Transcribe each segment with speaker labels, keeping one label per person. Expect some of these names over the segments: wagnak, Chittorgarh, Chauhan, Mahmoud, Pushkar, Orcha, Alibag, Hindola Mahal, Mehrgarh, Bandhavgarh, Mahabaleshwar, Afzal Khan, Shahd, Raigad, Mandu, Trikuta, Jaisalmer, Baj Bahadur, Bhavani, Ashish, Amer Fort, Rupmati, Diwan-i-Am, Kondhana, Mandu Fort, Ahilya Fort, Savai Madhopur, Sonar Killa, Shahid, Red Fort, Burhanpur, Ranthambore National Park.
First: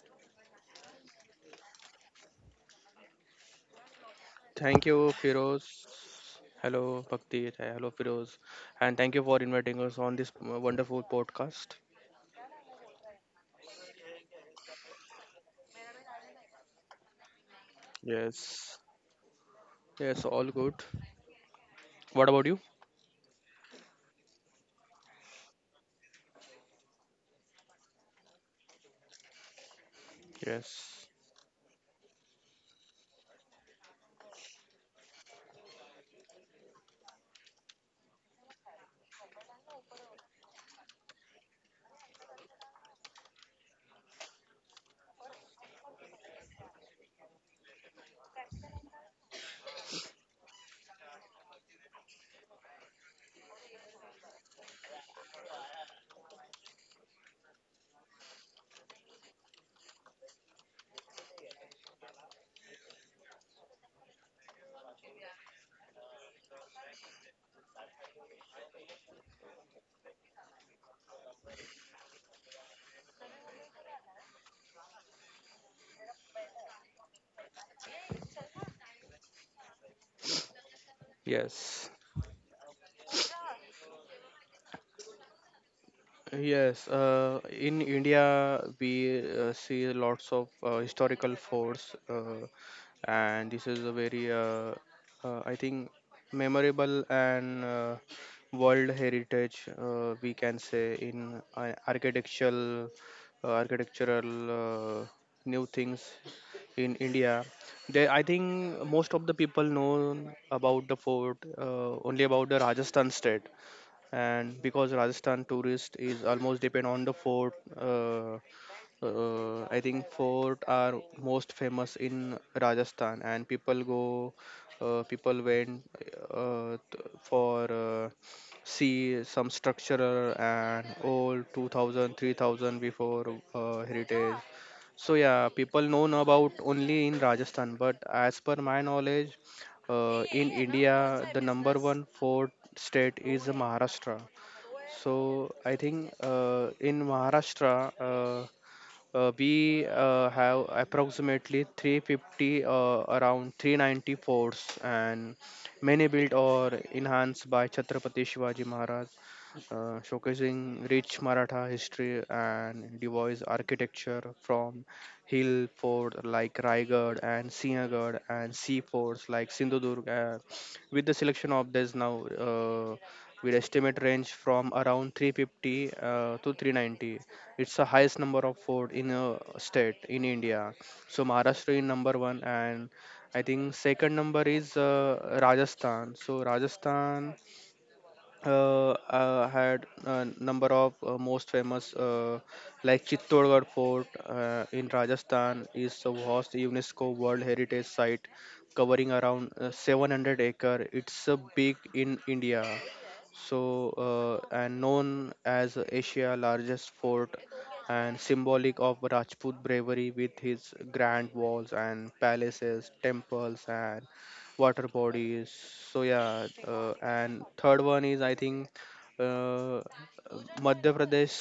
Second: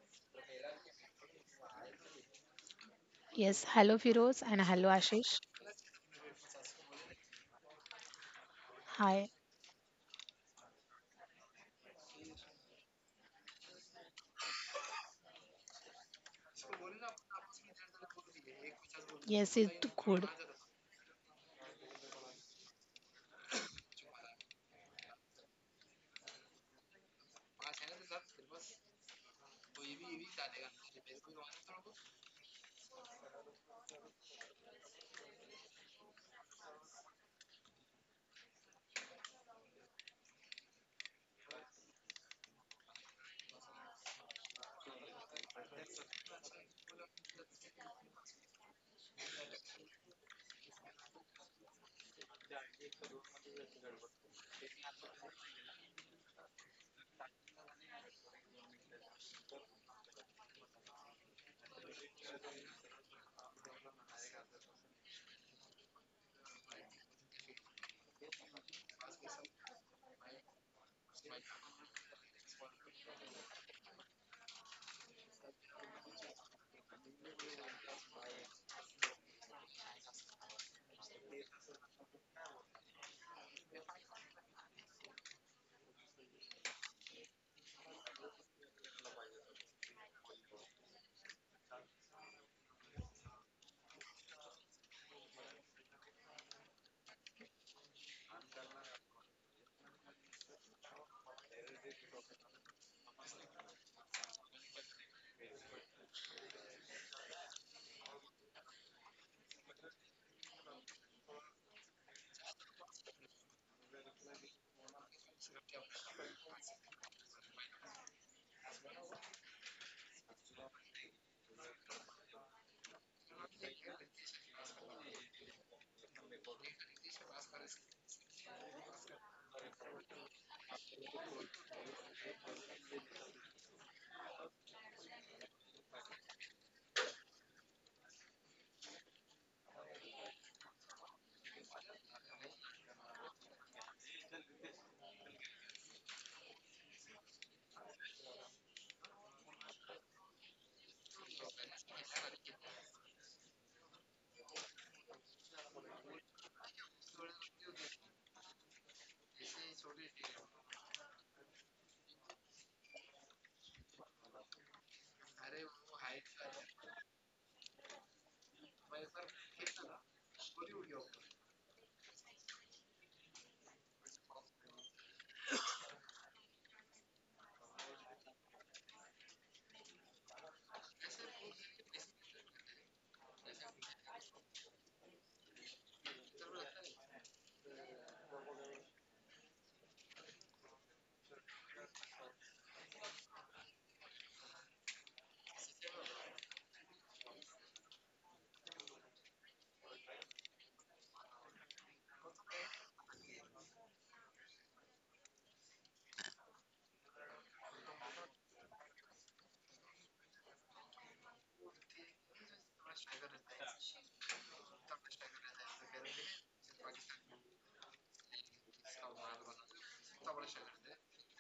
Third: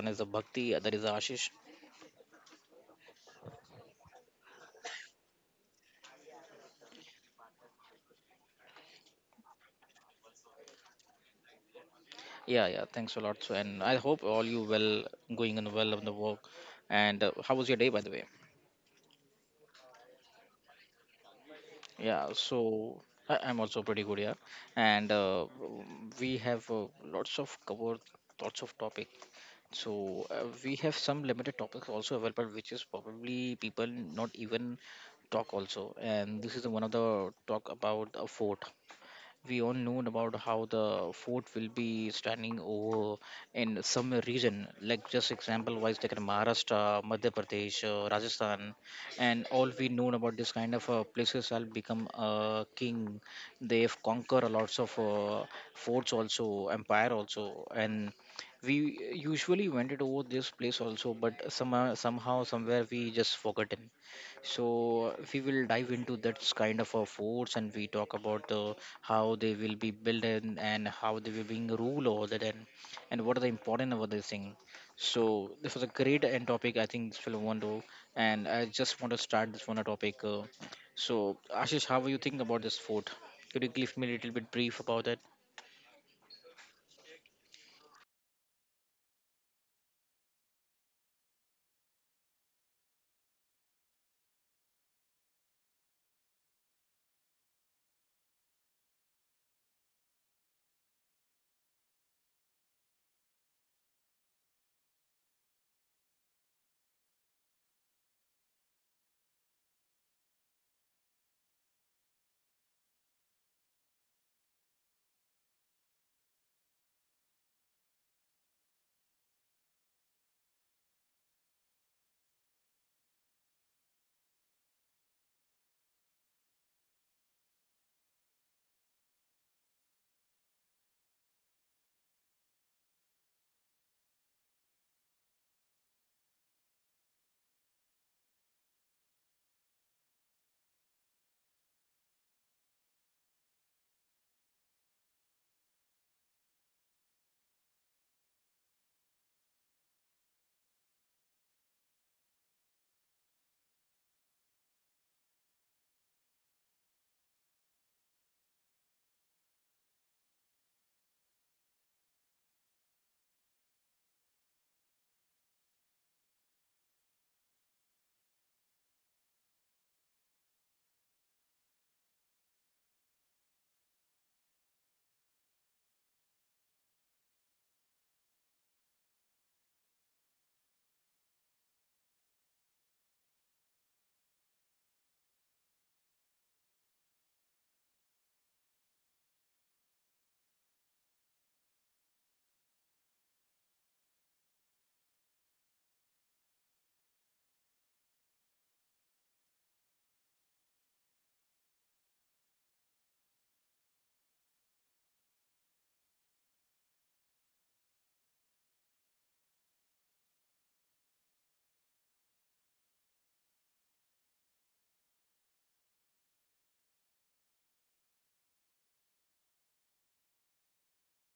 Speaker 1: One is the Bhakti, other is Ashish.
Speaker 2: Yes, hello Firoz and
Speaker 3: Thank
Speaker 2: hello
Speaker 3: you,
Speaker 2: Ashish.
Speaker 3: Firoz. Hello, Bhakti. Hello, Firoz. And thank you
Speaker 2: Hi.
Speaker 3: for inviting us on this wonderful podcast.
Speaker 1: Yeah, yeah, thanks a lot. So, and I hope all you well going and well on the work. And how was your day by the way?
Speaker 3: Yes.
Speaker 2: Yes, it's good.
Speaker 3: Yes, all good.
Speaker 1: Yeah,
Speaker 3: What about you?
Speaker 1: so I'm also pretty good, yeah. And we have lots of covered, lots of topic. So we have some
Speaker 3: Yes.
Speaker 1: limited topics also available, which is probably people not even talk also. And this is the one of the talk about a fort. We all know about how the fort will be standing over in some region, like just example wise, like in Maharashtra, Madhya Pradesh, Rajasthan, and all we know about this kind of places have become a king. They have conquered a lots of forts also, empire also, and we usually went it over this place also, but somehow somewhere we just forgotten. So we will dive into that kind of forts, and we talk about the how they will be built in and how they will being ruled over that, and what are the important over this thing. So this was a great end topic. I think this will wonderful, and I just want to start this one topic. So Ashish,
Speaker 3: Yes.
Speaker 1: how do you think about this food? Could you give me a little bit brief about that?
Speaker 3: Yes. In India, we see lots of historical forts. And this is a very, I think, memorable and world heritage we can say in architectural, architectural new things in India. They, I think most of the people know about the fort only about the Rajasthan state, and because Rajasthan tourist is almost depend on the fort. Uh, I think fort are most famous in Rajasthan, and people went for see some structure and old 2,000, 3,000 before heritage. So yeah, people known about only in Rajasthan, but as per my knowledge, in India, the number one fort state is Maharashtra. So I think in Maharashtra. We have approximately 350, around 390 forts, and many built or enhanced by Chhatrapati Shivaji Maharaj, showcasing rich Maratha history and device architecture from hill fort like Raigad and Sinhagad and sea forts like Sindhudurg. With the selection of this now, we estimate range from around 350 to 390. It's the highest number of fort in a state in India. So Maharashtra is number one, and I think second number is Rajasthan. So Rajasthan had a number of most famous, like Chittorgarh Fort in Rajasthan is a vast UNESCO World Heritage Site covering around 700 acre. It's a big in India. So and known as Asia largest fort and symbolic of Rajput bravery with his grand walls and palaces, temples and water bodies. So yeah, and third one is I think uh, Madhya Pradesh.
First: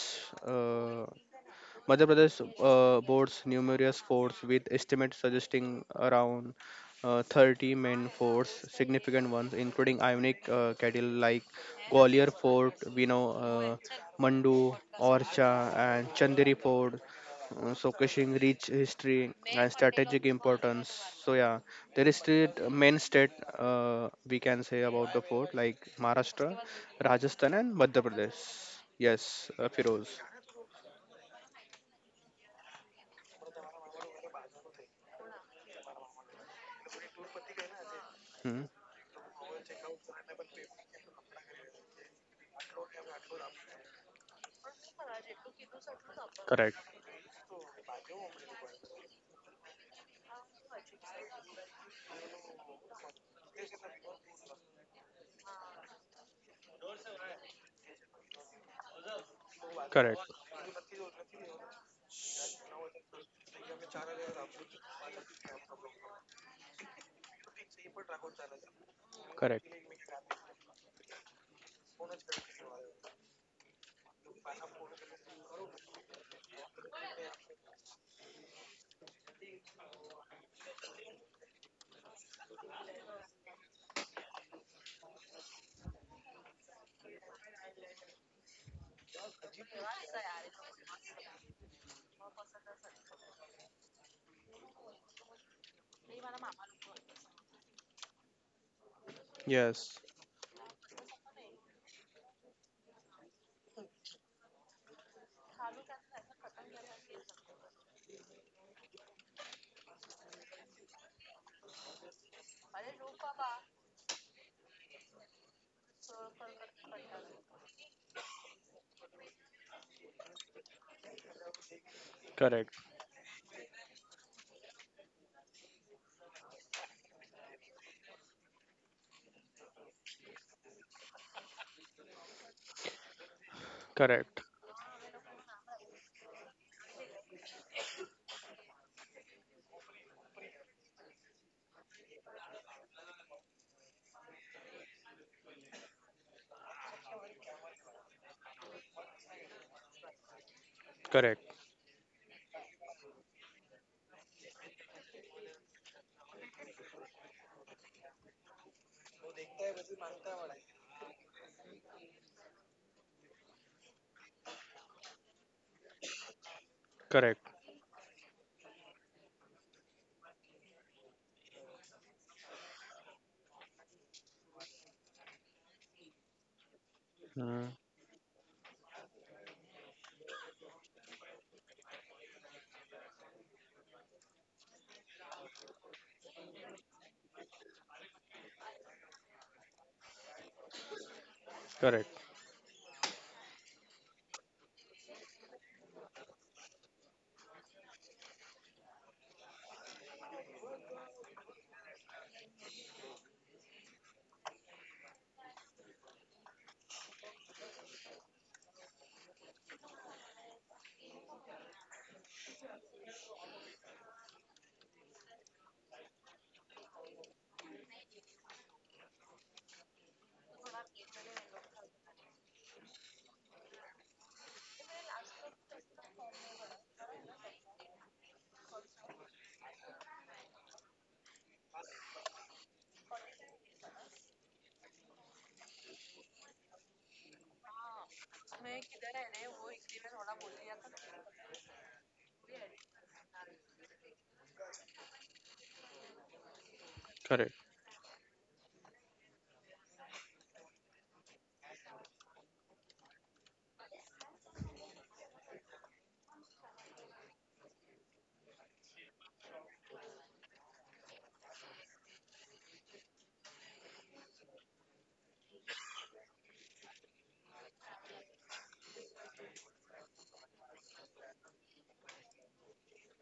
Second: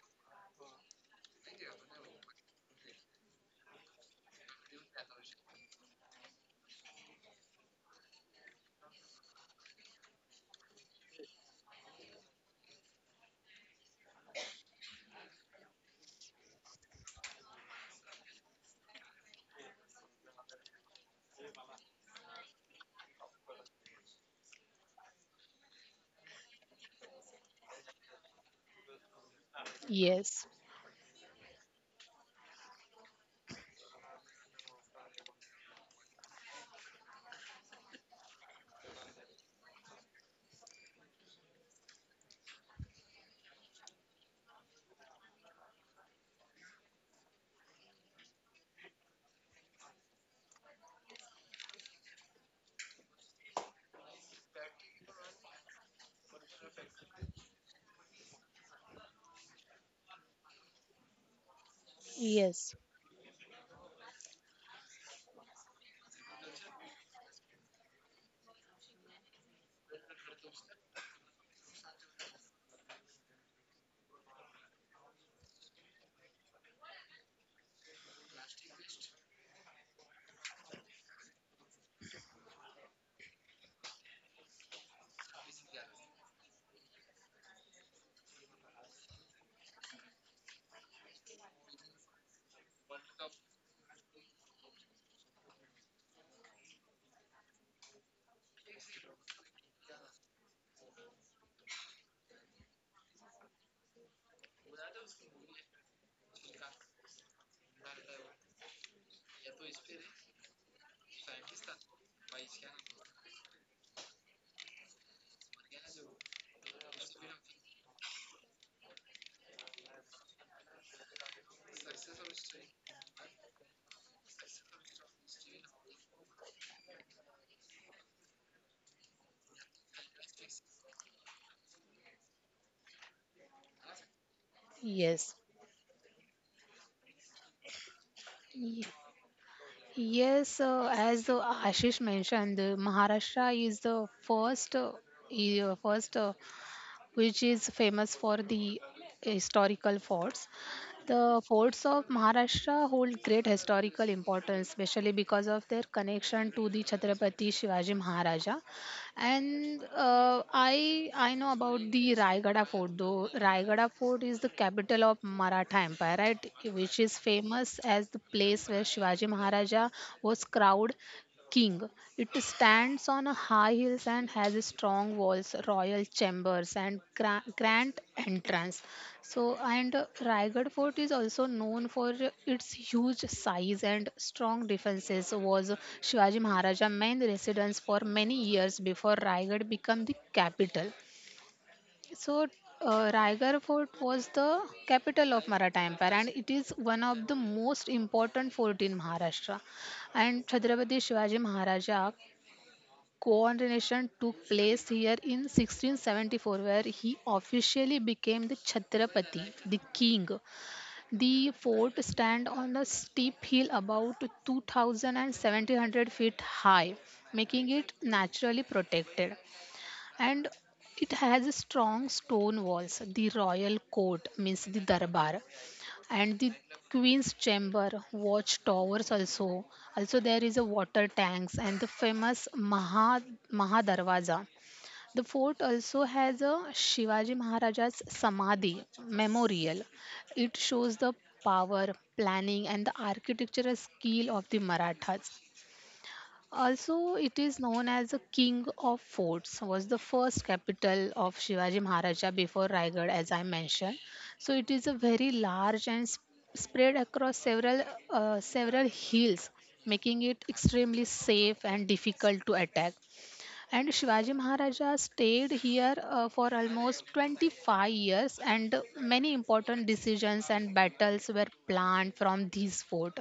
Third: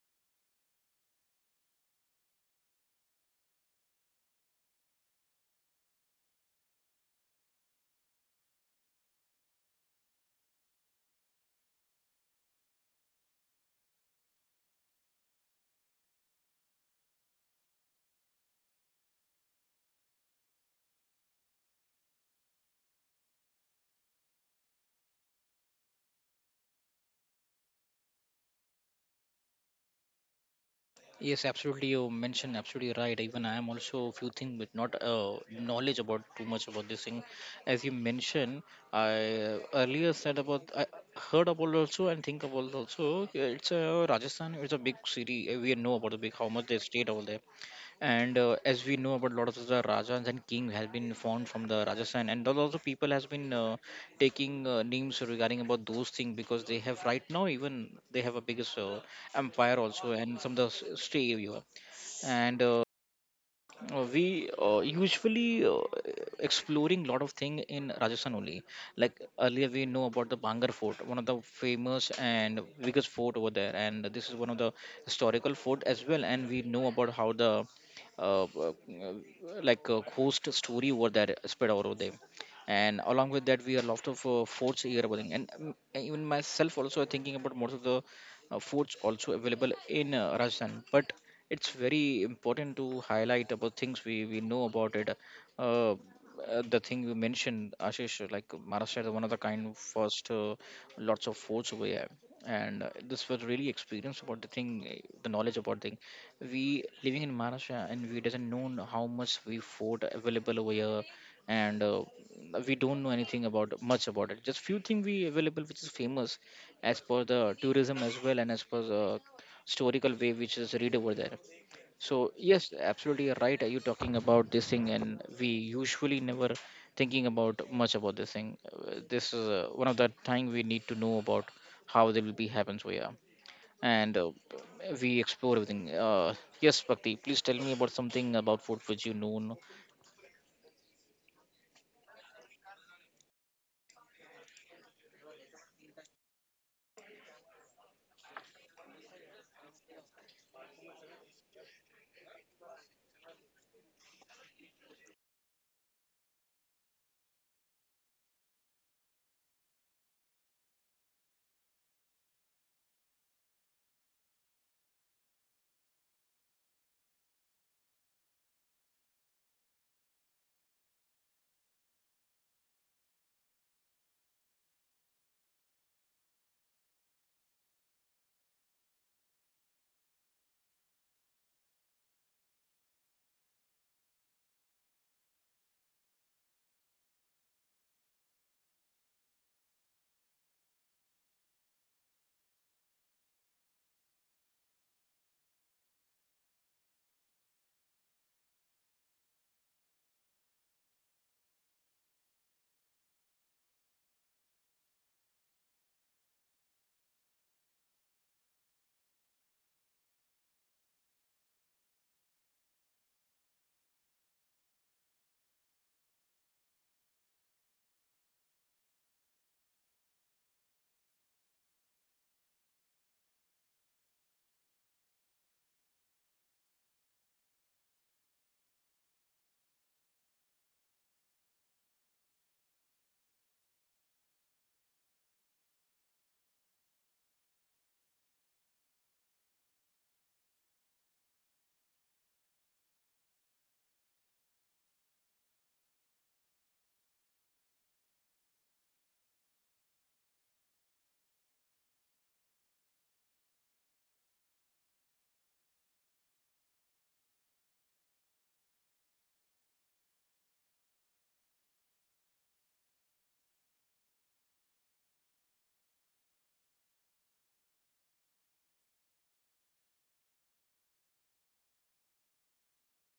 Speaker 3: Uh, Madhya Pradesh boasts numerous forts, with estimates suggesting around 30 main forts, significant ones, including iconic cattle like Gwalior Fort, we know, Mandu, Orcha, and Chanderi Fort. Kashing rich history and strategic importance. So, yeah, there is still main state we can say about the fort like Maharashtra, Rajasthan, and Madhya Pradesh. Yes, Firoz.
Speaker 2: Yes,
Speaker 1: Yes, absolutely. You mentioned absolutely right. Even I am also a few things, but not knowledge about too much about this thing. As you mentioned,
Speaker 3: Hmm.
Speaker 1: I earlier said about I heard about also and think about also. It's a Rajasthan. It's a big city. We know about the big how much they
Speaker 3: Correct.
Speaker 1: state over there, and as we know about a lot of the rajas and kings has been formed from the Rajasthan, and those also people has been taking names regarding about those things, because they have right now even they have a biggest empire also
Speaker 3: Correct.
Speaker 1: and some of the stay area. and
Speaker 2: yes,
Speaker 1: uh, uh, we uh, usually uh, exploring lot of thing in Rajasthan only. Like earlier,
Speaker 3: Correct.
Speaker 1: we know about the Bhangar Fort, one of the famous and biggest fort over there, and this is one of the historical fort as well. And we know about how the uh, uh, like ghost story over there spread all over there. And along with that, we are lot of forts here, over there. And even myself also thinking about most of the forts also available in Rajasthan. But it's very important to highlight about things we know about it. Uh, uh, the thing you mentioned, Ashish, like Maharashtra is one of the kind of
Speaker 3: Yes.
Speaker 1: first lots of forts we have, and this was really experience about the thing, eh, the knowledge about thing. We living in Maharashtra and we doesn't know how much we fort available over here, and we don't know anything about much about it. Just few thing we available which is famous as per the tourism as well and as per the historical way which is read over there. So yes,
Speaker 3: Correct.
Speaker 1: absolutely right. Are you talking about this thing? And we usually never thinking about much about this thing. This is one of the time we need to know about how they will be happen. So yeah, and
Speaker 3: Correct.
Speaker 1: we
Speaker 2: yes.
Speaker 1: explore everything. Yes, Bhakti, please tell me about something about food
Speaker 2: Ye-
Speaker 1: which you know.
Speaker 2: Yes, as Ashish mentioned, Maharashtra is the first e- uh, first uh, which is famous for the historical forts. The
Speaker 3: Correct.
Speaker 2: forts of Maharashtra hold great historical importance, especially because of their connection to the Chhatrapati Shivaji Maharaja. And I know about the Raigada Fort. Though Raigada Fort is the capital of Maratha Empire, right? Which is
Speaker 3: Correct.
Speaker 2: famous as the place where Shivaji Maharaja was crowned king. It stands on a high hills and has strong walls, royal chambers, and
Speaker 3: Mm.
Speaker 2: grand entrance. So, and Raigad Fort is also known for its huge size and strong defenses. Was Shivaji Maharaja main residence for many years before Raigad became the capital.
Speaker 3: Correct.
Speaker 2: So, Raigarh Fort was the capital of Maratha Empire and it is one of the most important fort in Maharashtra. And Chhatrapati Shivaji Maharaja coronation took place here in 1674, where he officially became the Chhatrapati, the king. The fort stand on a steep hill about 2,700 feet high, making it naturally protected. And it has strong stone walls. The royal court means the darbar and the queen's chamber watch towers also, also there is a water tanks and the famous maha maha darwaza. The fort also has a Shivaji Maharaja's samadhi memorial. It shows the power, planning and the architectural skill of the Marathas. Also, it
Speaker 3: Correct.
Speaker 2: is known as the king of forts, was the first capital of Shivaji Maharaja before Raigad, as I mentioned. So, it is a very large and spread across several hills, making it extremely safe and difficult to attack. And Shivaji Maharaja stayed here for almost 25 years, and many important decisions and battles were planned from this fort,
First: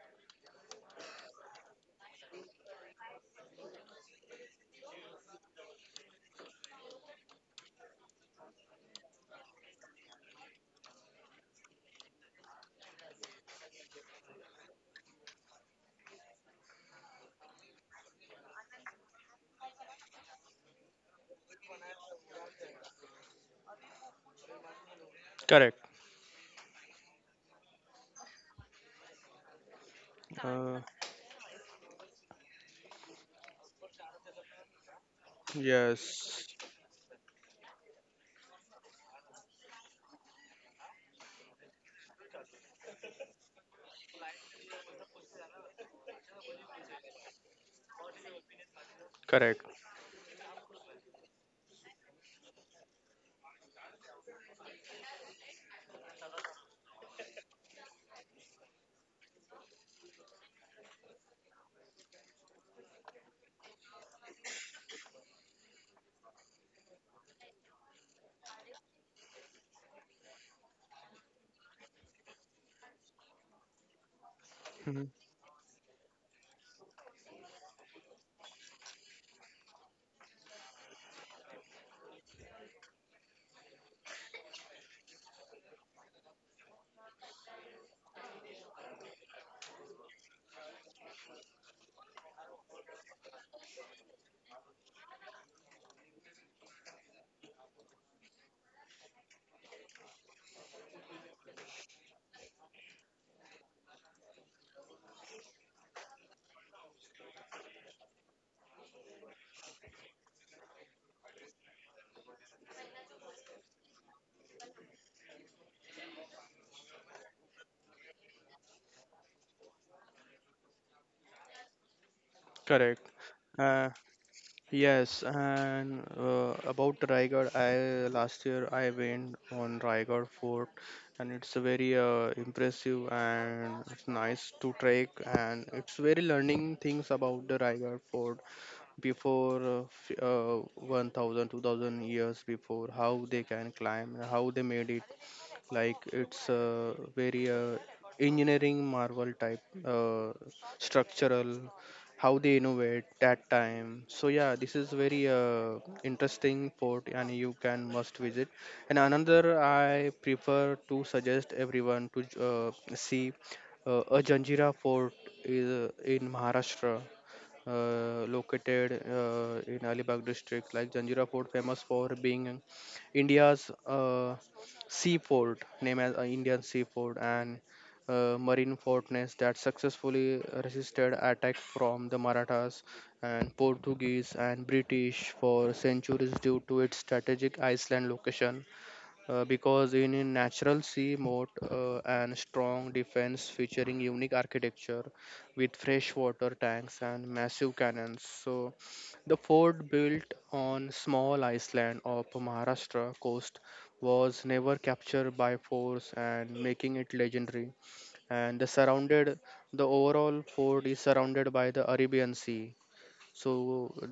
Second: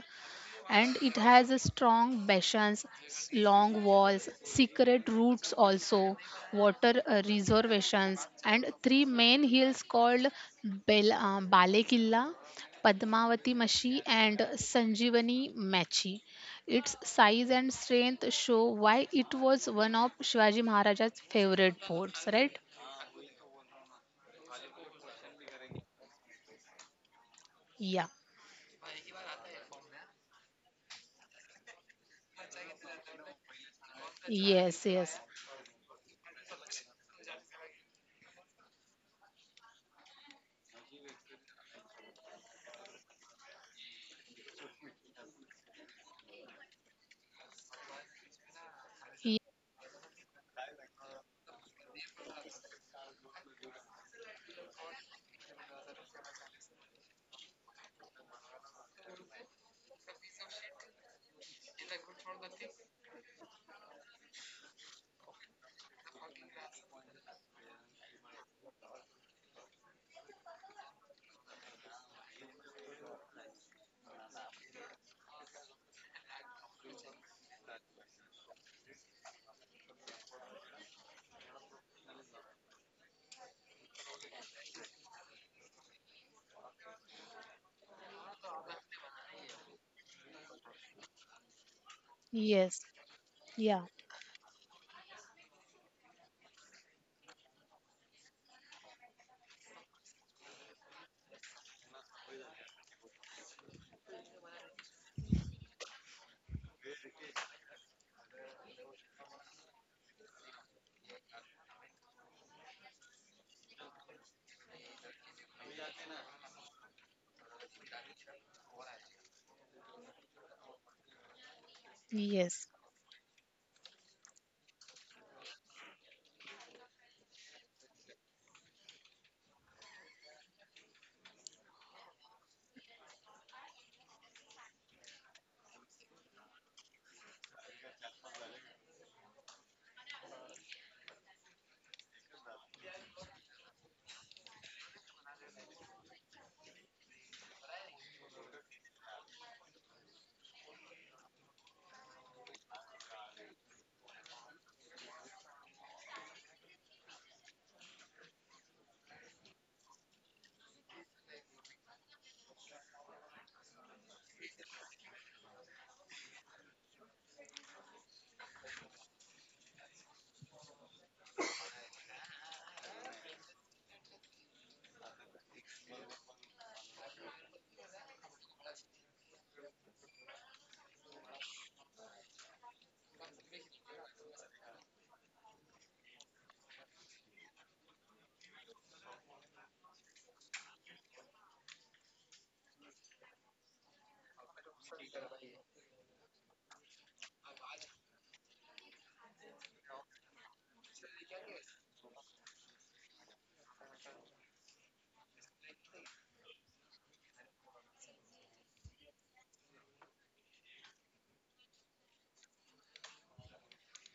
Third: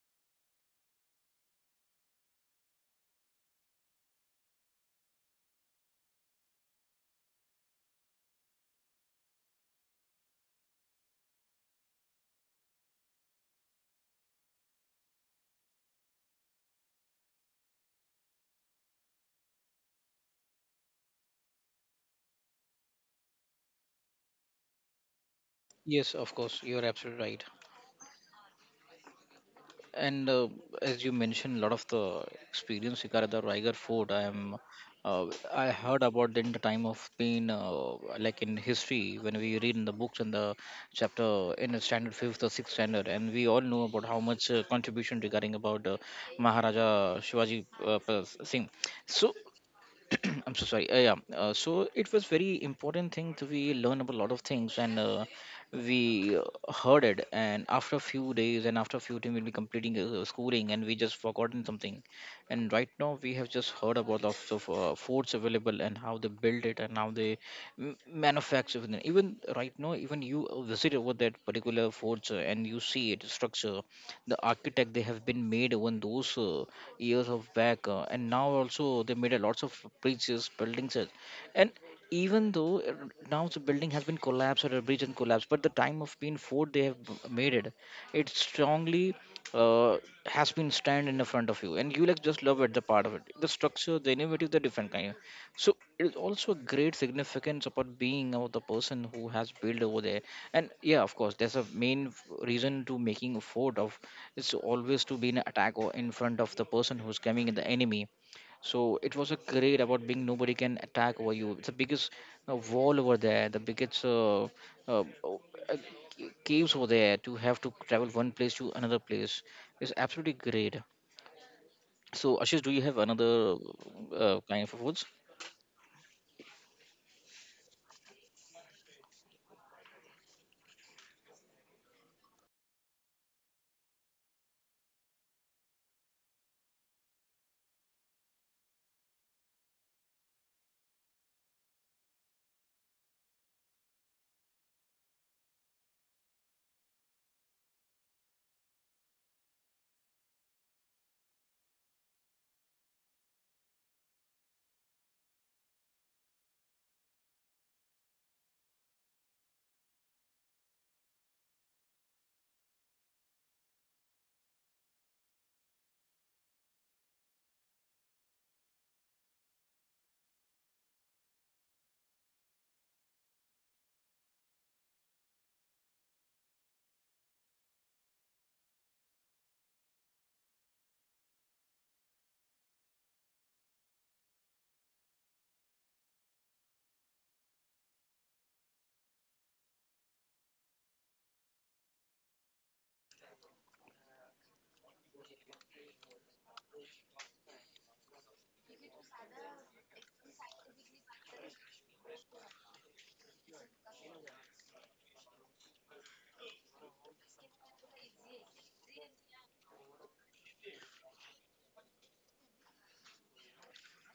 Speaker 2: and it has a strong bastions, long walls, secret routes also, water reservations, and three main hills called Bale Killa, Padmavati Mashi, and Sanjivani Machi. Its size and strength show why it was one of Shivaji Maharaja's favorite forts, right?
Speaker 3: Correct.
Speaker 1: Yes, of course, you're absolutely right.
Speaker 2: Yeah.
Speaker 1: And
Speaker 3: Uh,
Speaker 1: as you mentioned, a lot of the experience you got at the Riger Fort. I am,
Speaker 2: Yes, yes.
Speaker 1: uh, I heard about
Speaker 3: yes.
Speaker 1: in the time of pain, like in history, when we read in the books in the chapter in the standard fifth or sixth standard, and we all know about how much contribution regarding about Maharaja Shivaji Pal Singh. So
Speaker 2: Ye-
Speaker 3: Correct.
Speaker 1: I'm so sorry. Yeah. So it was very important thing to we learn about a lot of things, and we heard it. And after a few days, and after a few days, we'll be completing schooling, and we just forgotten something. And right now we have just heard about lots of forts available and how they build it and how they manufacture it. Even right now, even you visit over that particular forts and you see it structure, the architect they
Speaker 3: Mhm.
Speaker 1: have been made, even those years of back, and now also they made a lots of bridges, buildings, and even though now the building has been collapsed or a bridge and collapsed, but the time of being fort they have made it, it strongly uh, has been stand in the front of you, and you like just love it,
Speaker 2: Yes.
Speaker 1: the part of it, the
Speaker 2: Yeah.
Speaker 1: structure, the innovative, the different kind. So it is also a great significance about being of the person who has built over there. And yeah, of course, there's a main reason to making a fort of, it's always to be an attack or in front of the person who's coming in the enemy. So it was a great about being nobody can attack over you, it's the biggest wall over there, the biggest uh, o- uh, caves over there, to have to travel one place to another place. It's absolutely great. So Ashish,
Speaker 2: Yes.
Speaker 1: do you have
Speaker 3: Correct.
Speaker 1: another
Speaker 3: Uh,
Speaker 1: kind of words?
Speaker 3: yes, and about Raigad, I last year I went on Raigad Fort, and it's a very impressive and it's nice to trek, and it's very learning things about the Raigad Fort, before 1000 2000 years before how they can climb and how they made it, like it's a very engineering marvel type structural, how they innovate that time. So yeah, this is very interesting port and you can must visit. And another, I prefer to suggest everyone to see a Janjira fort, is in Maharashtra, located in Alibag district. Like Janjira Fort, famous for being India's seaport, named as Indian seaport, and marine fortress that successfully resisted attack from the Marathas and Portuguese and British for centuries due to its strategic island location, because in a natural sea moat and strong defense featuring unique architecture with freshwater tanks and massive cannons. So the fort built on small island of Maharashtra coast was never captured by force and making it legendary. And the overall fort is surrounded by the Arabian Sea. So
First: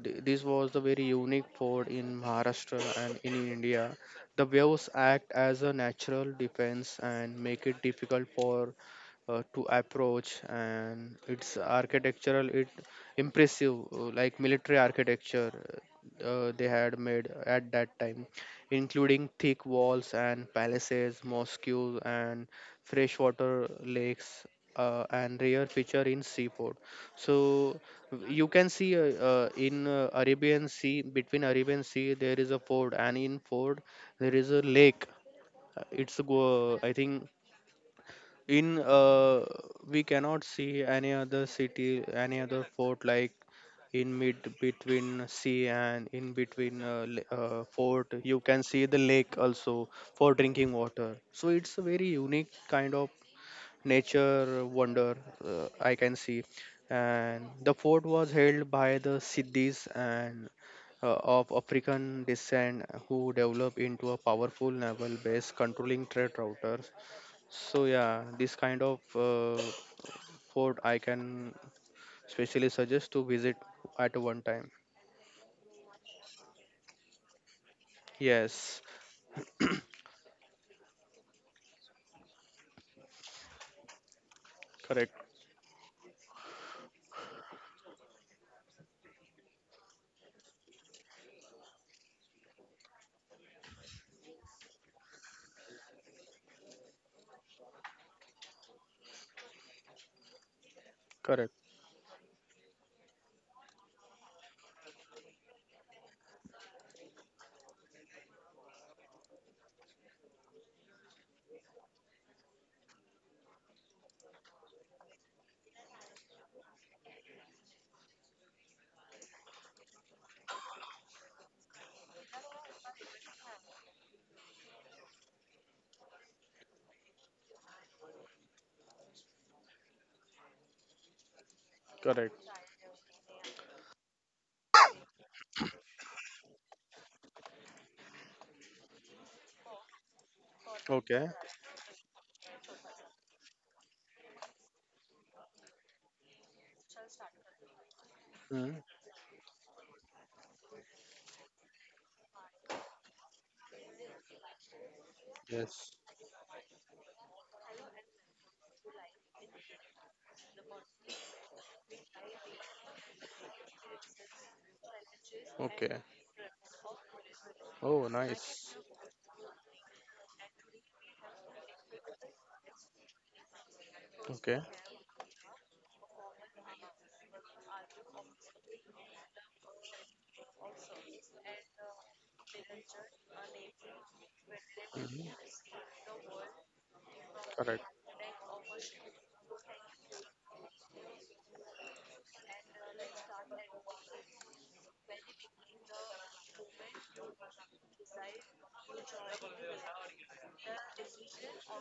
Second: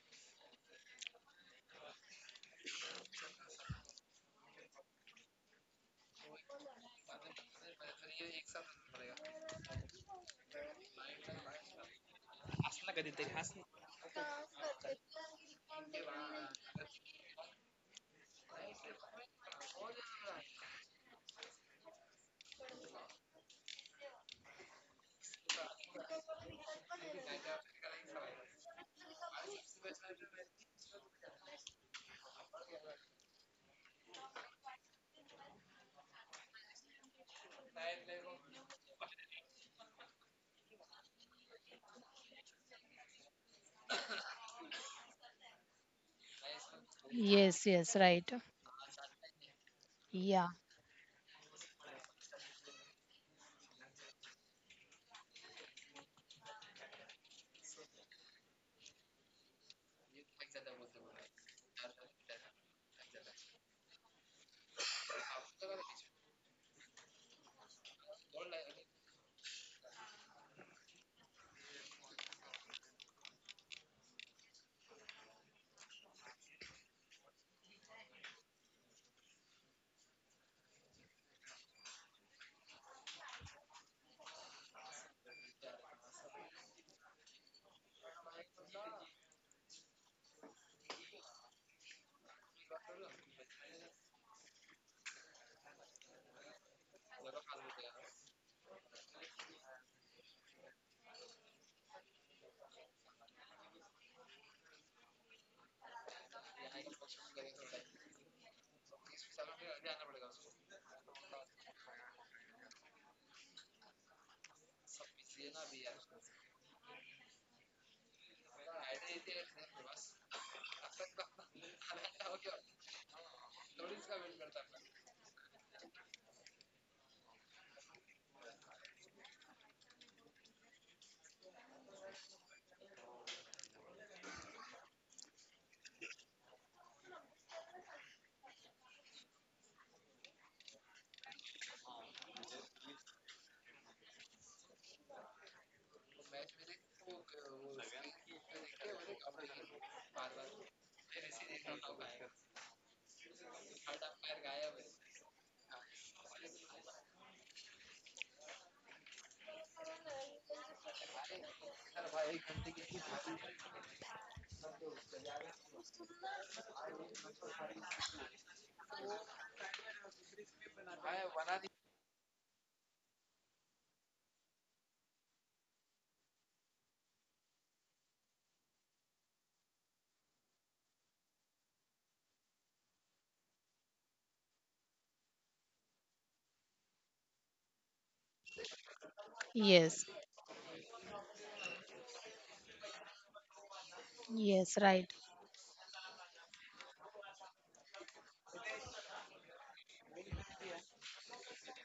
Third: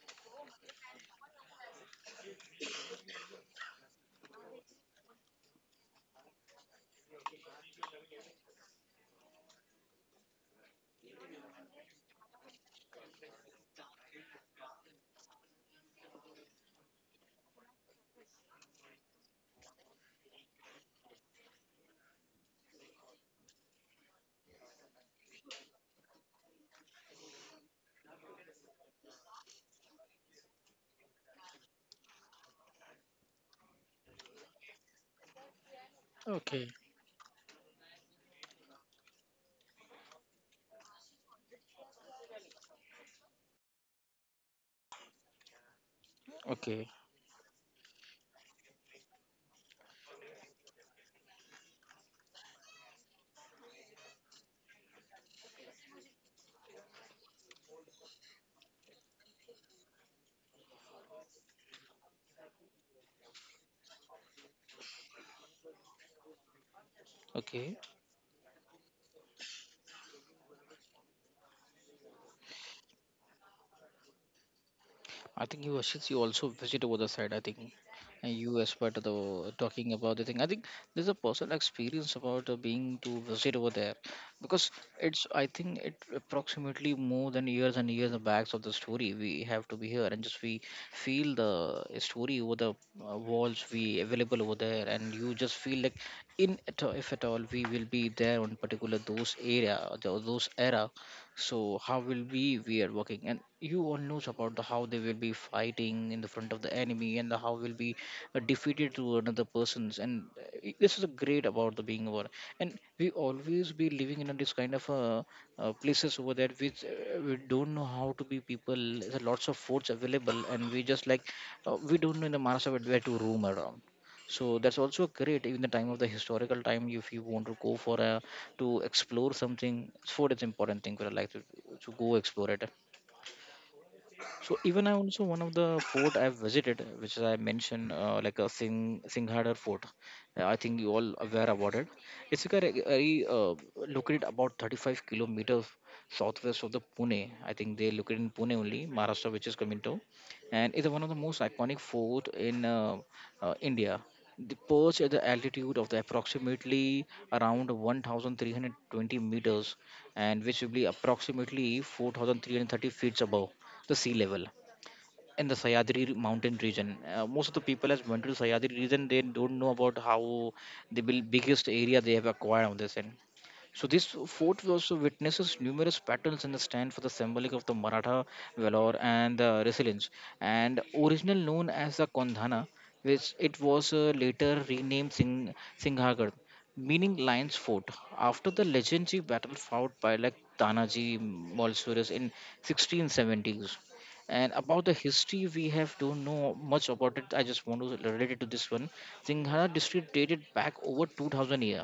Speaker 3: this was the very unique ford in Maharashtra and in India. The waves act as a natural defense and make it difficult for to approach. And its architectural it impressive, like military architecture they had made at that time, including thick walls and palaces, mosques, and freshwater lakes, and rare feature in seaport. So you can see in Arabian Sea, between Arabian Sea there is a ford, and in ford there is a lake. It's go
Speaker 1: Okay.
Speaker 3: I think in, uh, we cannot see any other city, any other fort like in mid between sea, and in between
Speaker 1: Okay,
Speaker 2: Yes, yes,
Speaker 3: fort
Speaker 2: right.
Speaker 3: you can see the lake also, for
Speaker 2: Yeah.
Speaker 3: drinking water. So it's a very unique kind of nature wonder I can see. And the fort was held by the Siddhis and of African descent who developed into a powerful naval base controlling trade routers.
Speaker 1: okay,
Speaker 3: So yeah, this kind of fort I can specially suggest to visit at one time.
Speaker 1: I think you, since you also visit over the side. I think, and you as
Speaker 3: Yes,
Speaker 1: part of the talking about the thing. I think there's a personal experience about being to visit over there, because
Speaker 3: correct,
Speaker 1: it's. I think it approximately more than years and years back of the story. We have to be here and just we feel the story over the walls we available over there, and you just feel like in if at all we will be there on particular those area or those era.
Speaker 3: correct,
Speaker 1: So how will we are working, and you all knows about the how they will be fighting in the front of the enemy, and the how will be defeated to another persons. And this is a great about the being over, and we always be living in a this kind of places over there which we don't know how to be people, there's lots of foods available, and we just like we don't know in the Maharashtra where to roam around. So that's also great. Even the time of the historical time, if you want to go for a to explore something, food is important thing for a life to go explore
Speaker 3: correct.
Speaker 1: it. So even I also one of the fort I've visited, which I mentioned, like a Singhadar Fort. I think you all
Speaker 3: Okay.
Speaker 1: aware about it. It's like a very located about 35 kilometers southwest of the Pune. I think they located in Pune
Speaker 3: Mm,
Speaker 1: only, Maharashtra, which is coming to, and it's one of the most iconic fort in India. The perch at the altitude of
Speaker 3: yes.
Speaker 1: the approximately around 1,320 meters, and which will be approximately 4,330 feet above the sea level in the
Speaker 3: Okay.
Speaker 1: Sayadri mountain region. Most of the people has
Speaker 3: Oh,
Speaker 1: went to Sayadri
Speaker 3: nice.
Speaker 1: region. They don't know about how the biggest area they have acquired on this. And so this fort
Speaker 3: Okay.
Speaker 1: also witnesses numerous battles and stand for the symbolic of the Maratha valor and the resilience. And original known as the Kondhana, which it was later renamed
Speaker 3: Mhm,
Speaker 1: Singhagarh, meaning Lion's Fort.
Speaker 3: correct.
Speaker 1: After the legendary battle fought
Speaker 2: Yes,
Speaker 1: by like Tanaji Malsuris in 1670s. And
Speaker 2: yes,
Speaker 1: about the
Speaker 2: right.
Speaker 1: history, we have don't know much about it. I just want to relate it to this one. Singhara district dated back over 2000 years.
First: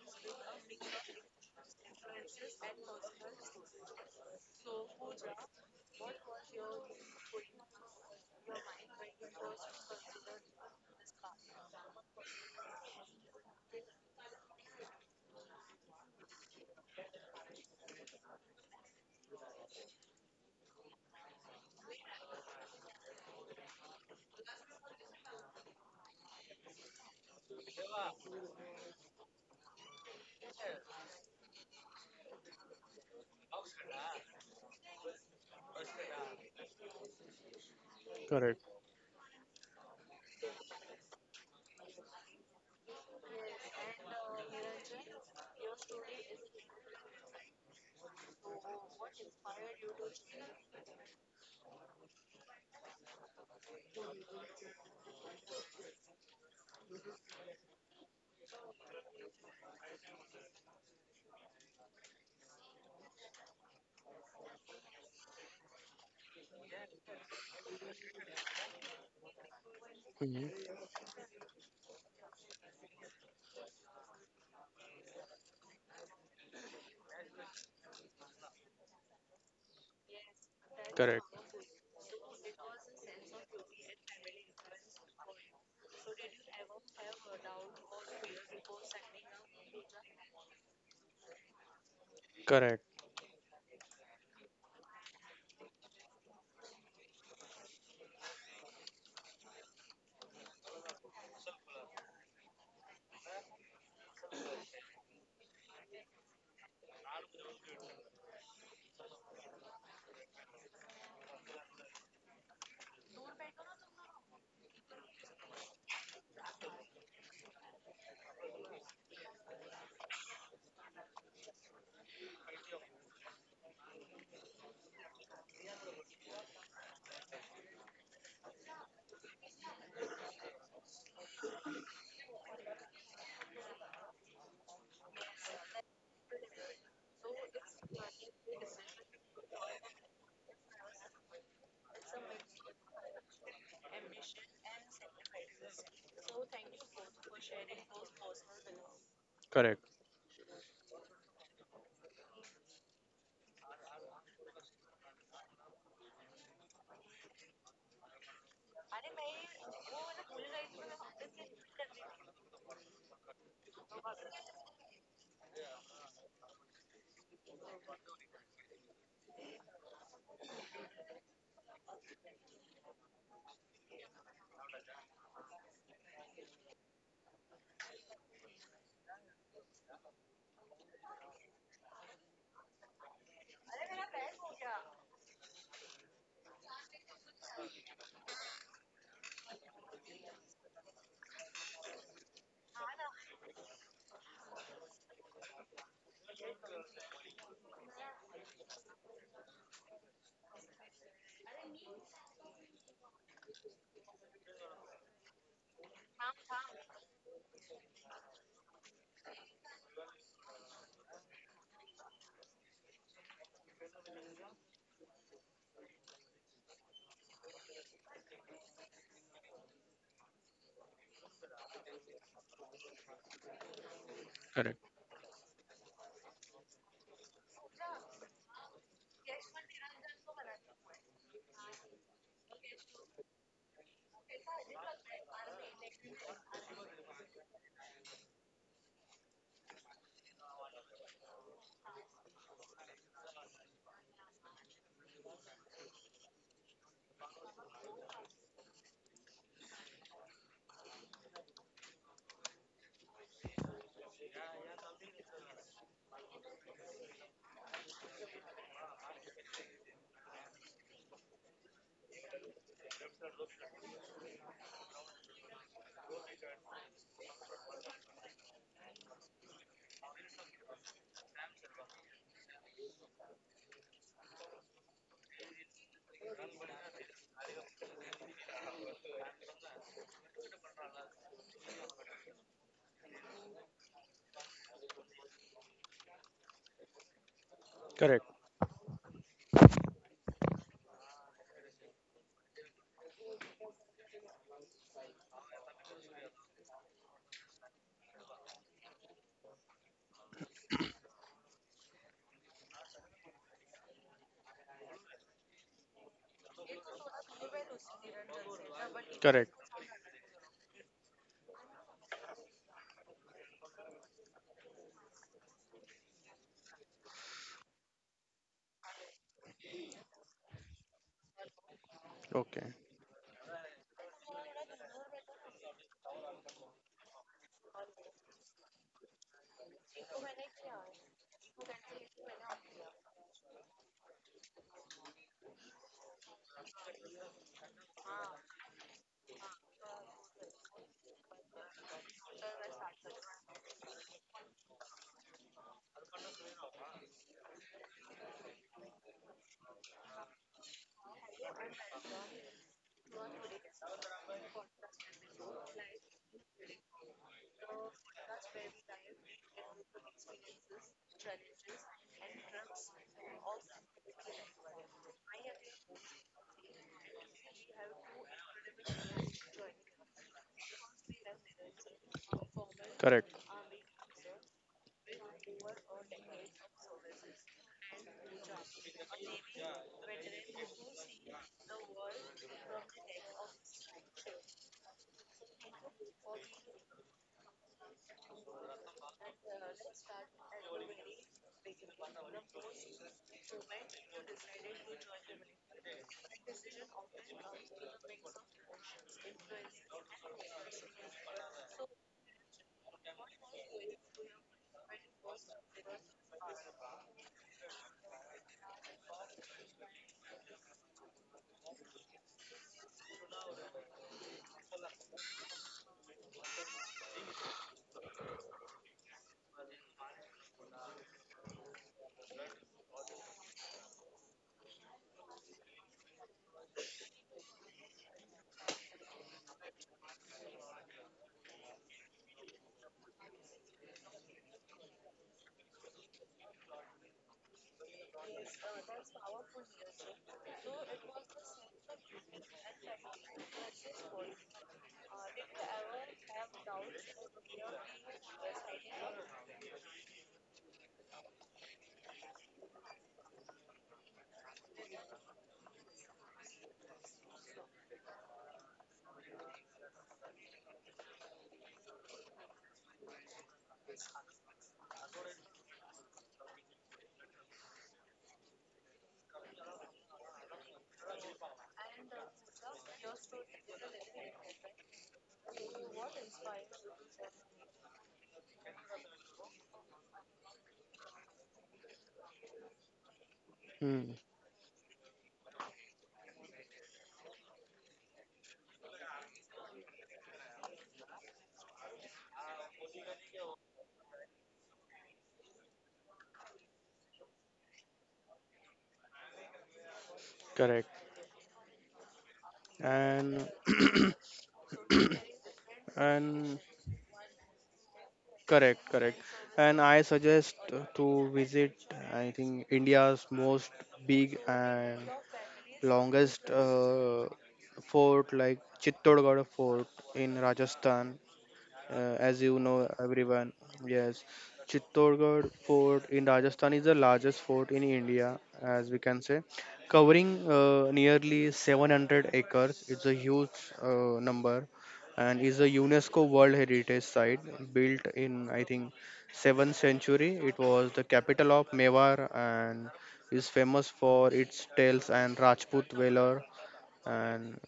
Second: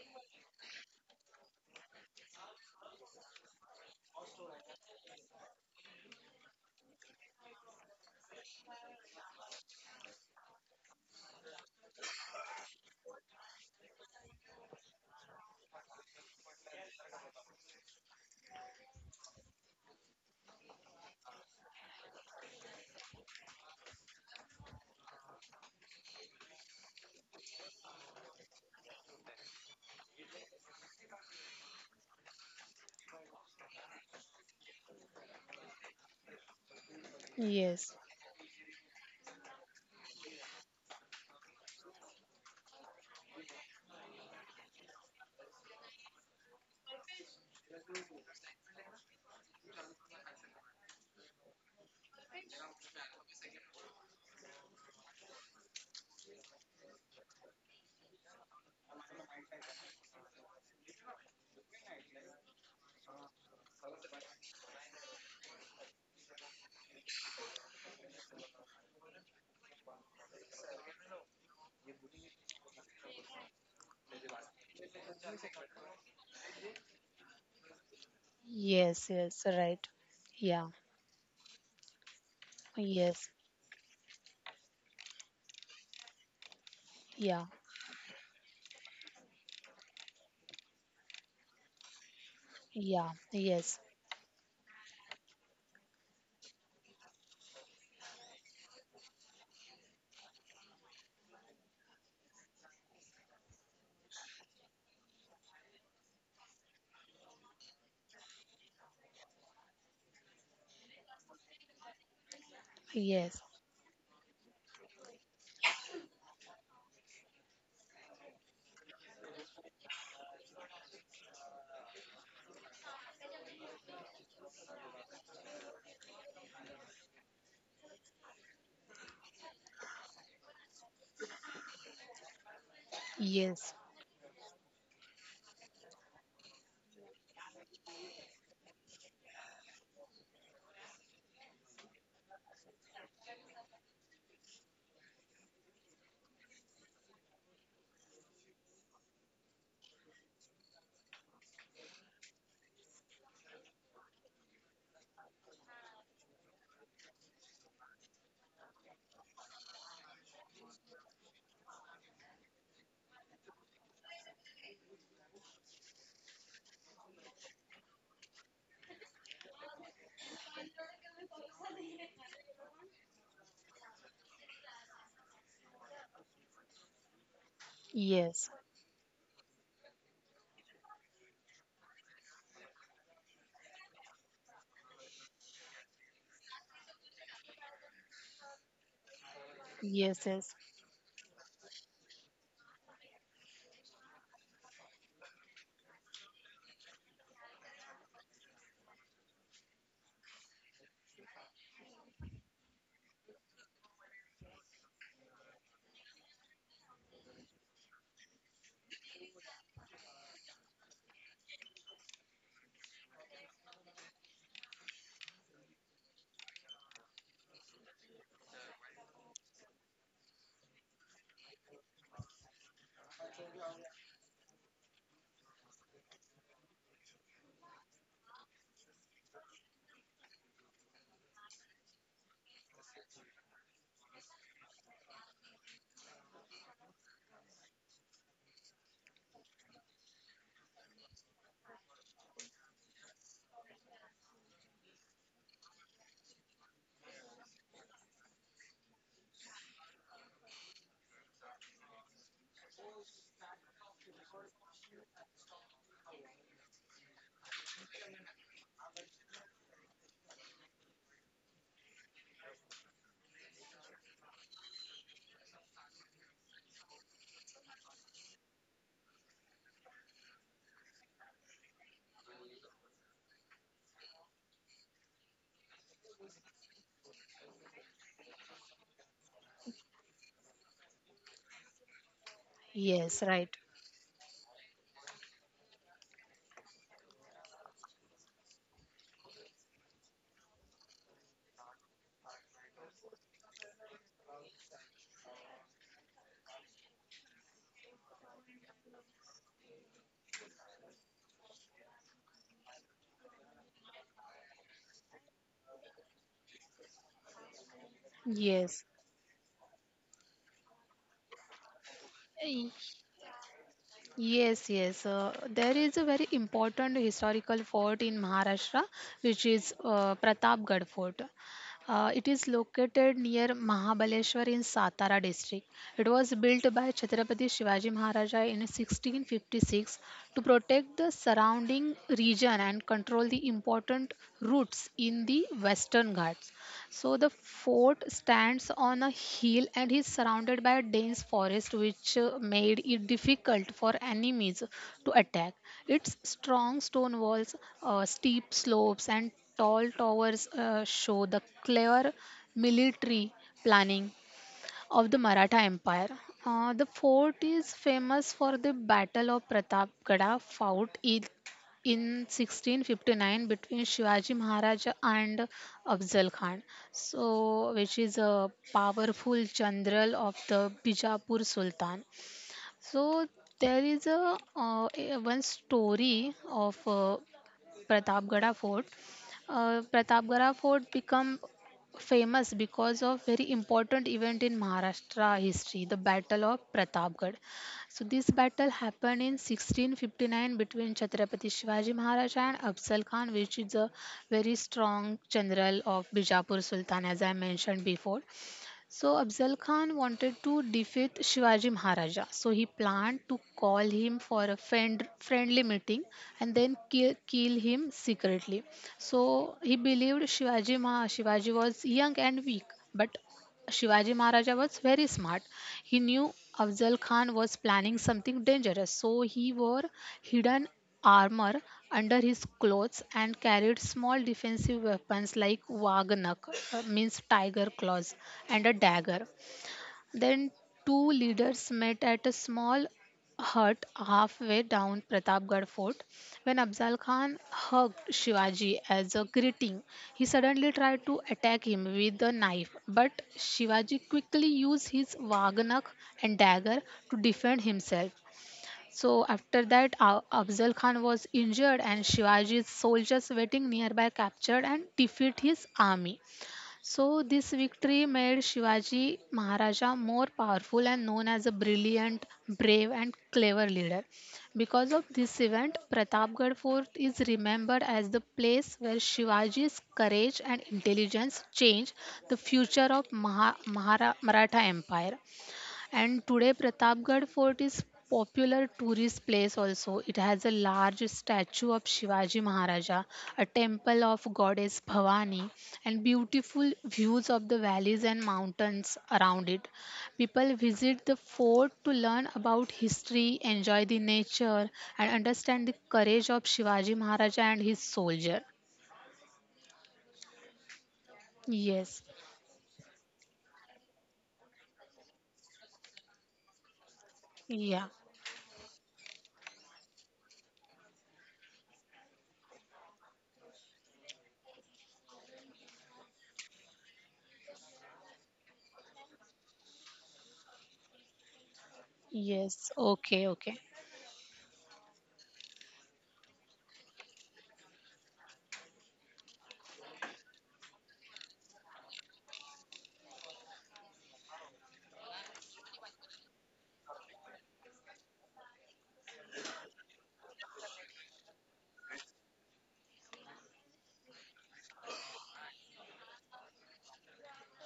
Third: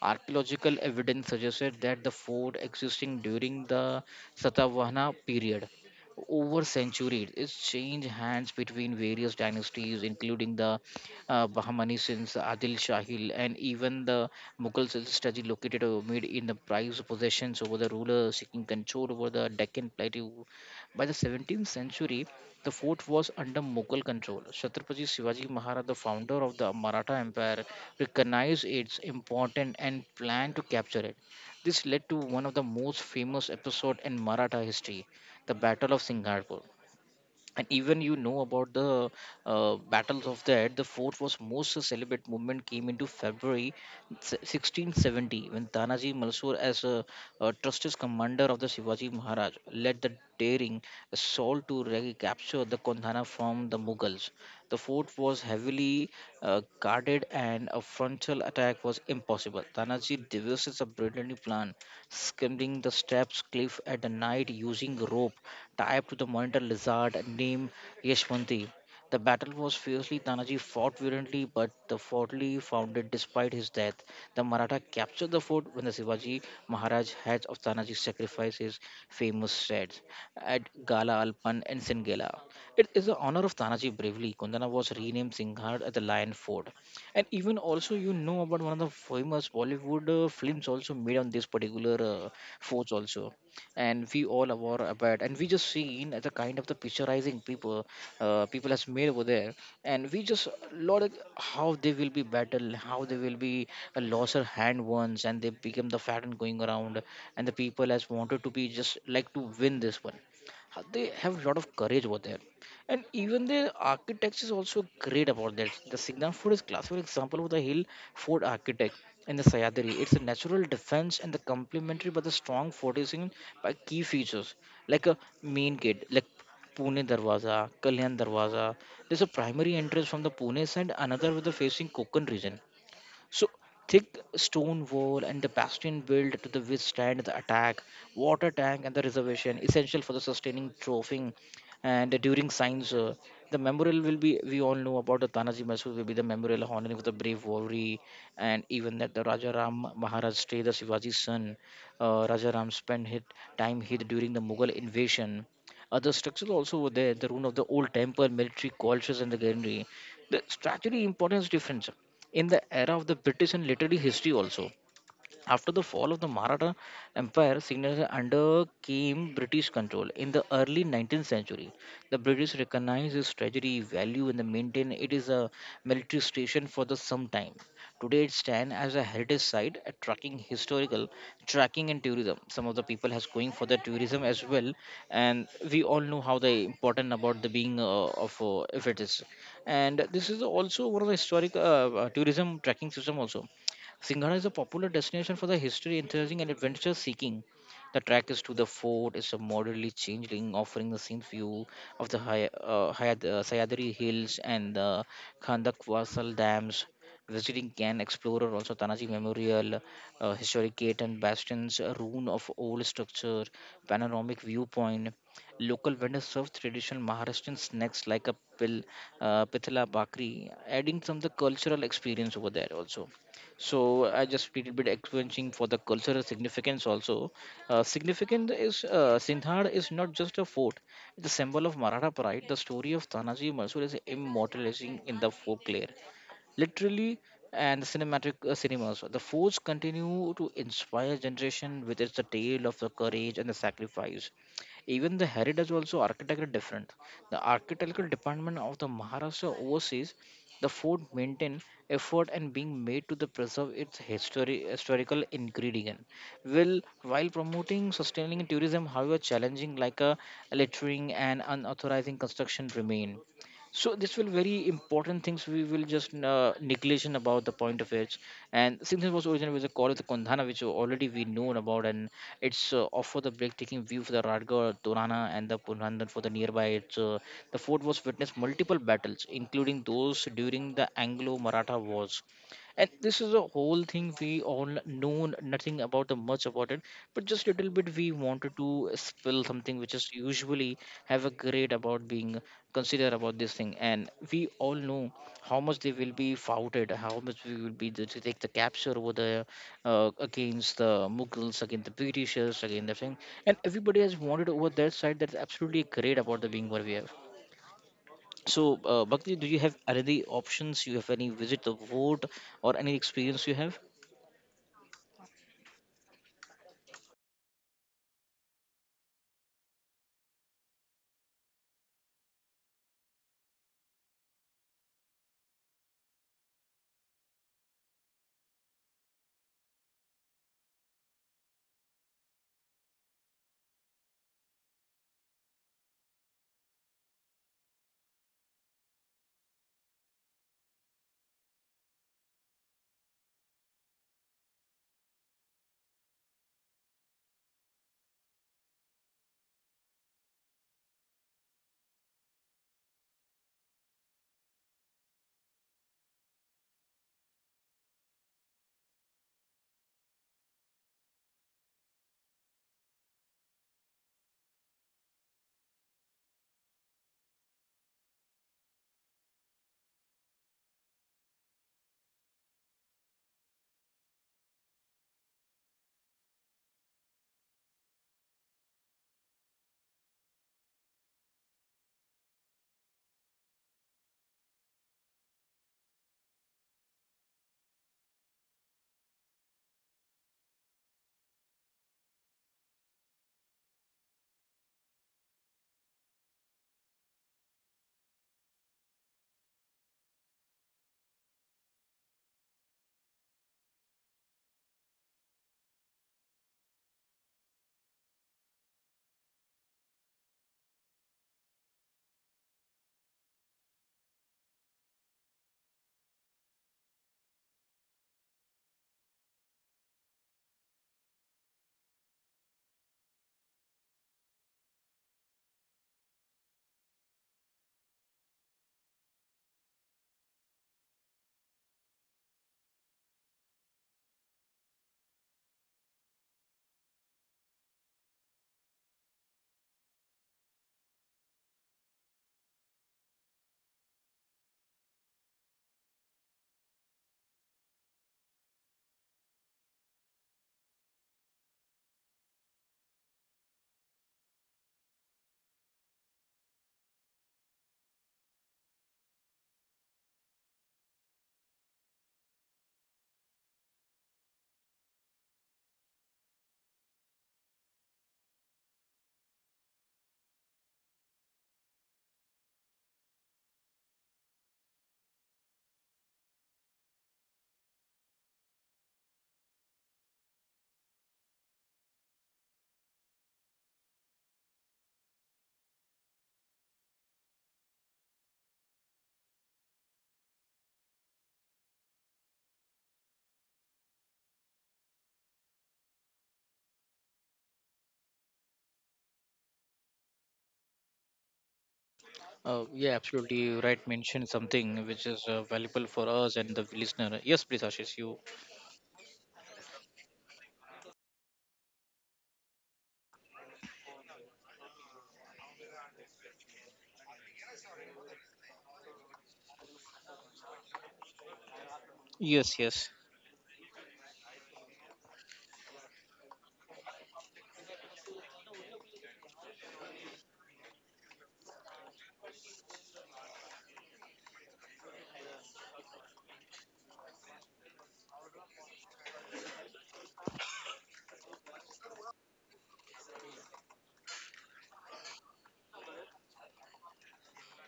Speaker 1: Archaeological evidence suggested that the fort existing during the Satavahana period. Over centuries, it's changed hands between various dynasties, including the Bahmani, since Adil Shahil, and even the Mughal strategy located amid in the prized possessions over the ruler seeking control over the Deccan plateau. By the 17th century, the fort was under Mughal control. Chhatrapati Shivaji Maharaj, the founder of the Maratha Empire, recognize its importance and plan to capture it. This led to one of the most famous episodes in Maratha history, the Battle of Singapore, and
Speaker 2: Yes,
Speaker 1: even you know
Speaker 3: Correct.
Speaker 1: about the battles of that. The fourth was most celibate movement came into February 1670 when Tanaji Malsur as a trusted commander of the Shivaji Maharaj led the daring assault to recapture the Kondhana from the Mughals. The fort was heavily guarded and a frontal attack was impossible. Tanaji devises a brilliant plan, scaling the steps cliff at the night using rope tied to the monitor lizard named Yashwanti. The battle was fiercely. Tanaji
Speaker 3: Mm-hmm.
Speaker 1: fought valiantly, but the fortly founded despite his death. The Maratha captured the fort when the Shivaji Maharaj heads of Tanaji sacrificed his
Speaker 2: yes, yes,
Speaker 1: famous
Speaker 2: right.
Speaker 1: shreds
Speaker 2: Yeah,
Speaker 1: at Gala
Speaker 3: Correct,
Speaker 1: Alpan and Singela. It is the
Speaker 2: yes,
Speaker 1: honor of Tanaji bravely. Kundana was renamed Singhad at the Lion Fort. And
Speaker 2: yeah,
Speaker 1: even also, you know about one of the famous Bollywood films also made on this particular forts
Speaker 2: yeah,
Speaker 3: correct,
Speaker 1: also,
Speaker 2: yes,
Speaker 1: and we all aware about, and we just seen the kind of the picturizing people, people has made over there, and we just lot of how they will be battle, how they will be a lost her hand once, and they become the pattern going around, and the people has wanted to be just like to win this one. They have a lot of courage over there, and
Speaker 2: yes,
Speaker 1: even the architects is also great about that. The signal fort is class for example with the hill fort architect in the Sayadri. It's a natural defense and the complementary but the strong fortification by key features like a main gate like Pune Darwaza, Kalyan Darwaza. There's a primary entrance from the Pune side, another with the facing Konkan region. So
Speaker 2: yes,
Speaker 1: thick stone wall and the bastion built to the withstand the attack, water tank and the reservation essential for the sustaining trophy, and during signs the memorial will be. We all know about the Tanaji Masood will be the memorial honoring for the brave warrior, and even that the Raja Ram
Speaker 3: correct,
Speaker 1: Maharaj stay the Shivaji's son. Raja Ram spent his time here during the Mughal invasion. Other structures also were there, the ruin of the old temple, military quarters, and the gallery, the strategy importance difference in the era of the British and literary history also. After the fall of the Maratha Empire, Srinagar under came British control. In the early 19th century, the British recognized its treasury value and maintained it as a military station for the some time. Today, it
Speaker 2: yes,
Speaker 1: stands as a heritage site, attracting historical tracking and tourism. Some of the people has going for the tourism as well, and we all know how the important about the being of if it is, and
Speaker 2: yes,
Speaker 1: this is
Speaker 2: yes,
Speaker 1: also one of the historic tourism tracking system also. Singhana is a popular destination for the history enthusiasm and adventure seeking. The track is to the fort is a moderately changeling, offering the same view of the Sayadri Hills and the Khandakwasal Dams. Visiting can explore also Tanaji Memorial, historic gate and bastions, a ruin of old structure, panoramic viewpoint. Local vendors serve traditional Maharashtrian snacks like a pithala bakri, adding some of the cultural experience over there also. So I just little bit
Speaker 3: correct,
Speaker 1: explaining for the cultural significance also. Significant is, Sinhad is not just a fort, it's a symbol of Maratha pride. The story of Tanaji Mansur is immortalizing in the folklore, literally, and the cinematic cinemas. The force continue to inspire generation with its tale of the courage and the sacrifice, even the heritage also architecture different. The architectural department of the Maharashtra oversees the fort maintain effort, and being made to the preserve its history historical ingredient will while promoting sustaining tourism. However, challenging like a littering and unauthorized construction remain. So this will very important things we will just neglection about the point of it. And since it was originally was a call of the Kondhana, which already we known about, and it's offer the breathtaking view for the Radgar, Durana, and the Punhandan for the nearby. It's the fort was witnessed multiple battles, including those during the Anglo-Maratha wars. And this
Speaker 2: yes,
Speaker 1: is a
Speaker 2: right.
Speaker 1: whole thing we all know nothing about the much about it, but just little bit we
Speaker 3: correct,
Speaker 1: wanted to spill something which is usually have a grade about being considered about this thing. And we all know how much they will be fouted, how much we will be to take the capture over the against the Mughals, against the Britishers, against the thing, and everybody has wanted over their side. That's absolutely great about the being what we have. So,
Speaker 2: Yes,
Speaker 1: Bhakti, do you
Speaker 3: correct.
Speaker 1: have any options? You have any visit the vote or any experience you have?
Speaker 2: yes, yes. There is a very important historical fort in Maharashtra, which is Pratapgarh Fort. It is
Speaker 3: Okay,
Speaker 2: located near Mahabaleshwar in Satara district. It was built by Chhatrapati Shivaji Maharaja in 1656 to protect the surrounding region and control the important routes in the Western Ghats. So the fort stands on a hill and is surrounded by a dense forest, which made it difficult for enemies to attack. Its strong stone walls, steep slopes, and tall towers show the clear military planning of the Maratha Empire. The fort is famous for the Battle of Pratapgada fought in 1659 between Shivaji Maharaja and Afzal Khan, so which is a powerful general of the Bijapur Sultan. So
Speaker 3: correct.
Speaker 2: there is a one story of Pratapgada Fort. Pratapgada Fort became famous because of very important event in Maharashtra history, the Battle of Pratapgarh. So this battle happened in 1659 between Chhatrapati Shivaji Maharaj and Afzal Khan, which is a very strong general of Bijapur Sultan, as I mentioned before. So Afzal Khan wanted to defeat Shivaji Maharaja. So he planned to call him for a friend, friendly meeting and then kill him secretly. So he believed Shivaji was young and weak, but Shivaji Maharaja was very smart. He knew Afzal Khan was planning something dangerous, so he wore hidden armor under his clothes and carried small defensive weapons like wagnak, means tiger claws, and a dagger. Then two leaders met at a small hut halfway down Pratapgarh fort. When Afzal Khan hugged Shivaji as a greeting, he suddenly tried to attack him with a knife, but Shivaji quickly used his waganak and dagger to defend himself. So after that, Afzal Khan was injured, and Shivaji's soldiers waiting nearby captured and defeat his army. So, this victory made Shivaji Maharaja more powerful and known as a brilliant, brave, and clever leader. Because of this event, Pratapgarh Fort is remembered as the place where Shivaji's courage and intelligence changed the future of Maratha Empire. And today Pratapgarh Fort is popular tourist place also. It has a large statue of Shivaji Maharaja, a temple
Speaker 3: Hmm,
Speaker 2: of goddess Bhavani, and beautiful views of the valleys and mountains around it. People visit the fort to learn about history, enjoy the nature, and understand the courage of Shivaji Maharaja and his soldier.
Speaker 3: correct.
Speaker 2: Yes.
Speaker 1: Yeah, absolutely.
Speaker 3: And
Speaker 1: You right mentioned something which is valuable for us and
Speaker 3: and
Speaker 1: the listener. Yes, please,
Speaker 2: Yeah.
Speaker 1: Ashish. You.
Speaker 3: correct, correct. And I suggest to visit, I think, India's most big and longest fort, like Chittorgarh Fort in Rajasthan. As you
Speaker 1: Yes,
Speaker 3: know,
Speaker 2: Yes.
Speaker 1: yes,
Speaker 2: Okay.
Speaker 3: everyone,
Speaker 2: Okay.
Speaker 3: yes, Chittorgarh Fort in Rajasthan is the largest fort in India, as we can say, covering nearly 700 acres. It's a huge number and is a UNESCO World Heritage Site built in, I think, 7th century. It was the capital of Mewar and is famous for its tales and Rajput valor and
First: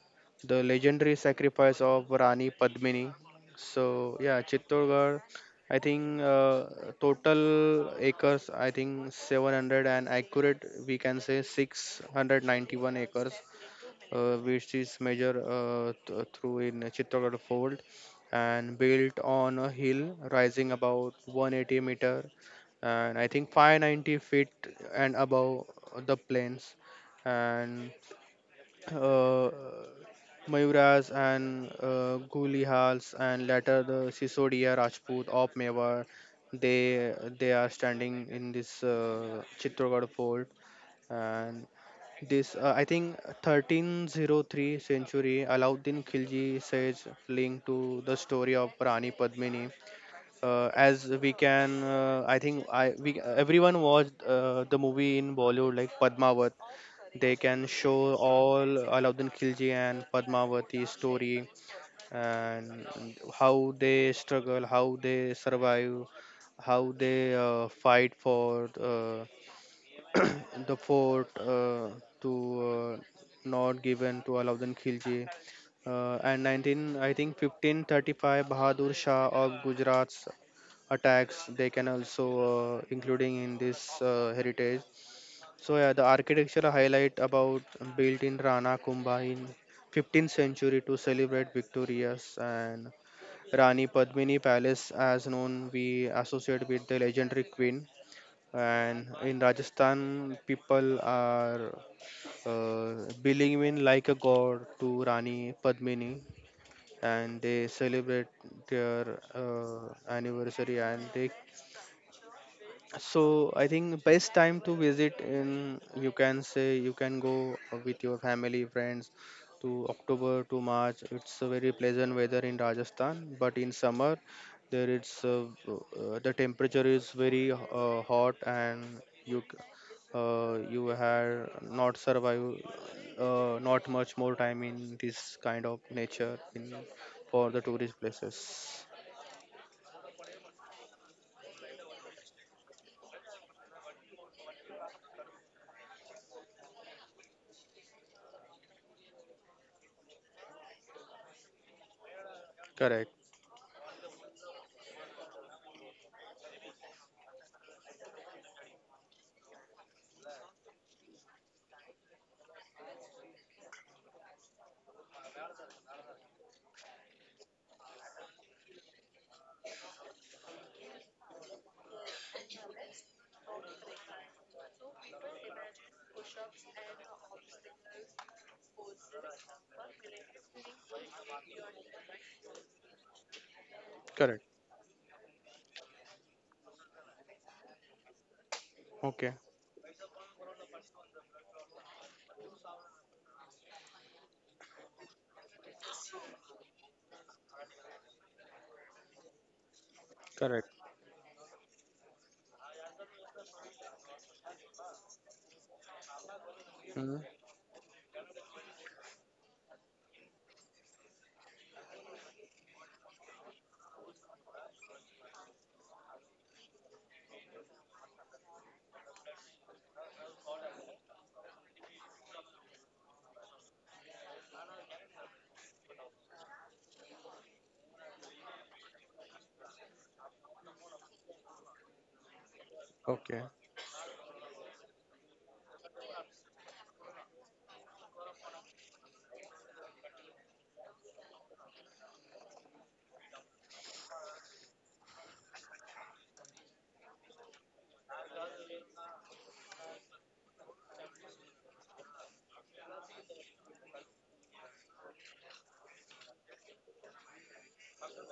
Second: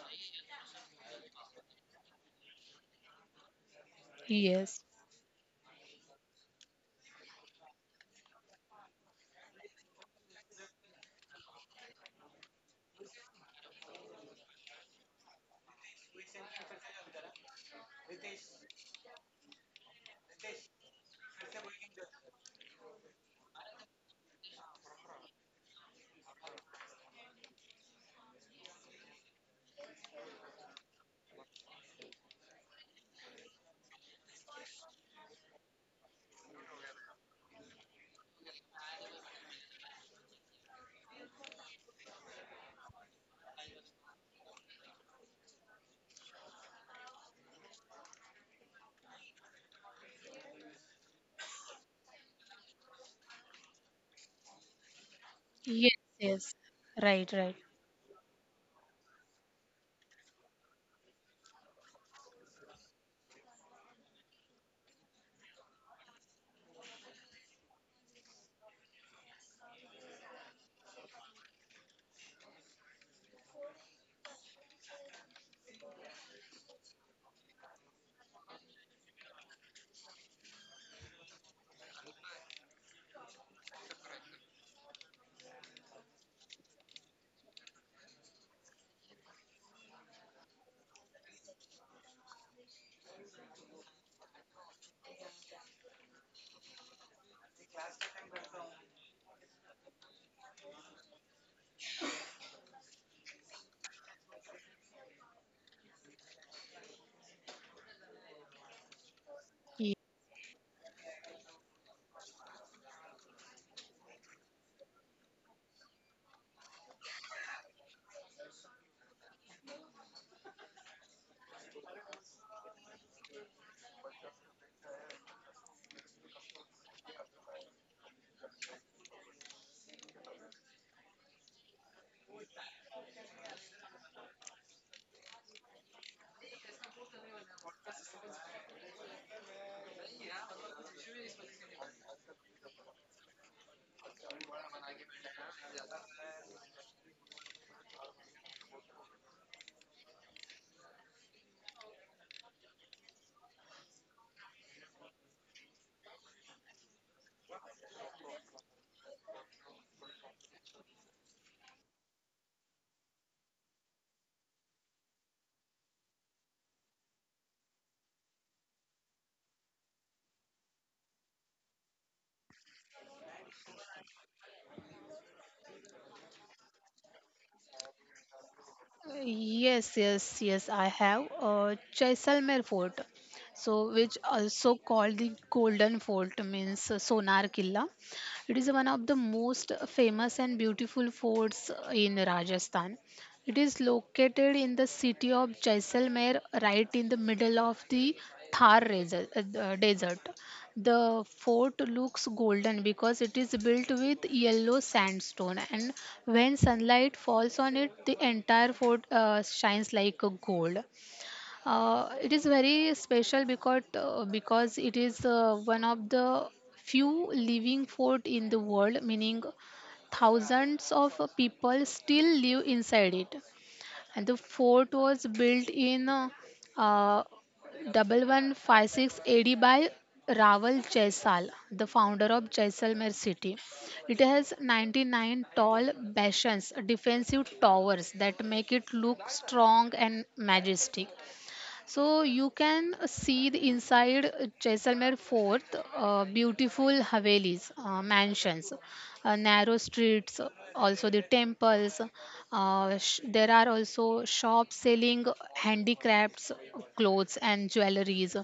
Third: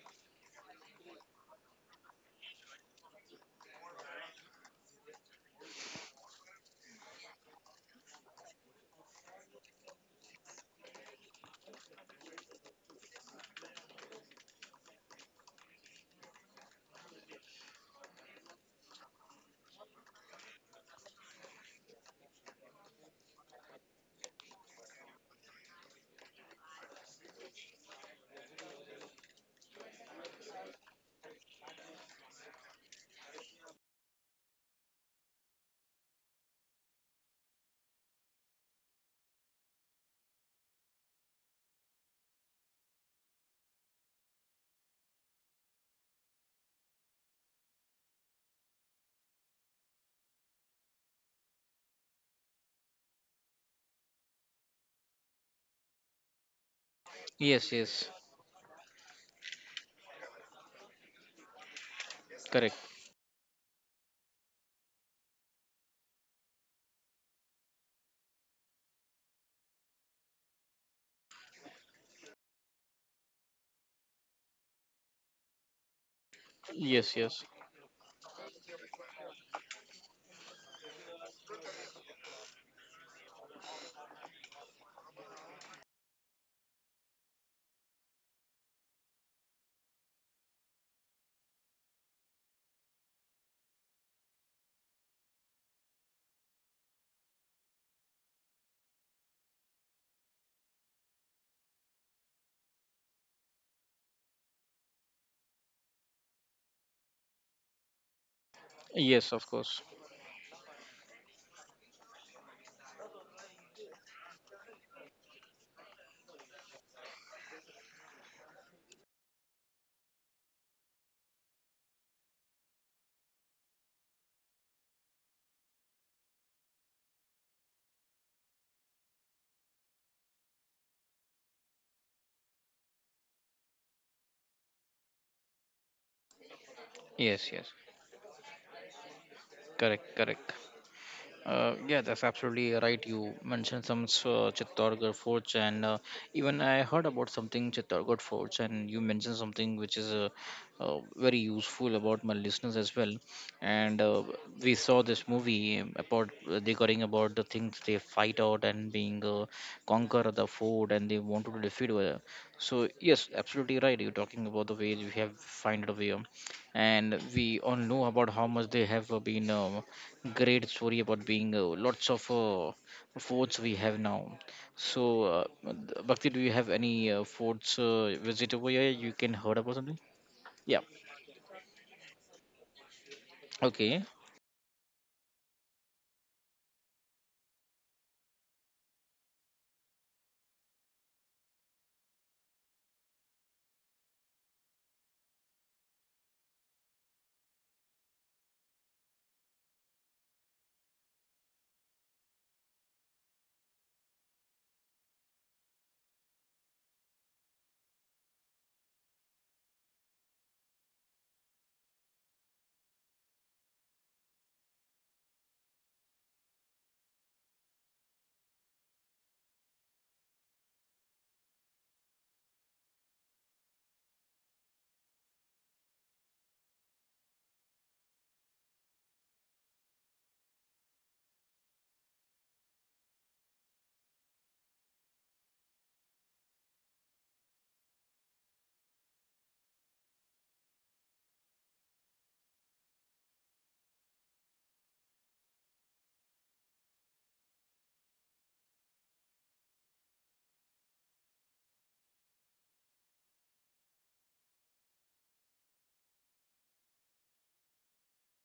Speaker 3: the legendary sacrifice of Rani Padmini. So yeah,
Speaker 2: Yes.
Speaker 3: Chittorgarh, I think total acres, I think 700, and accurate we can say 691 acres, which is measured through in Chittorgarh fold, and built on a hill rising about 180 meter, and I think 590 feet, and above the plains, and uh, Mayuras and Gulihals and later the Sisodia Rajput of Mewar. They are standing in this Chitragarh fort. And this, I think 1303 century Alauddin Khilji says linked to the story of Rani Padmini. As we can, I think I we everyone watched the movie in Bollywood
Speaker 2: Yes.
Speaker 3: like
Speaker 2: Yes.
Speaker 3: Padmavat,
Speaker 2: Right.
Speaker 3: they
Speaker 2: Right.
Speaker 3: can
Speaker 1: yes,
Speaker 3: show
Speaker 1: yes.
Speaker 3: all Alauddin Khilji and Padmavati story,
Speaker 1: Correct.
Speaker 3: and how they struggle, how they survive, how they fight for the fort to not given to Alauddin Khilji. And 19, I
Speaker 1: Yes,
Speaker 3: think
Speaker 1: yes,
Speaker 3: 1535, Bahadur Shah of Gujarat's attacks they can also including in this heritage. So yeah, the architecture highlight about built in Rana Kumbha in 15th century to celebrate victorious, and Rani Padmini Palace as known we associate with the legendary queen. And in Rajasthan people are uh, believing in like a god to Rani Padmini, and they celebrate their
Speaker 1: yes. Of course.
Speaker 3: anniversary, and they, so I think best time to visit in, you can say you can go with your family friends, to October to March. It's a very pleasant weather in Rajasthan, but in summer there it's the temperature is very hot, and you have not survive not much more time in this kind of nature in
Speaker 1: Yes,
Speaker 3: for
Speaker 1: yes.
Speaker 3: the tourist places.
Speaker 1: Correct, correct. Yeah, that's absolutely right. You mentioned some Chittorgarh forts, and even I heard about something Chittorgarh forts, and you mentioned something which is very useful about my listeners as well.
Speaker 3: Correct.
Speaker 1: And we saw this movie about regarding about the things they fight out and being conquer the fort, and they wanted to defeat. So yes, absolutely right. You're talking about the way we have find a way, and we all know about how much they have been. Great story about being lots of forts we have now. So, uh, Bhakti, do you have any forts visit over here you can heard about
Speaker 2: Yes,
Speaker 1: something?
Speaker 2: yes, yes,
Speaker 1: Yeah.
Speaker 2: I have Jaisalmer Fort, so
Speaker 1: Okay.
Speaker 2: which
Speaker 3: Correct.
Speaker 2: also called the Golden Fort means Sonar Killa. It is one of the
Speaker 3: Okay.
Speaker 2: most famous and beautiful forts in Rajasthan. It is located in the city of Jaisalmer, right in the middle of the Thar reser- the desert.
Speaker 3: Correct.
Speaker 2: The fort looks golden because it is built with yellow sandstone, and when sunlight
Speaker 3: Mm.
Speaker 2: falls on it, the entire fort shines like a gold. It is very special because it is one of the few living fort in the world, meaning thousands of people still live inside it, and the fort was built in uh, 1156 AD by Raval Jaisal, the founder of Jaisalmer
Speaker 3: Okay.
Speaker 2: city. It has 99 tall bastions, defensive towers that make it look strong and majestic. So you can see the inside Jaisalmer Fort, beautiful Havelis, mansions, narrow streets, also the temples. There are also shops selling handicrafts, clothes and jewelries,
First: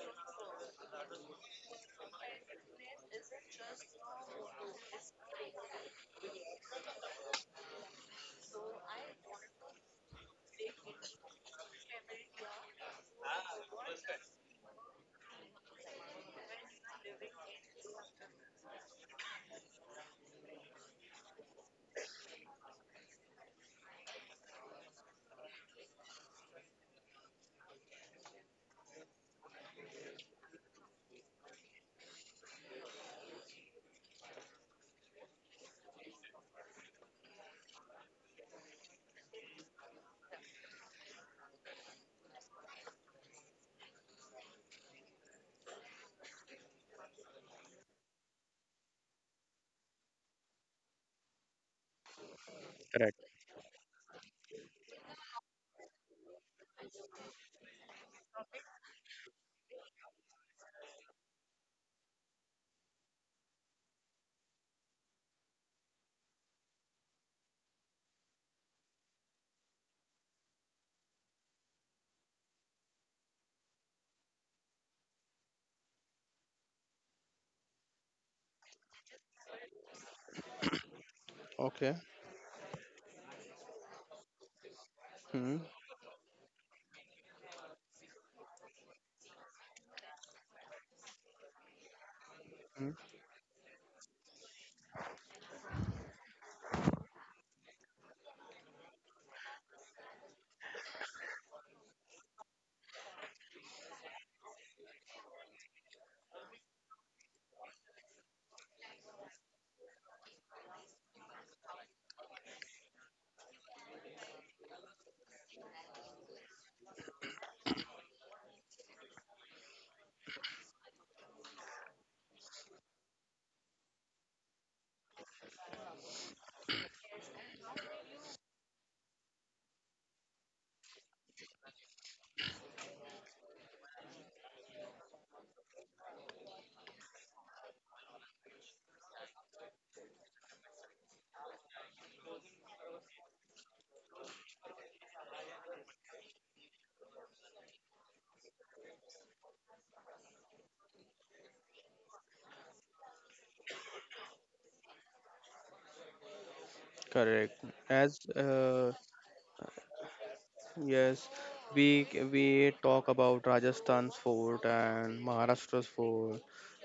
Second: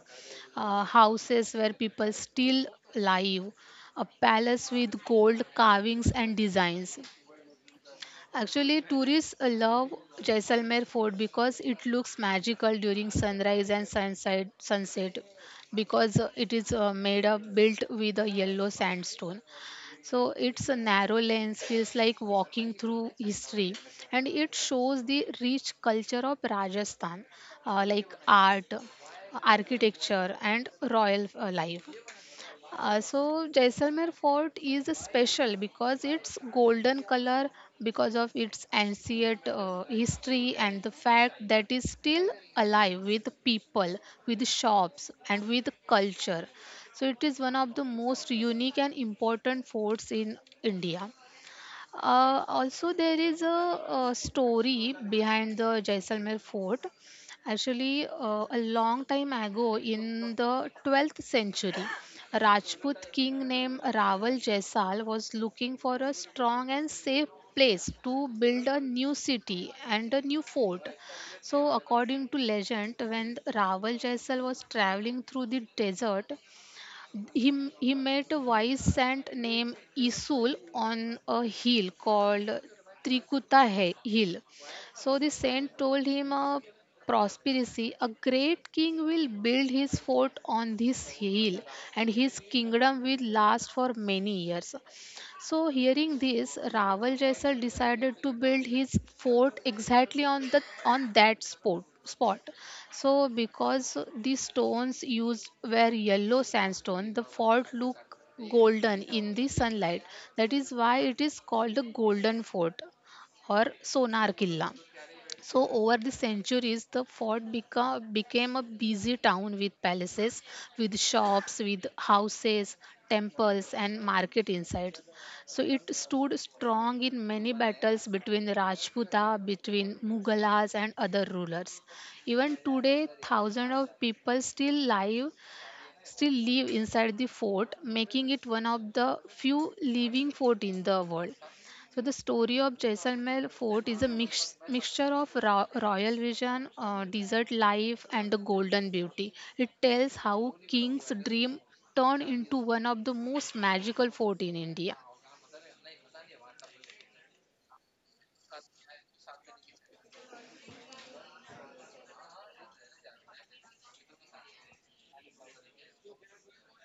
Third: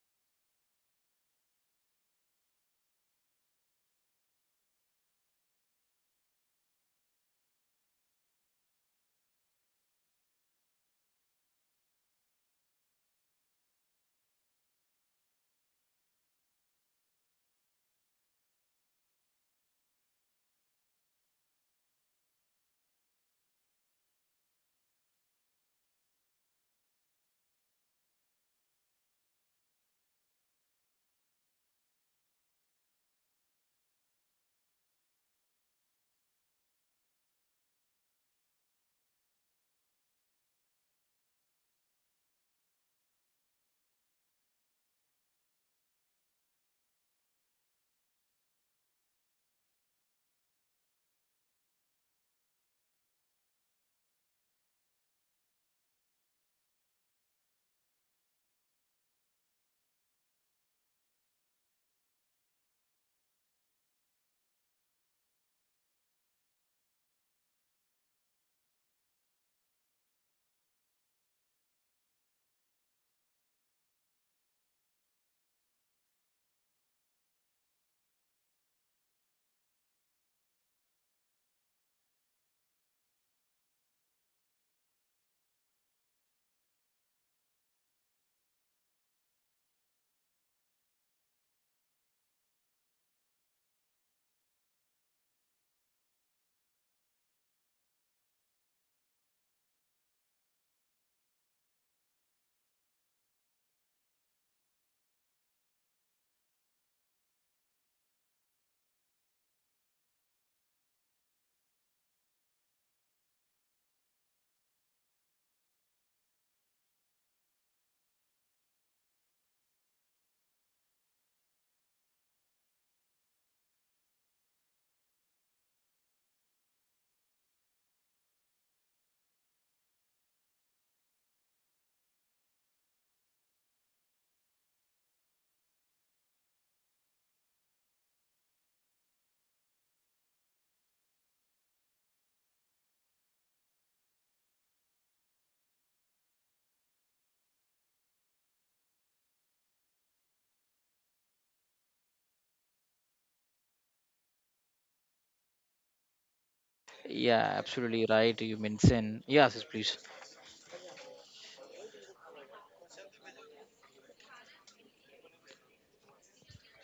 Speaker 2: houses where people still live, a palace with gold carvings and designs. Actually, tourists love Jaisalmer Fort because it looks magical during sunrise and sunset. Sunset, because it is made up built with a yellow sandstone. So it's a narrow lens feels like walking through history, and it shows the rich culture of Rajasthan, like art, architecture, and royal life. So Jaisalmer fort is special because its golden color, because of its ancient history and the fact that it's still alive with people, with shops and with culture. So it is one of the most unique and important forts in India. Also, there
Speaker 3: Correct.
Speaker 2: is a story behind the Jaisalmer fort. Actually, a long time ago in the 12th century, a Rajput king named Raval Jaisal was looking for a strong and safe place to build a new city and a new fort. So, according to legend, when Raval Jaisal was traveling through the desert, he met a wise saint named Isul on a hill
Speaker 3: Okay.
Speaker 2: called Hill. So the
Speaker 3: Hmm.
Speaker 2: saint told him a prosperity, a great king will build his fort on this hill and his
Speaker 3: Hmm,
Speaker 2: kingdom will last for many years. So, hearing this, Raval Jaisal decided to build his fort exactly on the on that spot. So, because the stones used were yellow sandstone, the fort looked golden in the sunlight. That is why it is called the Golden Fort or Sonar Killa. So, over the centuries, the fort became a busy town with palaces, with shops, with houses, temples, and market insights. So, it stood strong in many battles between Rajputa, between Mughalas, and other rulers. Even today, thousands of people still live inside the fort, making it one of the few living fort in the world. So the story of Jaisalmer Fort is a mixture of royal vision, desert life, and the golden beauty. It tells how king's dream turned into one of the most magical fort in India.
Speaker 1: Yeah,
Speaker 3: correct.
Speaker 1: absolutely
Speaker 3: As
Speaker 1: right. You mentioned. Yes, yes, please.
Speaker 3: yes, we talk about Rajasthan's food and Maharashtra's food,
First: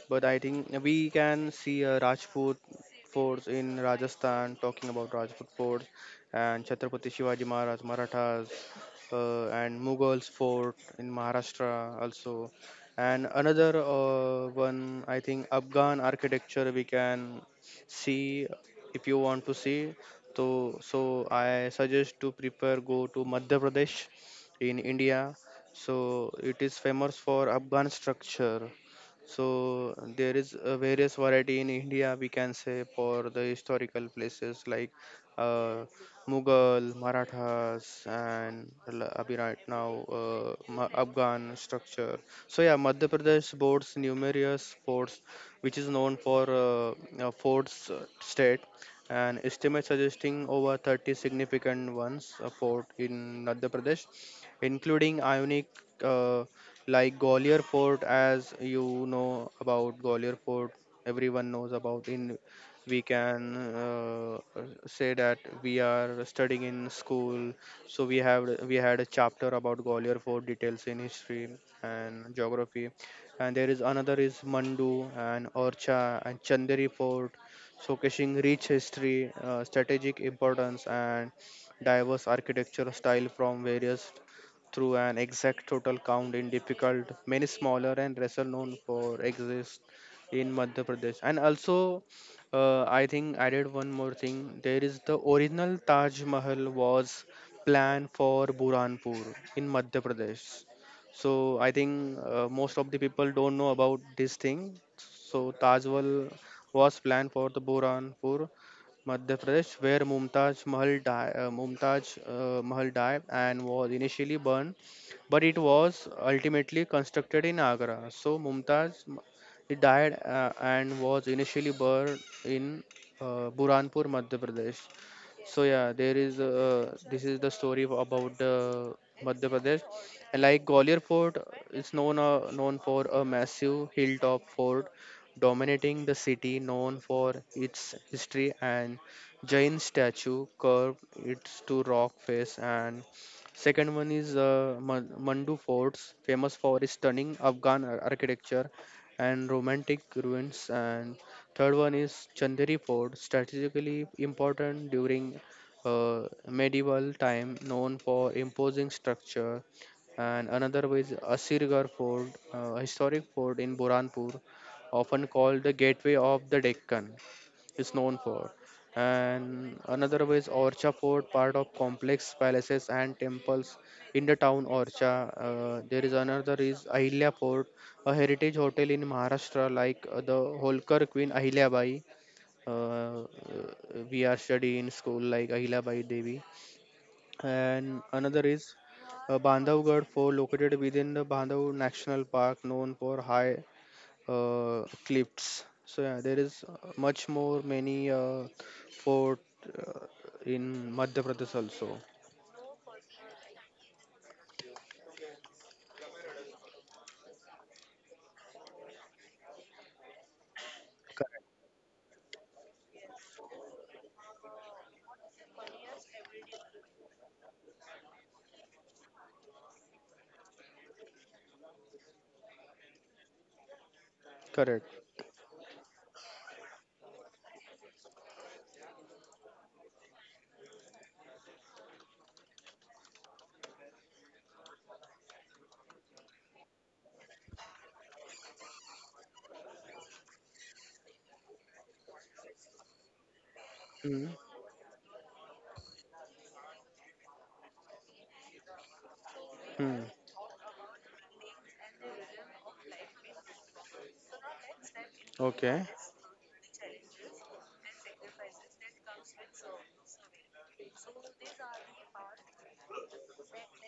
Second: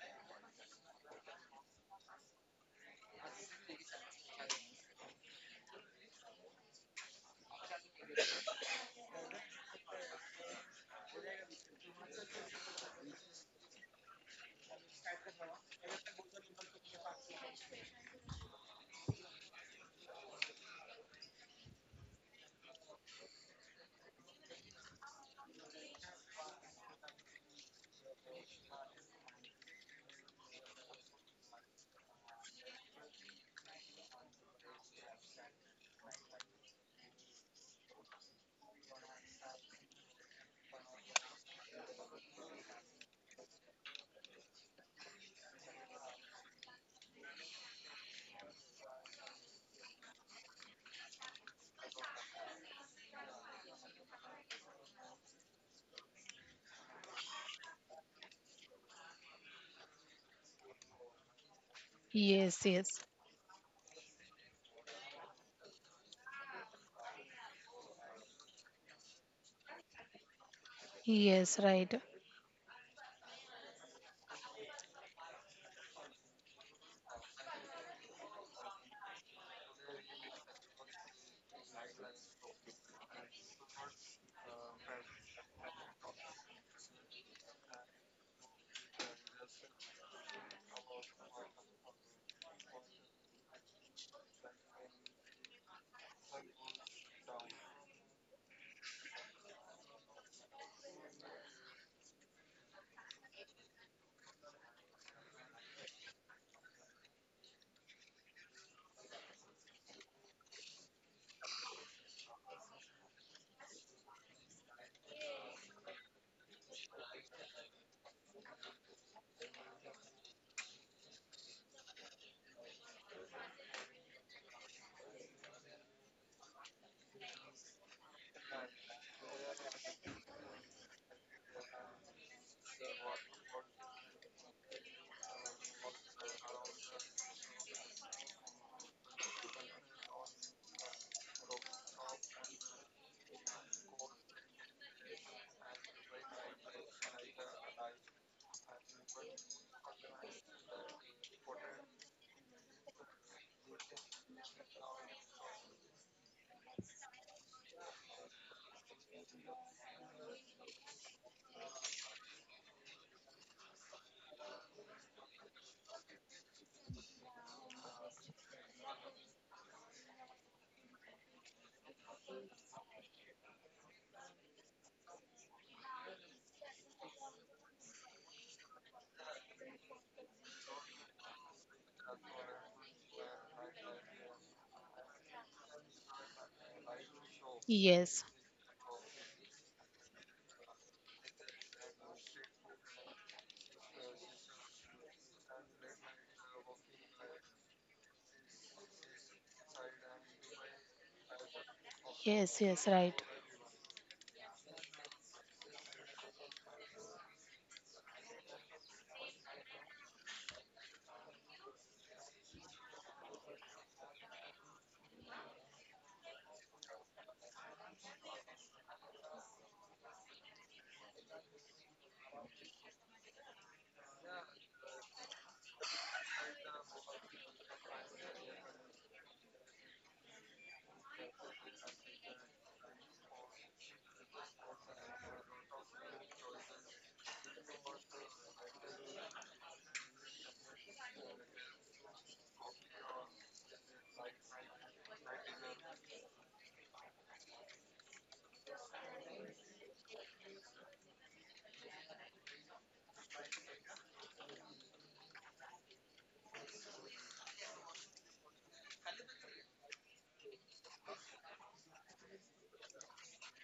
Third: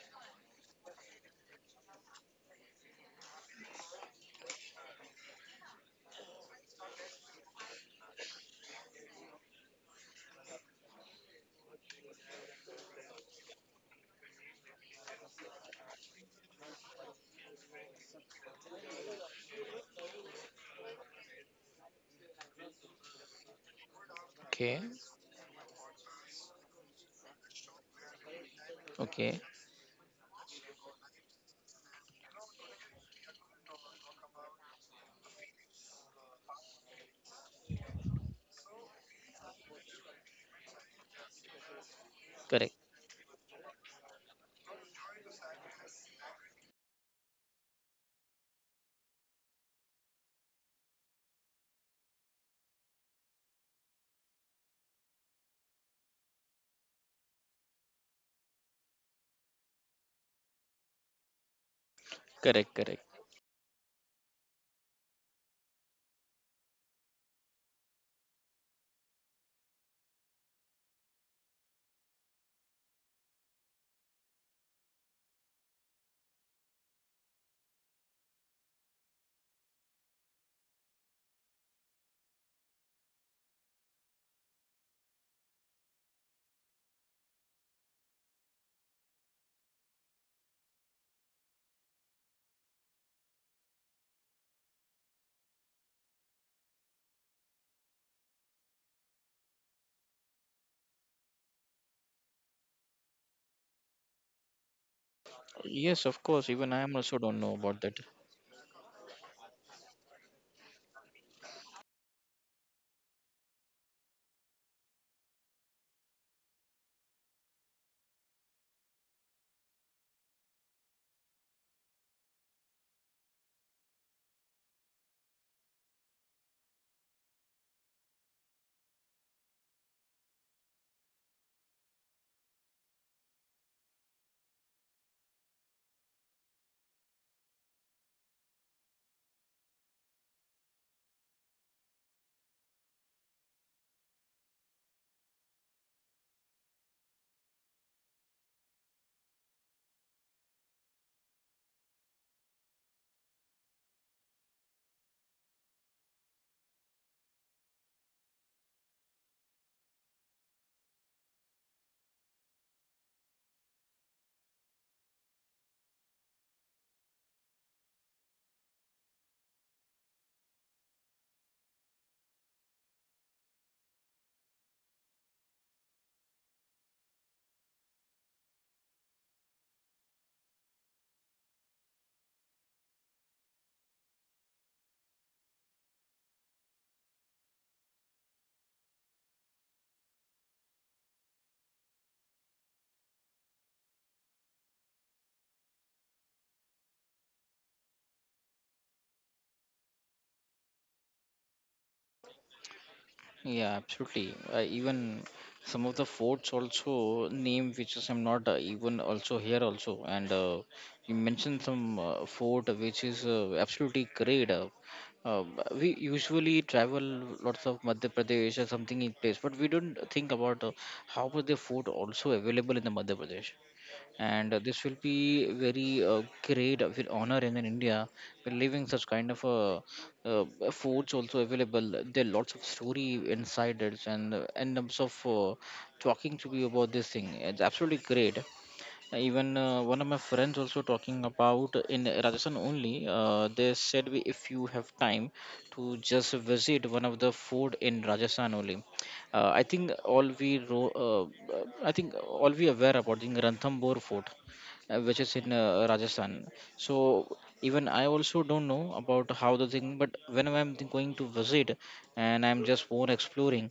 Speaker 3: but I think we can see Rajput forts in Rajasthan, talking about Rajput forts and Chhatrapati Shivaji Maharaj, Marathas, and Mughals fort in Maharashtra also. And another one, I think Afghan architecture we can see if you want to see. So I suggest to prepare go to Madhya Pradesh in
Speaker 1: Okay.
Speaker 3: India. So it is famous for Afghan structure.
Speaker 1: Okay.
Speaker 3: So there is a various variety in India we can say for the historical places like uh, Mughal, Marathas, and abhi right now Afghan structure. So yeah,
Speaker 1: Correct.
Speaker 3: Madhya Pradesh boasts numerous forts, which is known for forts state, and estimates suggesting over 30 significant ones fort in Madhya Pradesh, including Ionic. Uh, like Gwalior Fort, as you know about Gwalior Fort, everyone knows about. In
Speaker 2: Yes,
Speaker 1: Correct.
Speaker 3: we
Speaker 1: Correct.
Speaker 2: yes,
Speaker 3: can say that we are studying in school, so we had a chapter about Gwalior Fort details in history
Speaker 2: yes, right.
Speaker 3: and geography, and there is another is Mandu and Orcha and Chanderi Fort, showcasing rich history, strategic importance, and diverse architecture style from various through an exact total count in difficult many smaller and lesser known for exist in Madhya Pradesh. And also, I think added one more thing, there is the original Taj Mahal was planned for Burhanpur in Madhya Pradesh. So I think most of the people don't know about this thing. So Taj Mahal
Speaker 1: Yes, of course. Even
Speaker 3: was
Speaker 1: I am
Speaker 3: planned
Speaker 1: also
Speaker 3: for
Speaker 1: don't
Speaker 3: the
Speaker 1: know about that.
Speaker 3: Burhanpur, Madhya Pradesh, where Mumtaz Mahal died, Mumtaz Mahal died and was initially burned, but it was ultimately constructed in Agra. So he died and was initially burned in Burhanpur, Madhya Pradesh. So yeah, there is this is the story of- about the Madhya Pradesh. And like Gwalior Fort is known known for a massive hilltop fort dominating the city, known for its history and Jain statue curved its to rock face. And second one is Mandu forts, famous for its stunning architecture and romantic ruins. And third one is Chanderi fort, strategically important during medieval time, known for imposing structure. And another was Asirgarh Fort, historic fort in Burhanpur, often called the Gateway of the Deccan, is known for. And another way is Orcha Fort, part of complex palaces and temples in the town Orcha. There is another is Ahilya Fort, a heritage hotel in Maharashtra, like the Holkar Queen Ahilyabai. Uh, uh, we are studying in school like Ahilyabai Devi. And another
Speaker 2: Yes,
Speaker 3: is Bandhavgarh Fort, located within the Bandhav National Park, known for high clips. So yeah, there is much more many fort uh, in Madhya Pradesh also.
Speaker 2: yes, yes, right.
Speaker 1: Yeah, absolutely. Even some of the forts also name which is I'm not even also here also. And you
Speaker 3: Correct.
Speaker 1: mentioned some fort which is absolutely great. Uh, we usually travel lots of Madhya Pradesh or something in place, but we don't think about how was the fort also available in the Madhya Pradesh, and
Speaker 3: Correct.
Speaker 1: this will be very great will honor in India. We're living such kind of uh, foods also available. There are lots of story inside it, and in terms of talking to you about this thing, it's absolutely great. Even one of my friends also talking about in Rajasthan only, they said
Speaker 3: Hmm.
Speaker 1: we, if you have time to just visit one of the fort in Rajasthan only. I
Speaker 3: Hmm.
Speaker 1: think all we I think all we aware about the Ranthambore fort, which is in
Speaker 3: Okay.
Speaker 1: Rajasthan. So even I also don't know about how the thing, but when I'm going to visit, and I'm just more exploring,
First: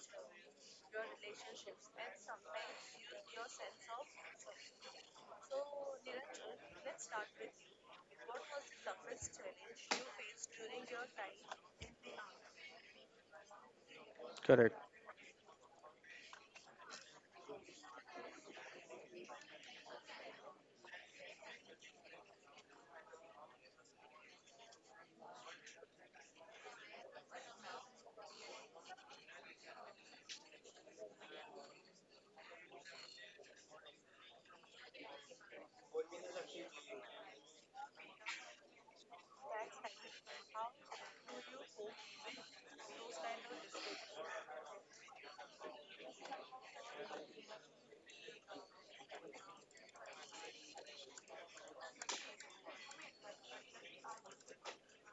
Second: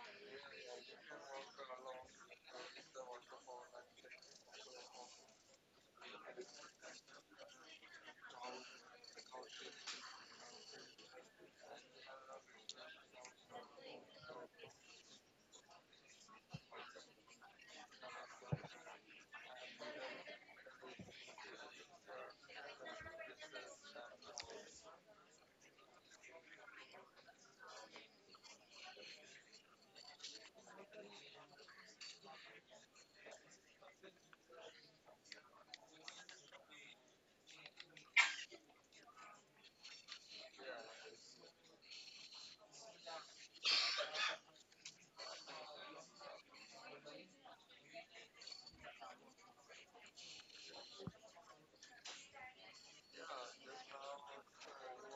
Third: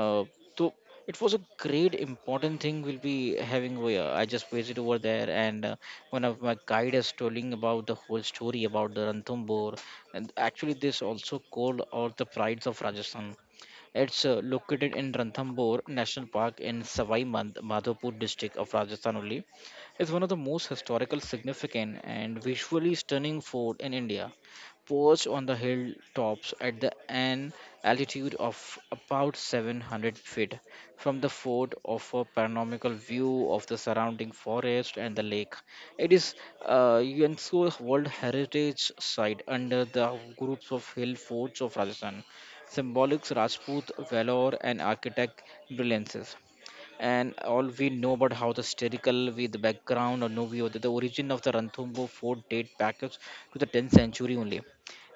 Speaker 1: uh, so it was a great important thing we'll be having over here. I just visited over there, and one of my guide is telling about the whole story about the Ranthambore, and actually this also called all the prides of Rajasthan. It's
Speaker 3: Correct.
Speaker 1: located in Ranthambore National Park in Savai Madhopur district of Rajasthan only. It's one of the most historical significant and visually stunning fort in India, perched on the hilltops at the, an altitude of about 700 feet. From the fort, offer a panoramical view of the surrounding forest and the lake. It is UNESCO World Heritage Site under the groups of hill forts of Rajasthan. Symbolics Rajput valor and architect brilliances, and all we know about how the historical with the background or Novio, the origin of the Ranthambore fort date back to the 10th century only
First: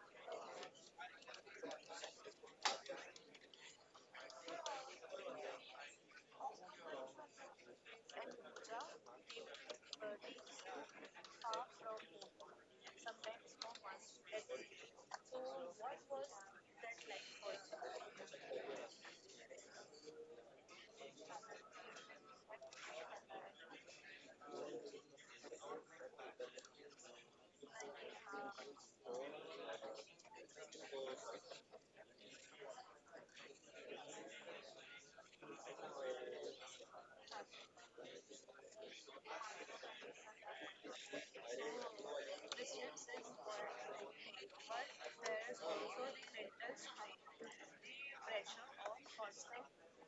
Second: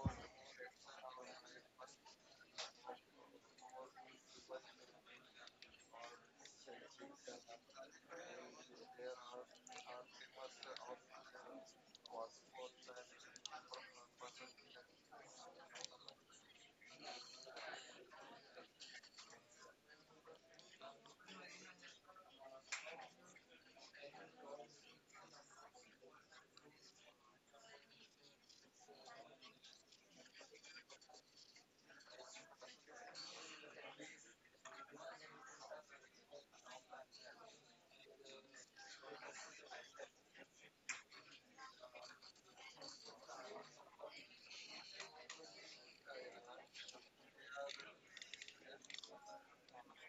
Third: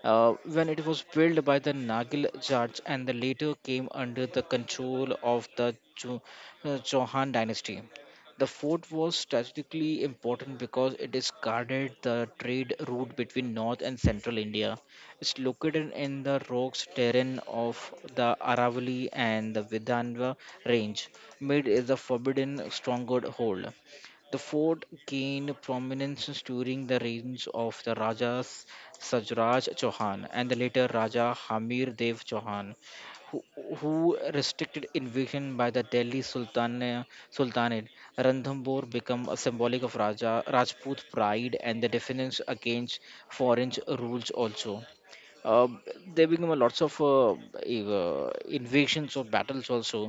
Speaker 1: when it was built by the Nagil Jats and the later came under the control of the Chauhan dynasty. The fort was strategically important because it is guarded the trade route between north and central India. It's located in the rocks terrain of the Aravalli and the Vidhanva range, made is the forbidden stronghold. The fort gained prominence during the reigns of the Rajas Sajraj Chauhan and the later Raja Hamir Dev Chauhan, who, who restricted invasion by the Sultanate. Ranthambore became a symbolic of Rajput pride and the defense against foreign rules also. uh, there become a lots of invasions or battles also.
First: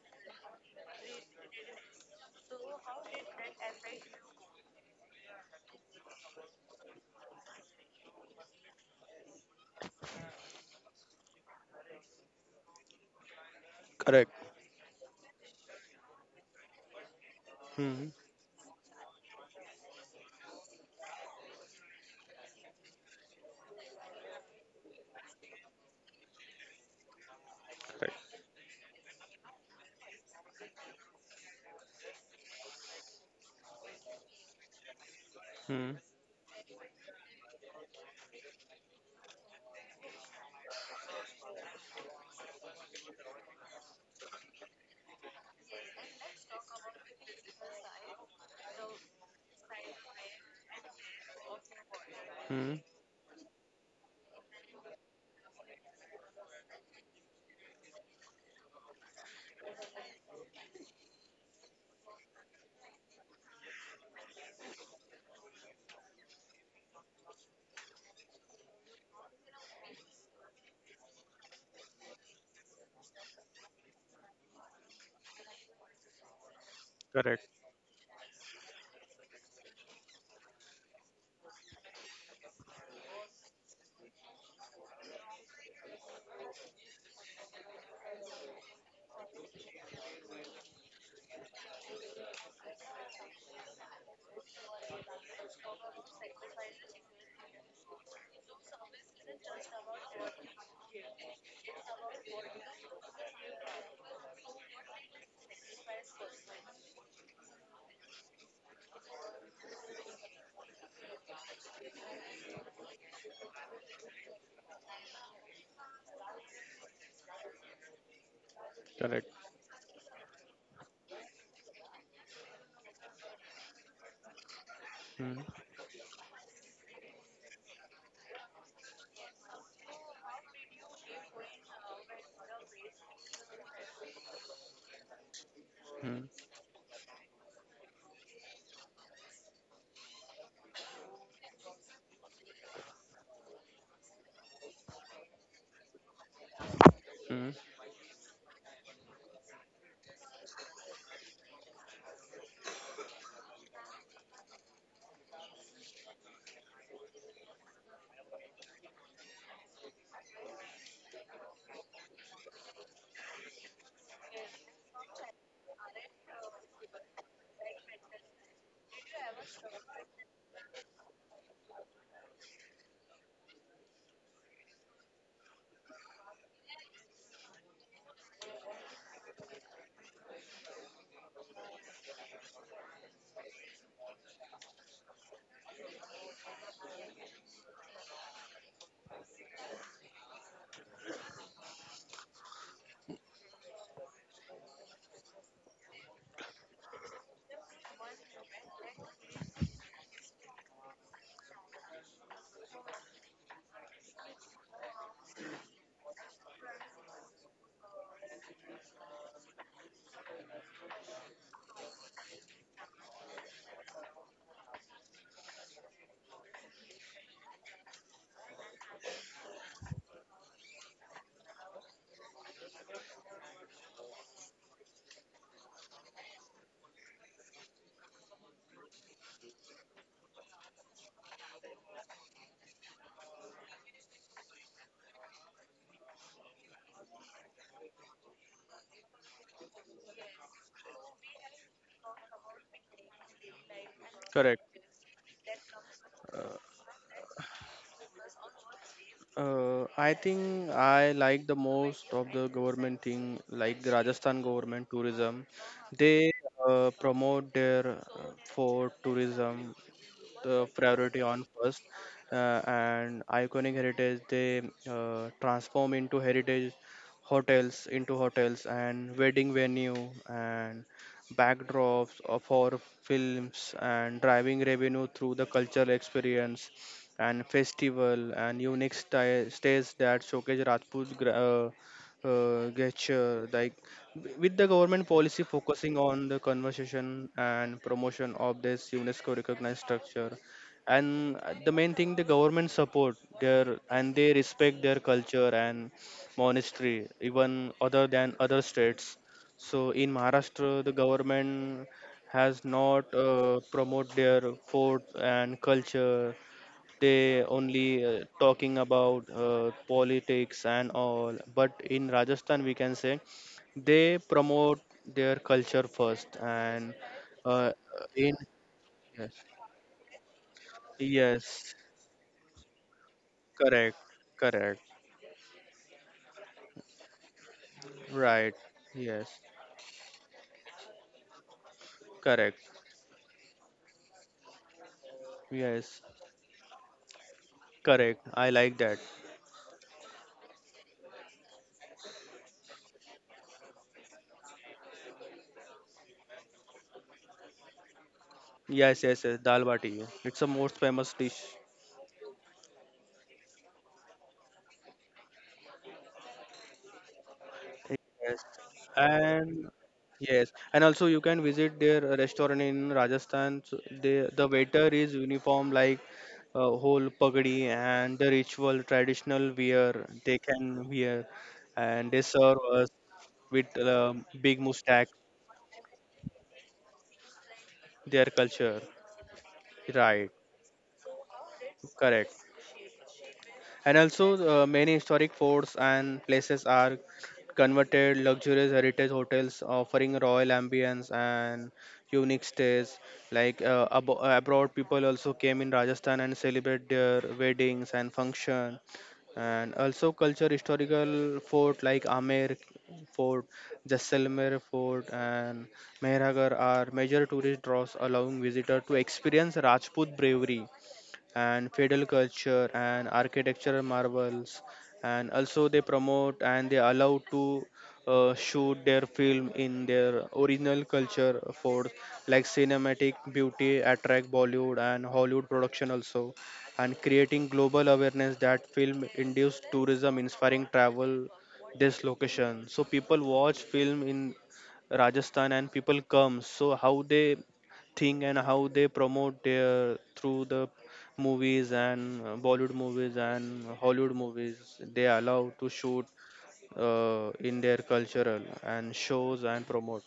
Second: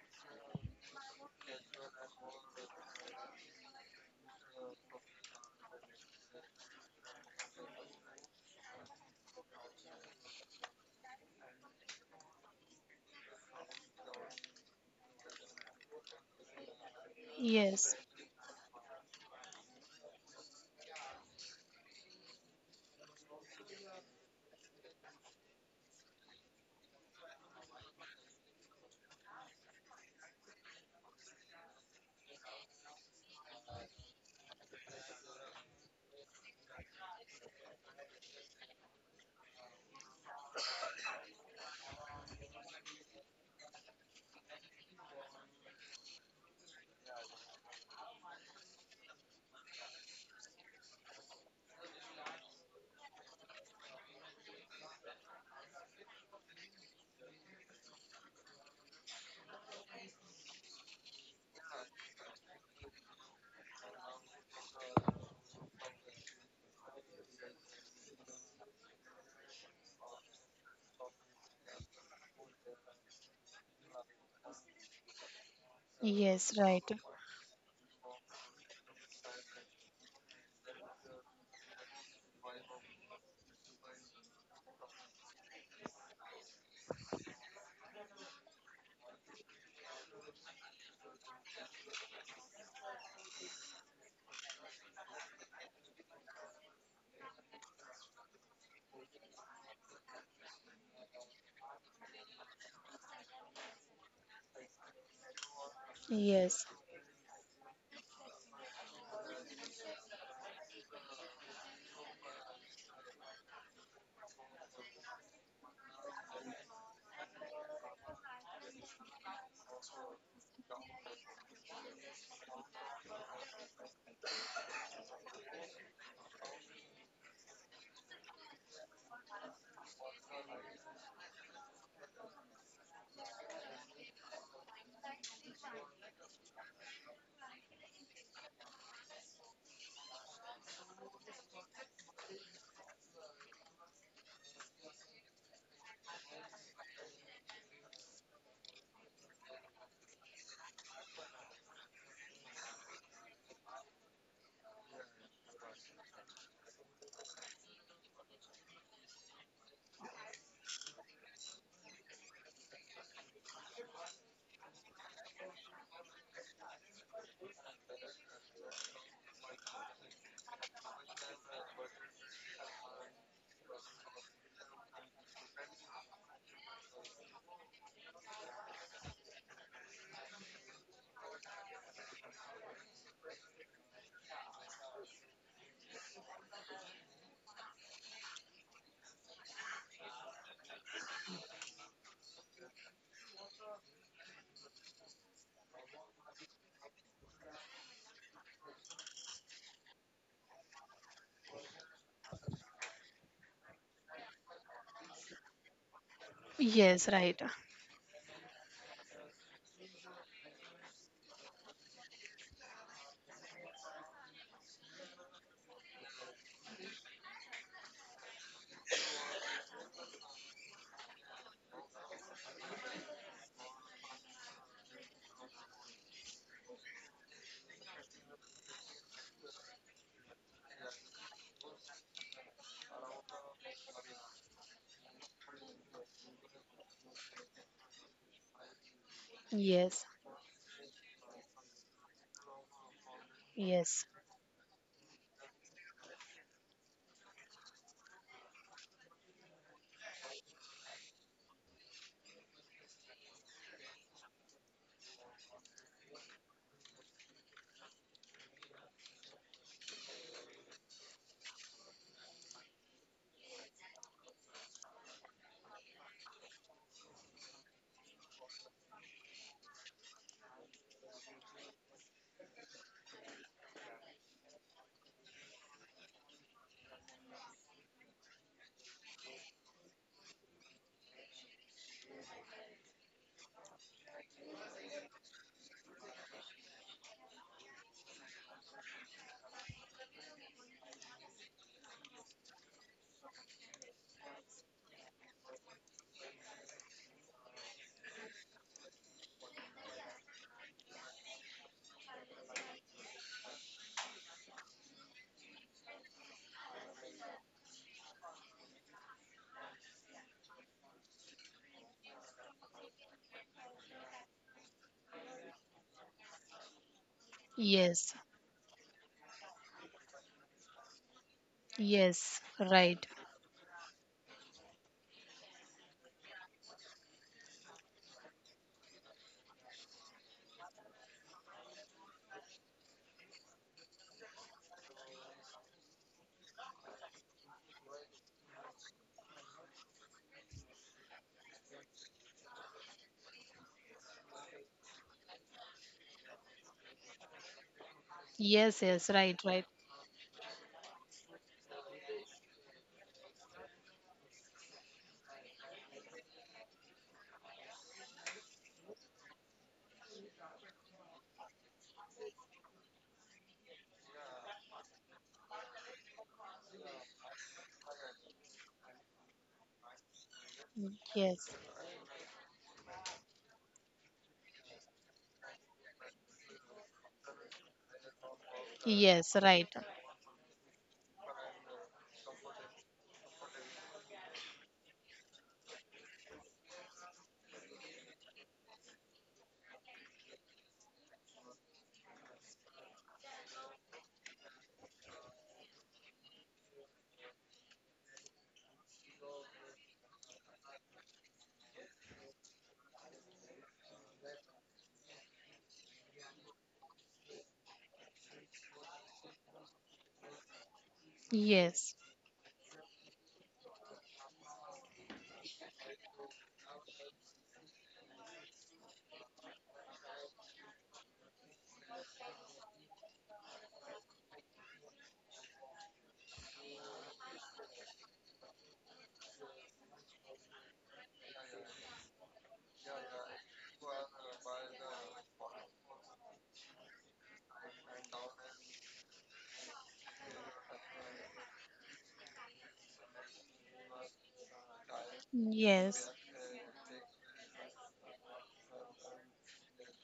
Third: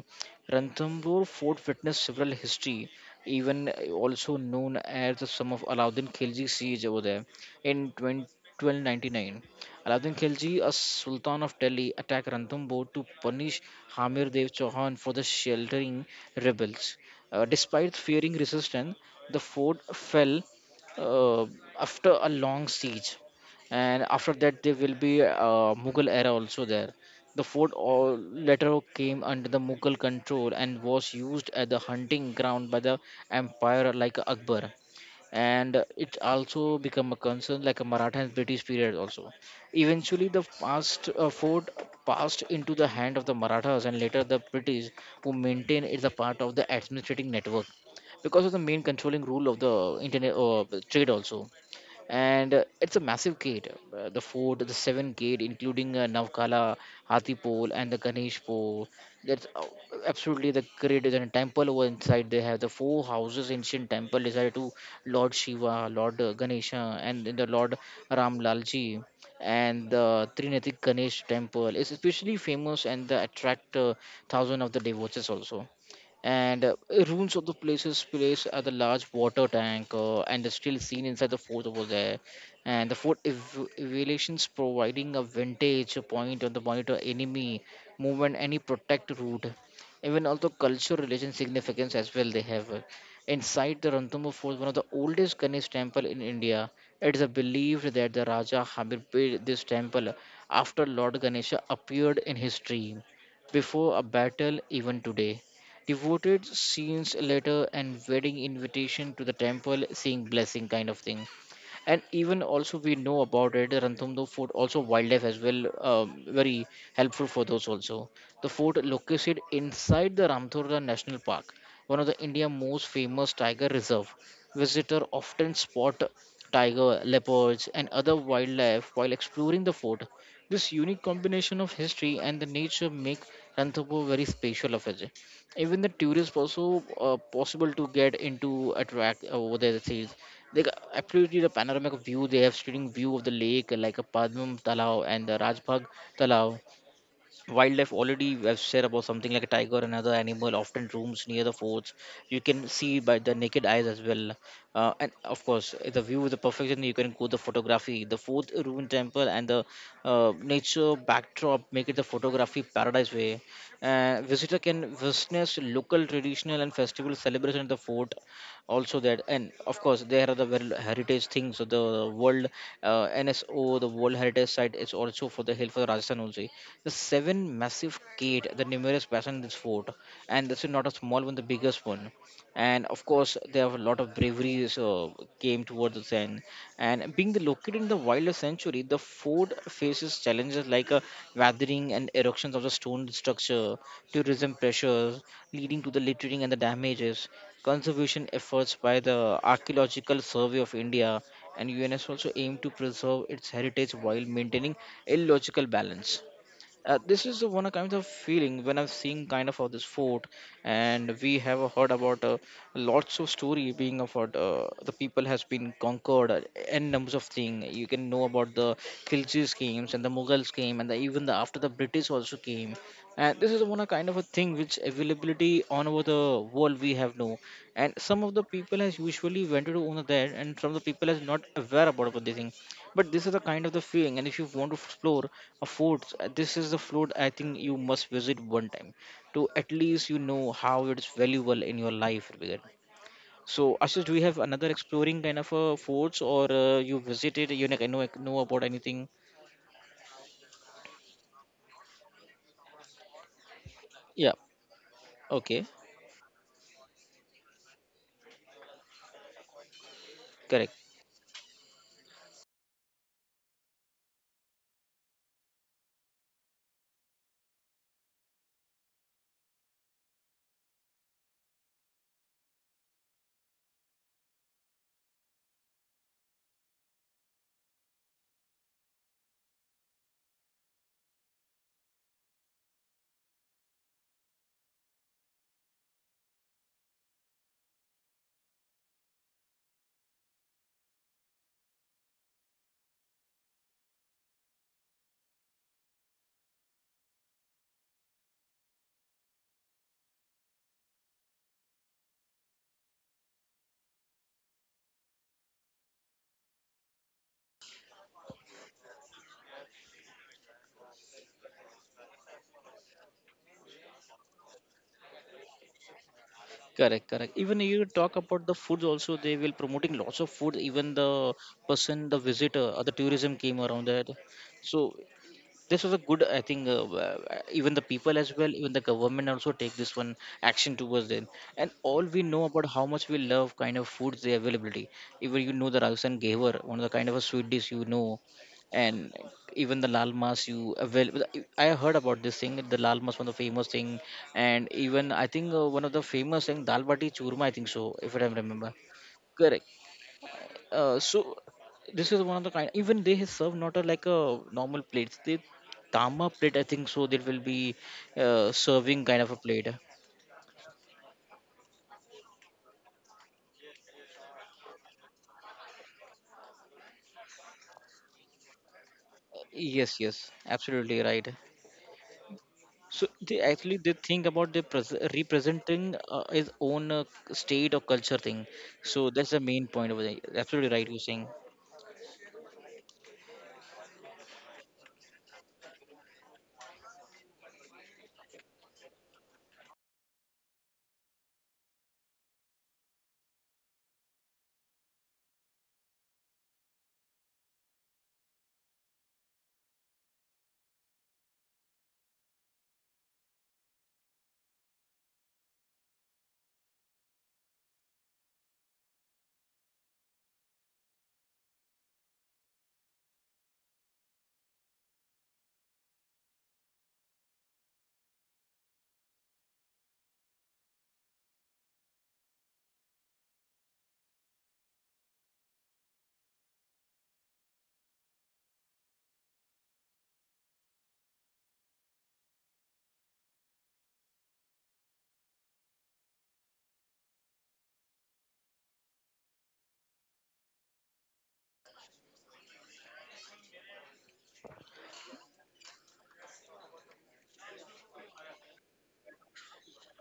Speaker 1: Ranthambore fort witnessed several history, even also known as the sum of Alauddin Khilji siege over there in 20, 1299. Alauddin Khilji, a sultan of Delhi, attacked Ranthambore to punish Hamir
Speaker 3: Correct.
Speaker 1: Dev Chauhan for the sheltering rebels. Uh,
Speaker 2: Yes,
Speaker 1: despite
Speaker 3: Hmm.
Speaker 1: fearing resistance, the fort fell uh, after a long siege. And after that there will be mughal era also there. The fort all
Speaker 3: Correct.
Speaker 1: later came under the mughal control and was used as the hunting ground by the empire like akbar, and
Speaker 3: Hmm.
Speaker 1: it also became a concern like a maratha and british period also. Eventually the past fort passed into the hand of the marathas and later the british, who maintain it as a part of the administrative network because of the main controlling rule of the internet trade also, and
Speaker 3: Hmm.
Speaker 1: it's a massive gate. The fort, the seven gate, including Navkala, Hathipol, and the Ganesh Pole. That's Absolutely the great. There's a temple over inside. They have the four houses, ancient temple decided to Lord Shiva, Lord Ganesha, and the Lord Ram Lalji. And the Trinity Ganesh temple is especially famous and the attract thousand of the devotees also.
Speaker 2: yes,
Speaker 1: And
Speaker 2: right.
Speaker 1: ruins of
Speaker 3: Correct.
Speaker 1: the places place are the large water tank and the still seen inside the fort over there. And the fort evaluations providing a vintage point on the monitor enemy movement any protect route, even also culture relation significance as well they have inside the ranthambore fort, one of the oldest ganesh temple in india. It is believed that the raja hamir built this temple after lord ganesha appeared in his dream before a battle. Even today devoted
Speaker 2: Yes,
Speaker 1: scenes letter and wedding invitation to the temple saying blessing kind of thing. And even also we know about it ranthambore fort also wildlife as well, very helpful for those also. The fort
Speaker 3: Correct.
Speaker 1: located inside the ramthura national park, one of the india most famous tiger reserve. Visitor
Speaker 3: Hmm.
Speaker 1: often spot tiger, leopards and other wildlife while exploring the fort. This unique combination of history and the nature make ranthambore very special of it. Even the
Speaker 3: Hmm.
Speaker 1: tourists also possible to get into attract over there, like absolutely the panoramic view they have, stunning view of the lake like a Padmam Talao and the Rajbagh Talao.
Speaker 3: Hmm.
Speaker 1: Wildlife already I've said about, something like a tiger and other animal often roams near the forts, you can see by the naked eyes as well. And of course the view is the perfection, you can go the photography, the fort ruin temple and the nature backdrop make it the photography paradise way. Visitor can witness local traditional and festival celebration at the fort also, that, and of course there are the very heritage things of the world. Nso the world heritage site is also for the hill for the rajasthan only, the seven massive gate, the numerous basin in this fort, and this is not a small one, the biggest one. And of course, they have a lot of bravery came towards the end. And being the located in the wildest century, the fort faces challenges like weathering and eruptions of the stone structure, tourism pressures, leading to the littering and the damages. Conservation efforts by the Archaeological Survey of India and UNS also aim to preserve its heritage while maintaining a logical balance.
Speaker 2: yes,
Speaker 1: This
Speaker 2: right.
Speaker 1: is one kind of feeling when I've seen kind of this fort, and we have heard about lots of story being about the people has been conquered n numbers of thing. You can know about the Khilji's games and the Mughals came, and the, even the after the British also came. And this is one a kind of a thing which availability on over the world we have no, and some of the people has usually went to on there, and some of the people has not aware about this thing. But this is a kind of the feeling, and if you want to explore a fort, this is the fort I think you must visit one time, to at
Speaker 2: Yes.
Speaker 1: least you know how it's valuable in your life, Brigade. So
Speaker 2: Yes,
Speaker 1: Ashish, do you have another
Speaker 3: Correct.
Speaker 1: exploring kind of forts or
Speaker 3: Uh,
Speaker 1: you visited, you like, know about anything?
Speaker 3: I think I like the most of the government thing, like the
Speaker 1: Yeah.
Speaker 3: Rajasthan government tourism.
Speaker 1: Okay.
Speaker 3: They promote their for tourism, the
Speaker 1: Correct.
Speaker 3: priority on first and iconic heritage. They transform into heritage hotels, into hotels and wedding venue and backdrops of our films, and driving revenue through the cultural experience and festival and unique stays that showcase Rajput gesture, like with the government policy focusing on the conversation and promotion of this UNESCO recognized structure. And the main thing, the government support their and they respect their culture and monastery even other than other states. So in Maharashtra, the government has not promote their fort and culture. They only talking about politics and all. But in Rajasthan, we can say they promote their culture first and
Speaker 1: Correct. Correct, even
Speaker 3: uh,
Speaker 1: you
Speaker 2: yes,
Speaker 1: talk
Speaker 3: in
Speaker 1: about the foods also,
Speaker 3: yes,
Speaker 1: they will promoting lots of food, even the
Speaker 3: yes,
Speaker 1: person, the
Speaker 2: yes,
Speaker 1: visitor or the
Speaker 2: right.
Speaker 1: tourism came around
Speaker 3: correct,
Speaker 1: there.
Speaker 3: correct,
Speaker 1: So this was a good, I think, even the people as well,
Speaker 3: right,
Speaker 1: even the government
Speaker 3: yes,
Speaker 1: also take this one action towards them. And all we know
Speaker 3: correct,
Speaker 1: about how much we love kind of foods, the availability. Even you know the
Speaker 3: yes,
Speaker 1: rajasthan gaver, one of the kind of a sweet dish, you know.
Speaker 3: correct, I like that,
Speaker 1: And even the lal mas you avail, I heard about this thing, the lal mas one of the famous thing. And even I think one of the famous thing dal bati churma, I think, so if I remember
Speaker 2: Yes,
Speaker 3: yes,
Speaker 2: yes,
Speaker 3: yes,
Speaker 2: right,
Speaker 3: yes.
Speaker 2: right.
Speaker 1: correct.
Speaker 3: Dal bati, it's a most
Speaker 1: So
Speaker 3: famous dish.
Speaker 1: this is one of the kind. Even they serve not a, like a normal plates. They tama plate, I think. So they will be
Speaker 3: Yes.
Speaker 1: serving kind of a plate.
Speaker 3: And yes, and also you can visit their restaurant in Rajasthan. So they, the waiter is uniform, like whole pagdi and the ritual traditional
Speaker 1: Yes,
Speaker 3: wear
Speaker 1: yes,
Speaker 3: they can
Speaker 1: absolutely right.
Speaker 3: wear,
Speaker 2: Yes,
Speaker 3: and they serve us
Speaker 1: So they actually
Speaker 3: with
Speaker 1: they think about the
Speaker 3: big mustache.
Speaker 1: representing his own state or culture
Speaker 3: Their
Speaker 1: thing.
Speaker 3: culture,
Speaker 1: So
Speaker 2: yes,
Speaker 1: that's the
Speaker 2: right.
Speaker 1: main point over there.
Speaker 3: right?
Speaker 1: Absolutely right, you're saying.
Speaker 3: Correct. And also, many historic forts and places are converted luxurious heritage hotels offering royal ambience and unique stays. Like abroad, people also came in Rajasthan and celebrate their weddings and function. And also, culture historical fort like Amer Fort, Jaisalmer Fort, and Mehrgarh are major tourist draws, allowing visitor to experience Rajput bravery and
Speaker 2: Yes,
Speaker 3: feudal culture and architectural marvels. And also they promote and they allow to shoot their film in their original culture, for like cinematic beauty, attract Bollywood and Hollywood production also, and creating global awareness that film induced tourism inspiring travel this location. So people watch film in Rajasthan and people come. So how they think and how they promote their through the movies and Bollywood movies and Hollywood movies, they allow to shoot
Speaker 2: yes,
Speaker 3: in their cultural and shows and promote.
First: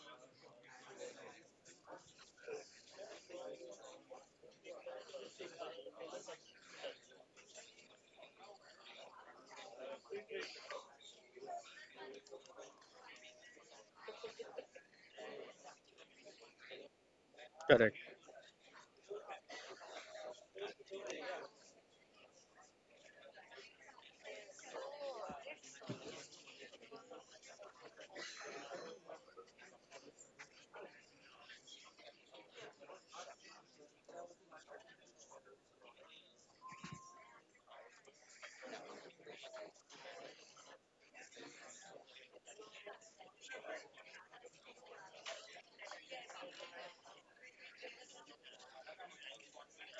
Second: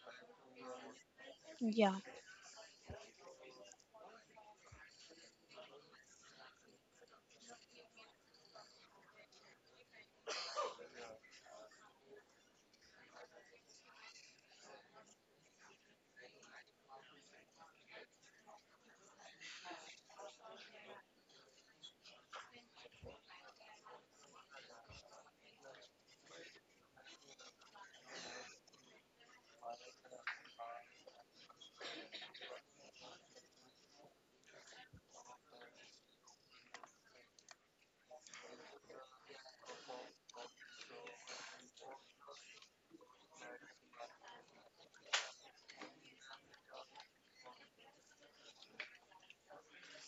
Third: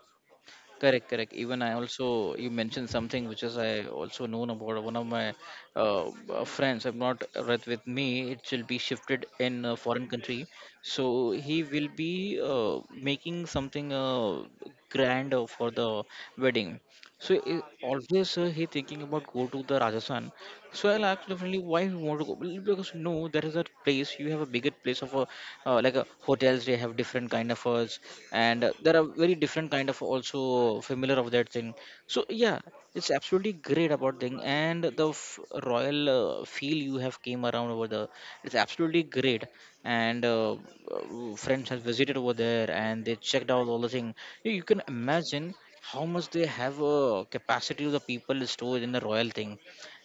Speaker 1: Correct, correct. Even I
Speaker 2: yeah,
Speaker 1: also you mentioned something which is I also known about one of my friends. I'm not right with me. It will be shifted in a foreign country, so he will be making something grand for the wedding. So I
Speaker 3: Correct.
Speaker 1: always he thinking about go to the Rajasthan. So I'll ask definitely why you want to go. Well, because no, there is a place you have a bigger place of a like a hotels, they have different kind of and there are very different kind of also familiar of that thing. So yeah, it's absolutely great about thing, and the royal feel you have came around over there. It's absolutely great, and friends has visited over there and they checked out all the thing. You can imagine how much they have capacity of the people stored in the royal thing,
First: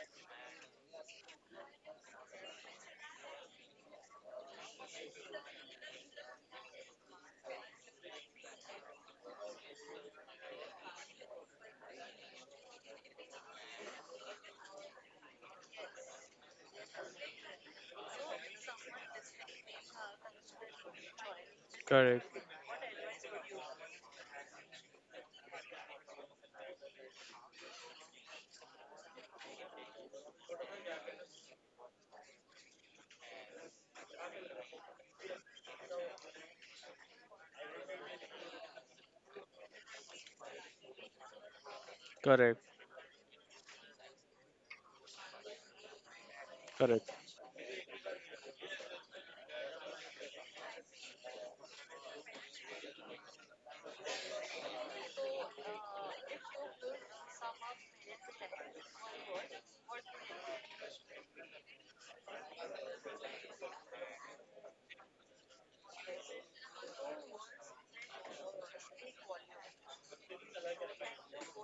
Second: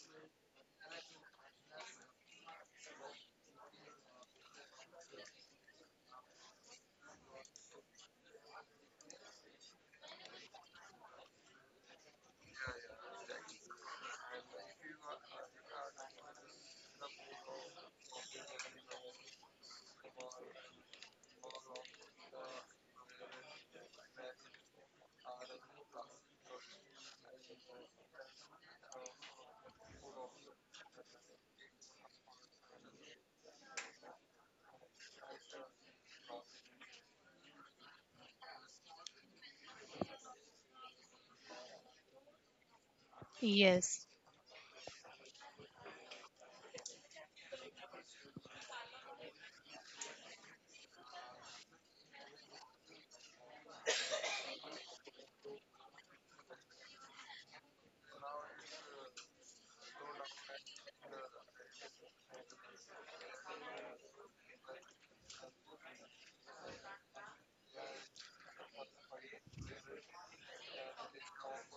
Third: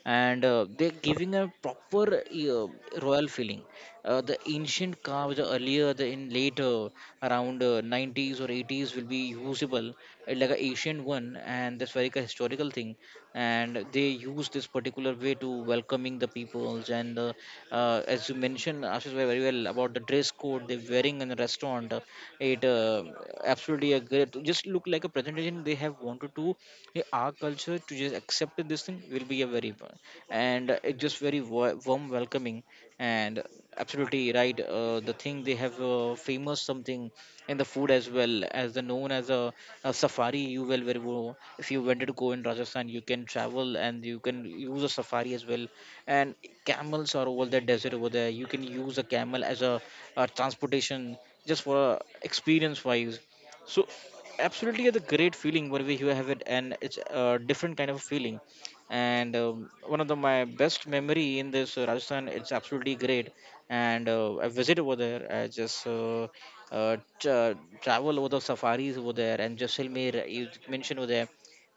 Speaker 1: and they're giving a proper royal feeling. The ancient carves earlier, the in later around '90s or '80s will be usable like a ancient one, and that's very like a historical thing. And they use this particular way to welcoming the peoples. And As you mentioned, Ashish bhai, very well about the dress code they're wearing in the restaurant.
Speaker 3: Correct,
Speaker 1: It absolutely a great, just look like a presentation they have wanted to, yeah, our culture to just accept this thing will be a very and it just very warm welcoming. And absolutely right, the thing they have famous something in the food as well as the known as a safari. You will very well if you wanted to go in
Speaker 3: correct,
Speaker 1: rajasthan, you can travel and
Speaker 2: yes,
Speaker 1: you can use a safari as well. And camels
Speaker 3: correct.
Speaker 1: are over there, desert over there, you can use a camel as a transportation just for experience wise. So absolutely the great feeling whenever you have it, and it's a different kind of feeling. And one of the my best memory in this rajasthan it's absolutely great, and I visit over there, I just uh, tra- travel over the safaris over there and jaisalmer. You mentioned over there,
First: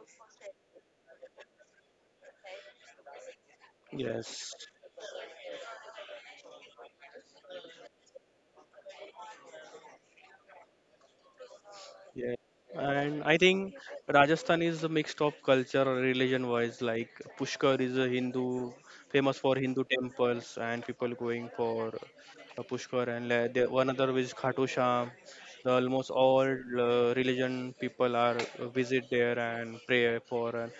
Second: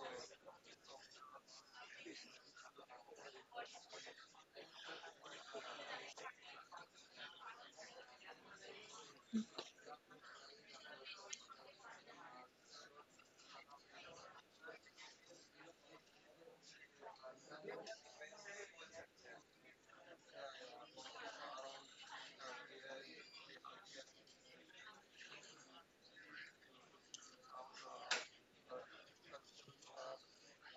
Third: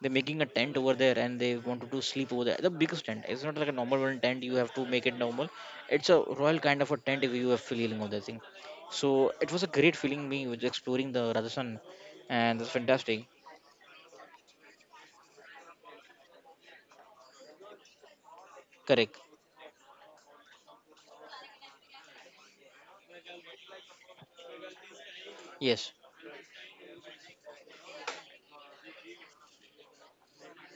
Speaker 1: they're making a tent over there and they wanted to sleep over there, the biggest tent, it's not like a normal one tent
Speaker 3: Yes.
Speaker 1: you have to make it normal. It's a royal kind of a tent if you are feeling on that thing. So it was a great feeling me with exploring the rajasthan,
Speaker 3: Yeah,
Speaker 1: and that's
Speaker 3: and
Speaker 1: fantastic.
Speaker 3: I think Rajasthan is a mix of culture, religion wise. Like Pushkar is a Hindu,
Speaker 1: Correct.
Speaker 3: famous for Hindu temples and people going for Pushkar. And the, one other is Khatu Sham. The
Speaker 1: Yes.
Speaker 3: almost all religion people are visit there and pray for. And,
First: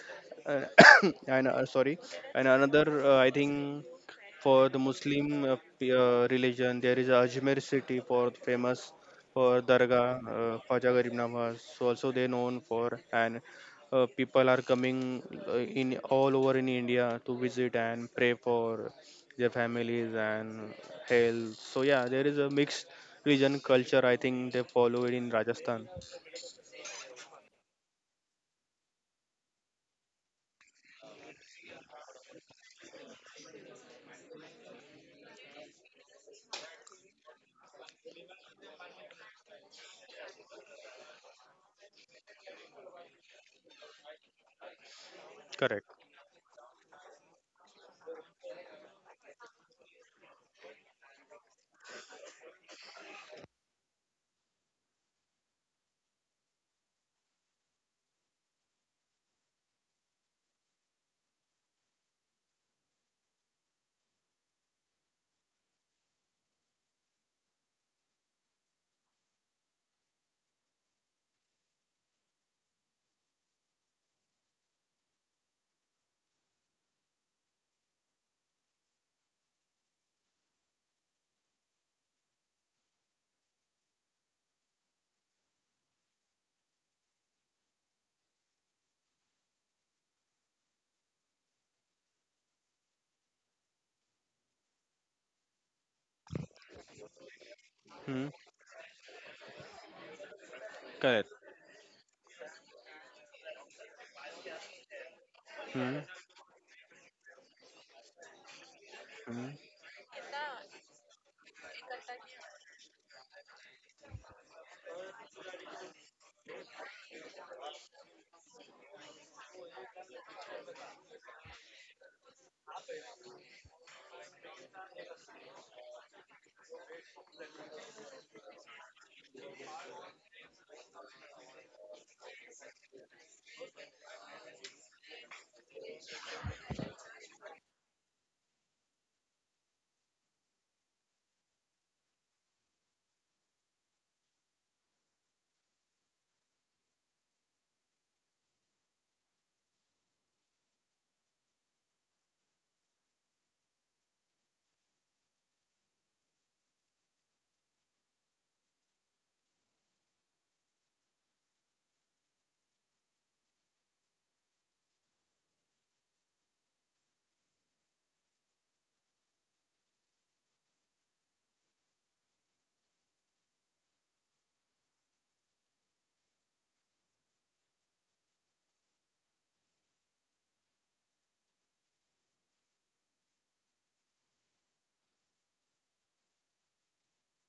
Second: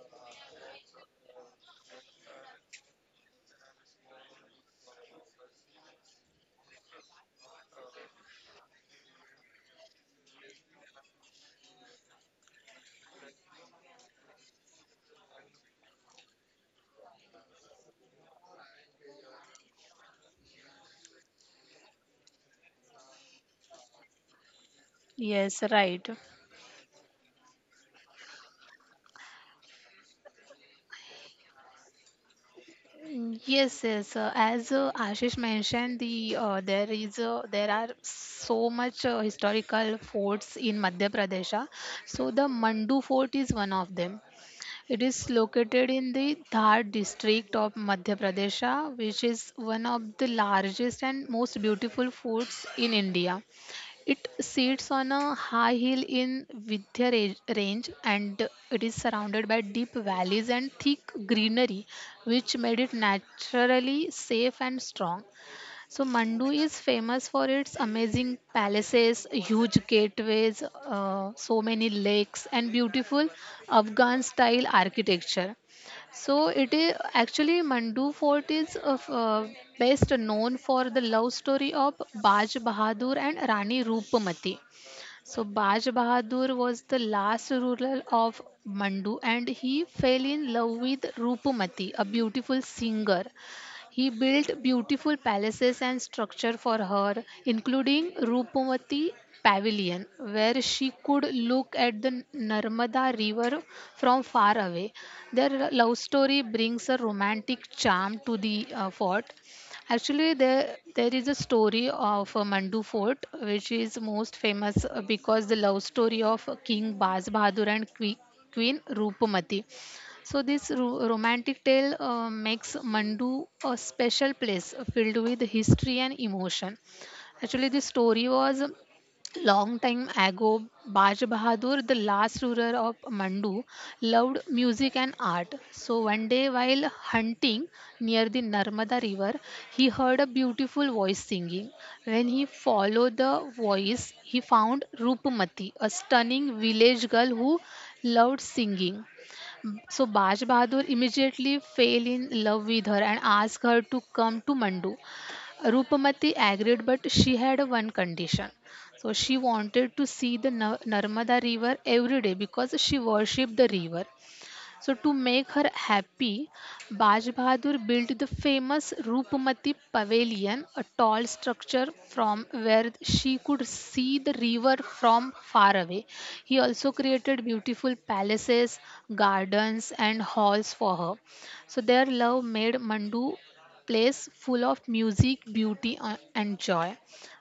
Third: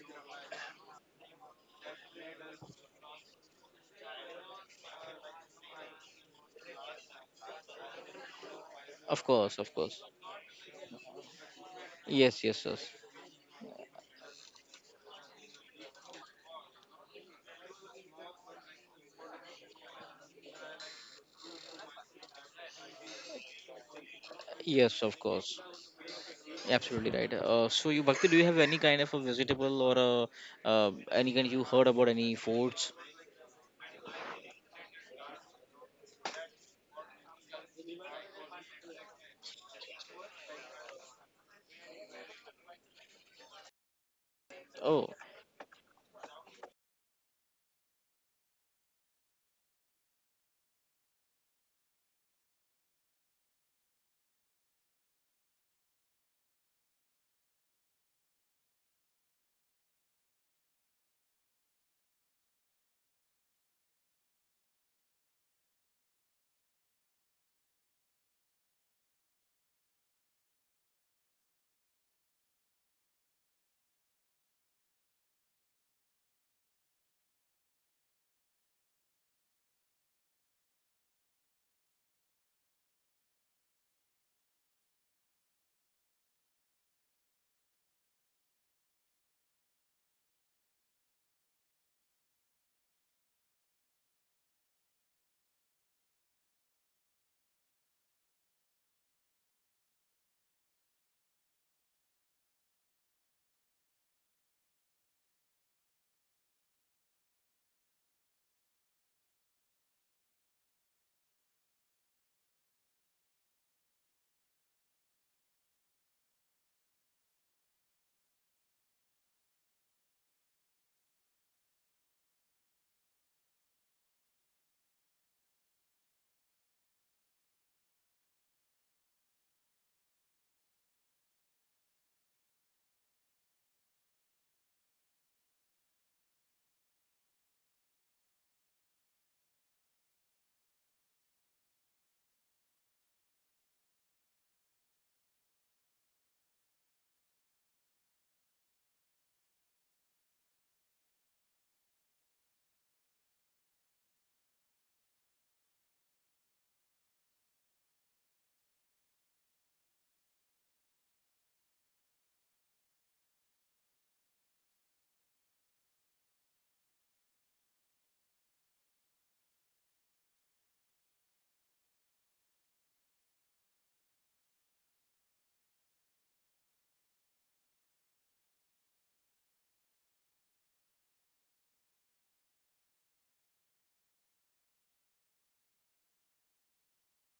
Speaker 3: uh, and sorry, and another I think for the Muslim religion, there is Ajmer city for famous
Speaker 1: Of
Speaker 3: for
Speaker 1: course. Of course.
Speaker 3: Dargah, Khwaja Garib Nawaz. So also they
Speaker 1: Yes.
Speaker 3: known
Speaker 1: Yes. Yes.
Speaker 3: for. And people are coming in all over in India to visit and pray for their families and health. So yeah, there is a mixed region culture, I think they follow it
Speaker 1: Yes.
Speaker 3: in
Speaker 1: Of course.
Speaker 2: yes,
Speaker 3: Rajasthan.
Speaker 2: right.
Speaker 1: Absolutely right. So you, Bhakti, do you have any kind of a vegetable or a, any kind you heard about any foods?
Speaker 2: Mm, yes, yes. As Ashish mentioned, the there are so much historical forts in Madhya Pradesh. So the Mandu Fort is one of them. It
Speaker 1: Oh.
Speaker 2: is
Speaker 3: Correct.
Speaker 2: located in the Dhar district of Madhya Pradesh, which is one of the largest and most beautiful forts in India. It sits on a high hill in Vindhya range and it is surrounded by deep valleys and thick greenery, which made it naturally safe and strong. So Mandu is famous for its amazing palaces, huge gateways, so many lakes, and beautiful Afghan style architecture. So it is actually Mandu Fort is best known for the love story of Baj Bahadur and Rani Rupamati. So Baj Bahadur was the last ruler of Mandu and he fell in love with Rupamati, a beautiful singer. He built beautiful palaces and structure for her, including
Speaker 3: Hmm.
Speaker 2: Rupamati Pavilion, where she
Speaker 3: Correct.
Speaker 2: could look at the Narmada River from far away. Their
Speaker 3: Hmm.
Speaker 2: love story brings a romantic charm to the fort.
Speaker 3: Hmm.
Speaker 2: Actually, there is a story of Mandu Fort, which is most famous because the love story of King Baz Bahadur and Queen Rupamati. So this romantic tale makes Mandu a special place filled with history and emotion. Actually, the story was: long time ago, Baj Bahadur, the last ruler of Mandu, loved music and art. So one day, while hunting near the Narmada river, he heard a beautiful voice singing. When he followed the voice, he found Rupmati, a stunning village girl who loved singing. Mm, so Baj Bahadur immediately fell in love with her and asked her to come to Mandu. Rupamati agreed, but she had one condition. So she wanted to see the Narmada river every day because she worshipped the river. So to make her happy, Baj Bahadur built the famous Rupmati Pavilion, a tall structure from where she could see the river from far away. He also created beautiful palaces, gardens, and halls for her. So their love made Mandu place full of music, beauty, and joy.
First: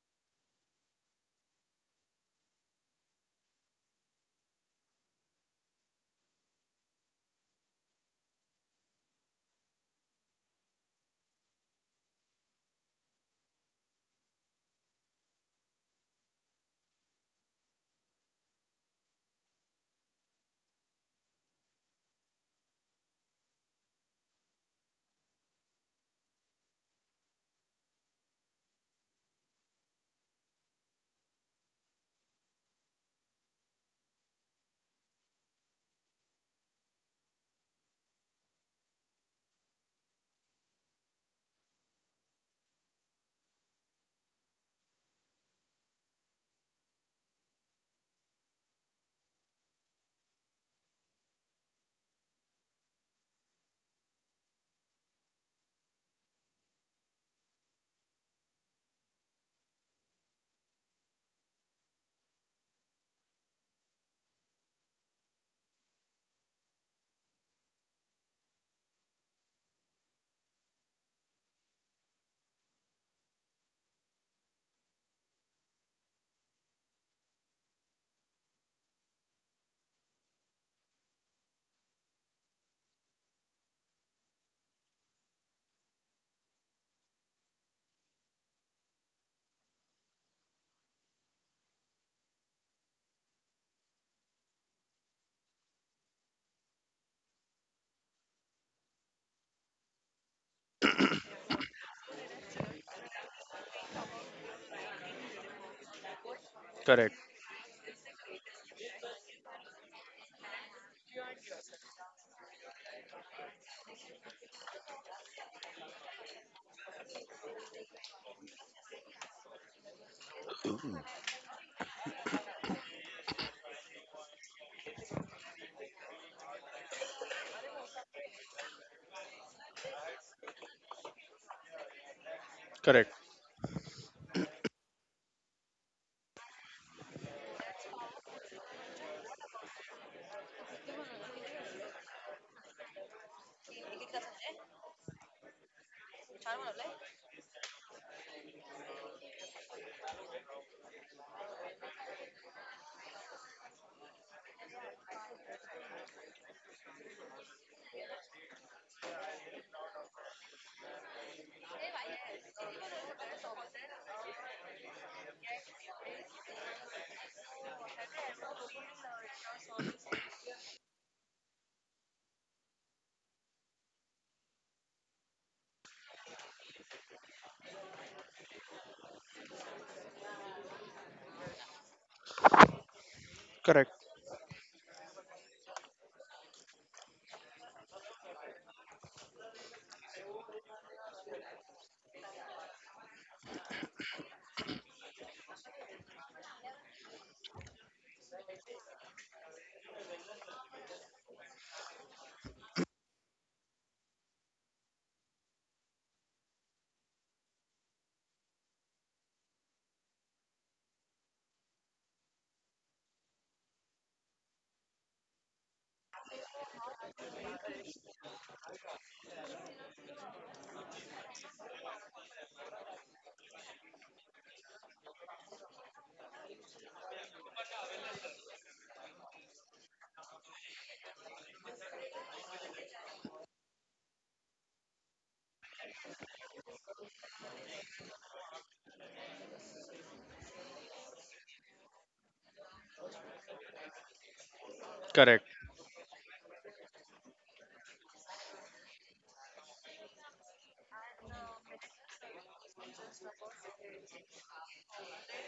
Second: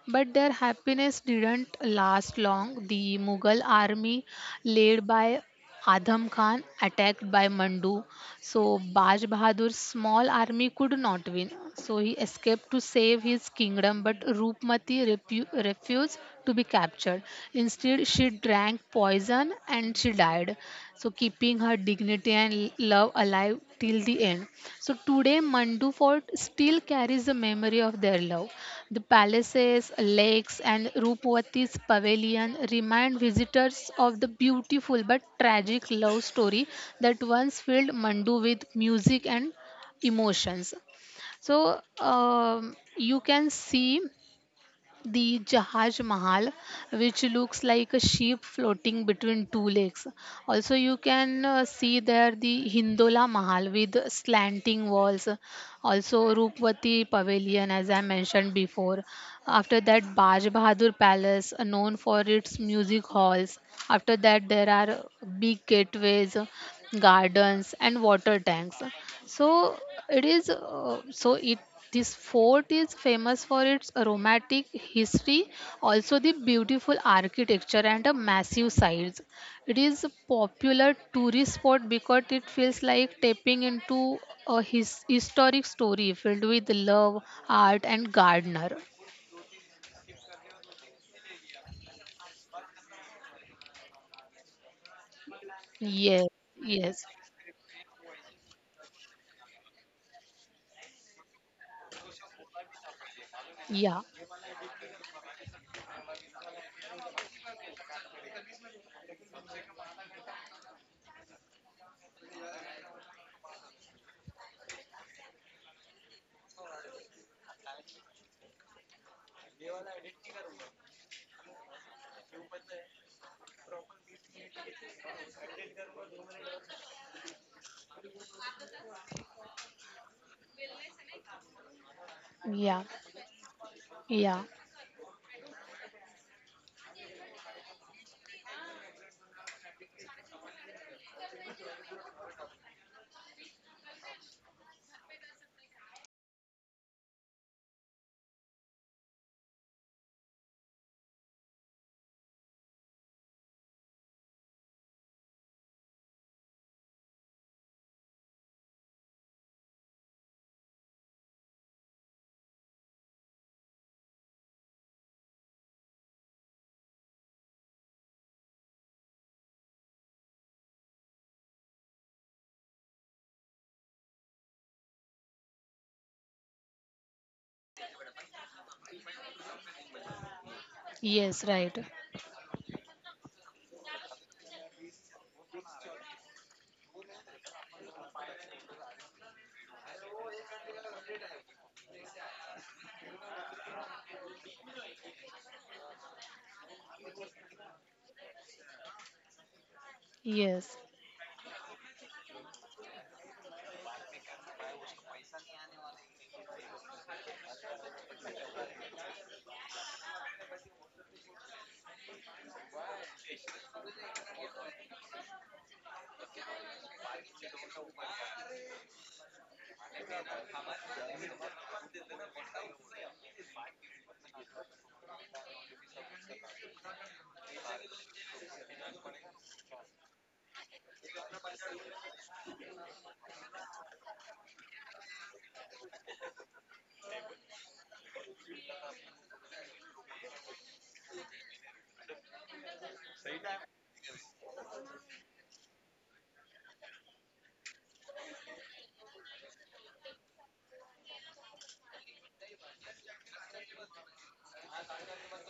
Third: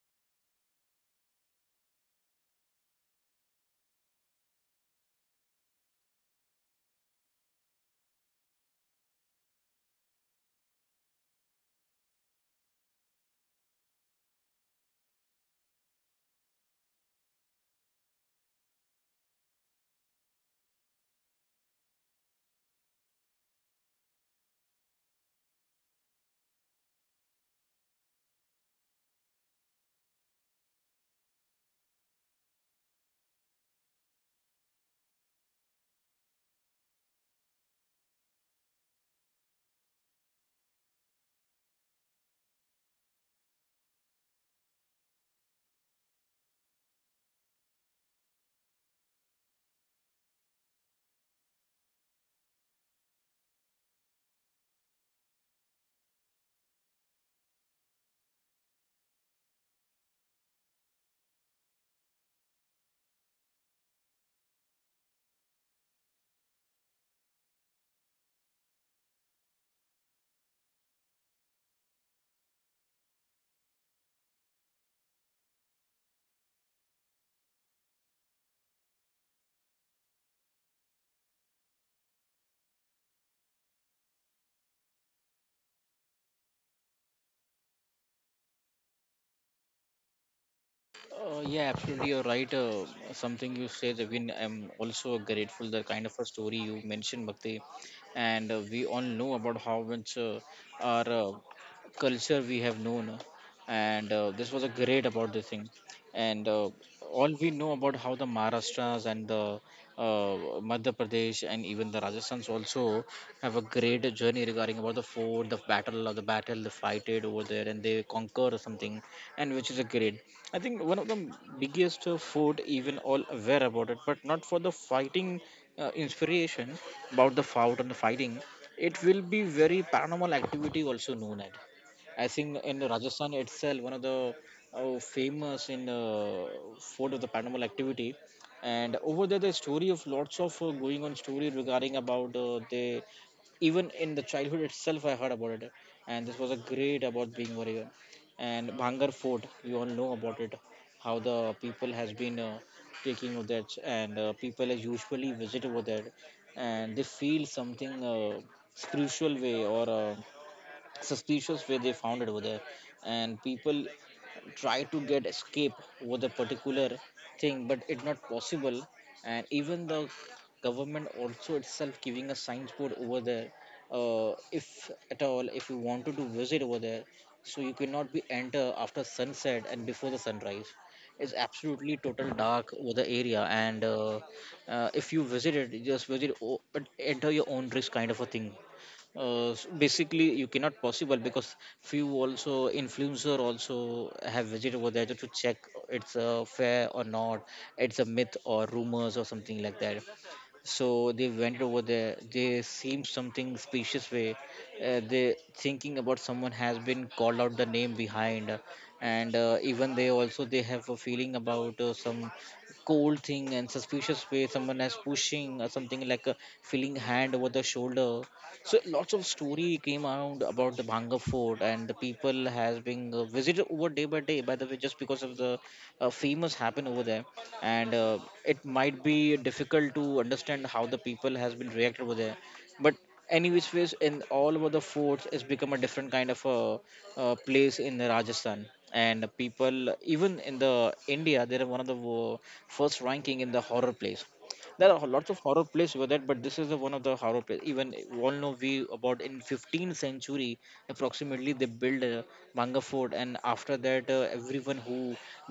Speaker 2: But their happiness didn't last long. The Mughal army, led by Adham Khan, attacked by Mandu. So Baj Bahadur's small army could not win. So he escaped to save his kingdom, but Rupmati refused to be captured. Instead, she drank poison and she died. So, keeping her dignity and love alive till the end. So, today, Mandu Fort still carries the memory of their love. The palaces, lakes, and Rupavati's pavilion remind visitors of the beautiful but tragic love story that once filled Mandu with music and emotions. So, um, you can see the Jahaj Mahal, which looks like a sheep floating between two lakes. Also, you can see there the Hindola Mahal with slanting walls. Also, Rupvati Pavilion, as I mentioned before. After that, Baj Bahadur Palace, known for its music halls. After that, there are big gateways, gardens, and water tanks. So it is so it this fort is famous for its romantic history, also the beautiful architecture and a massive size. It is a popular tourist spot because it feels like tapping into a historic story filled with love, art, and gardener.
Speaker 1: Yeah, absolutely, you're right. Something you said, Ravin, I'm also grateful the kind of a
Speaker 2: Yes,
Speaker 1: story you
Speaker 2: yes,
Speaker 1: mentioned, Bhakti, and we all know about how much our culture we have known,
Speaker 2: yeah,
Speaker 1: and this was a great about the thing, and
Speaker 3: Correct,
Speaker 1: all we know about how the Maharashtras and the uh, Madhya Pradesh and even the Rajasthans also have a great journey regarding about the fort, the battle of the battle, they fight it over there, and they conquer something, and which is a great. I think one of the biggest food even all aware about it, but not for the fighting inspiration about the fight and the fighting. It will be very paranormal activity also known as. I think in
Speaker 2: yeah,
Speaker 3: correct,
Speaker 1: Rajasthan itself, one of the
Speaker 2: yeah,
Speaker 1: famous in fort of the paranormal activity, and over there the story of lots of going on story regarding about they, even in the childhood itself I heard about it, and this was a great about being warrior. And Bhangar Fort. You all know about it, how the people has been taking of that, and people as usually visit over there and they feel something spiritual way or suspicious way they found it over there and people try to get escape over the particular thing, but it's not possible. And even the government also itself giving a signboard over there. If at all if you wanted to visit over there, so you cannot be enter after sunset and before the sunrise. It's
Speaker 2: yes, right,
Speaker 1: absolutely total dark over the area, and
Speaker 3: correct,
Speaker 1: if you visit it just but enter your own risk kind of a thing. Basically you cannot possible because few also influencer also have visited over there just to check it's fair or not, it's a myth or rumors or something like that.
Speaker 2: yes,
Speaker 1: So they went over there, they seem something specious way. They thinking about someone has been called out the name behind, and even they also they have a feeling about some cold thing and suspicious way someone has pushing or something like a feeling hand over the shoulder. So lots of story came around about the bhanga fort and the people has been visited over day by day by the way just because of the famous happen over there. And It might be difficult to understand how the people has been reacted over there, but any which ways in all over the forts it's become a different kind of a, place in Rajasthan. And people even in the India, they're one of the first ranking in the horror place. There are lots of
Speaker 3: correct,
Speaker 1: horror plays with that, but this is the one of the horror plays. Even all know we about in 15th century approximately they build a manga fort, and after that everyone who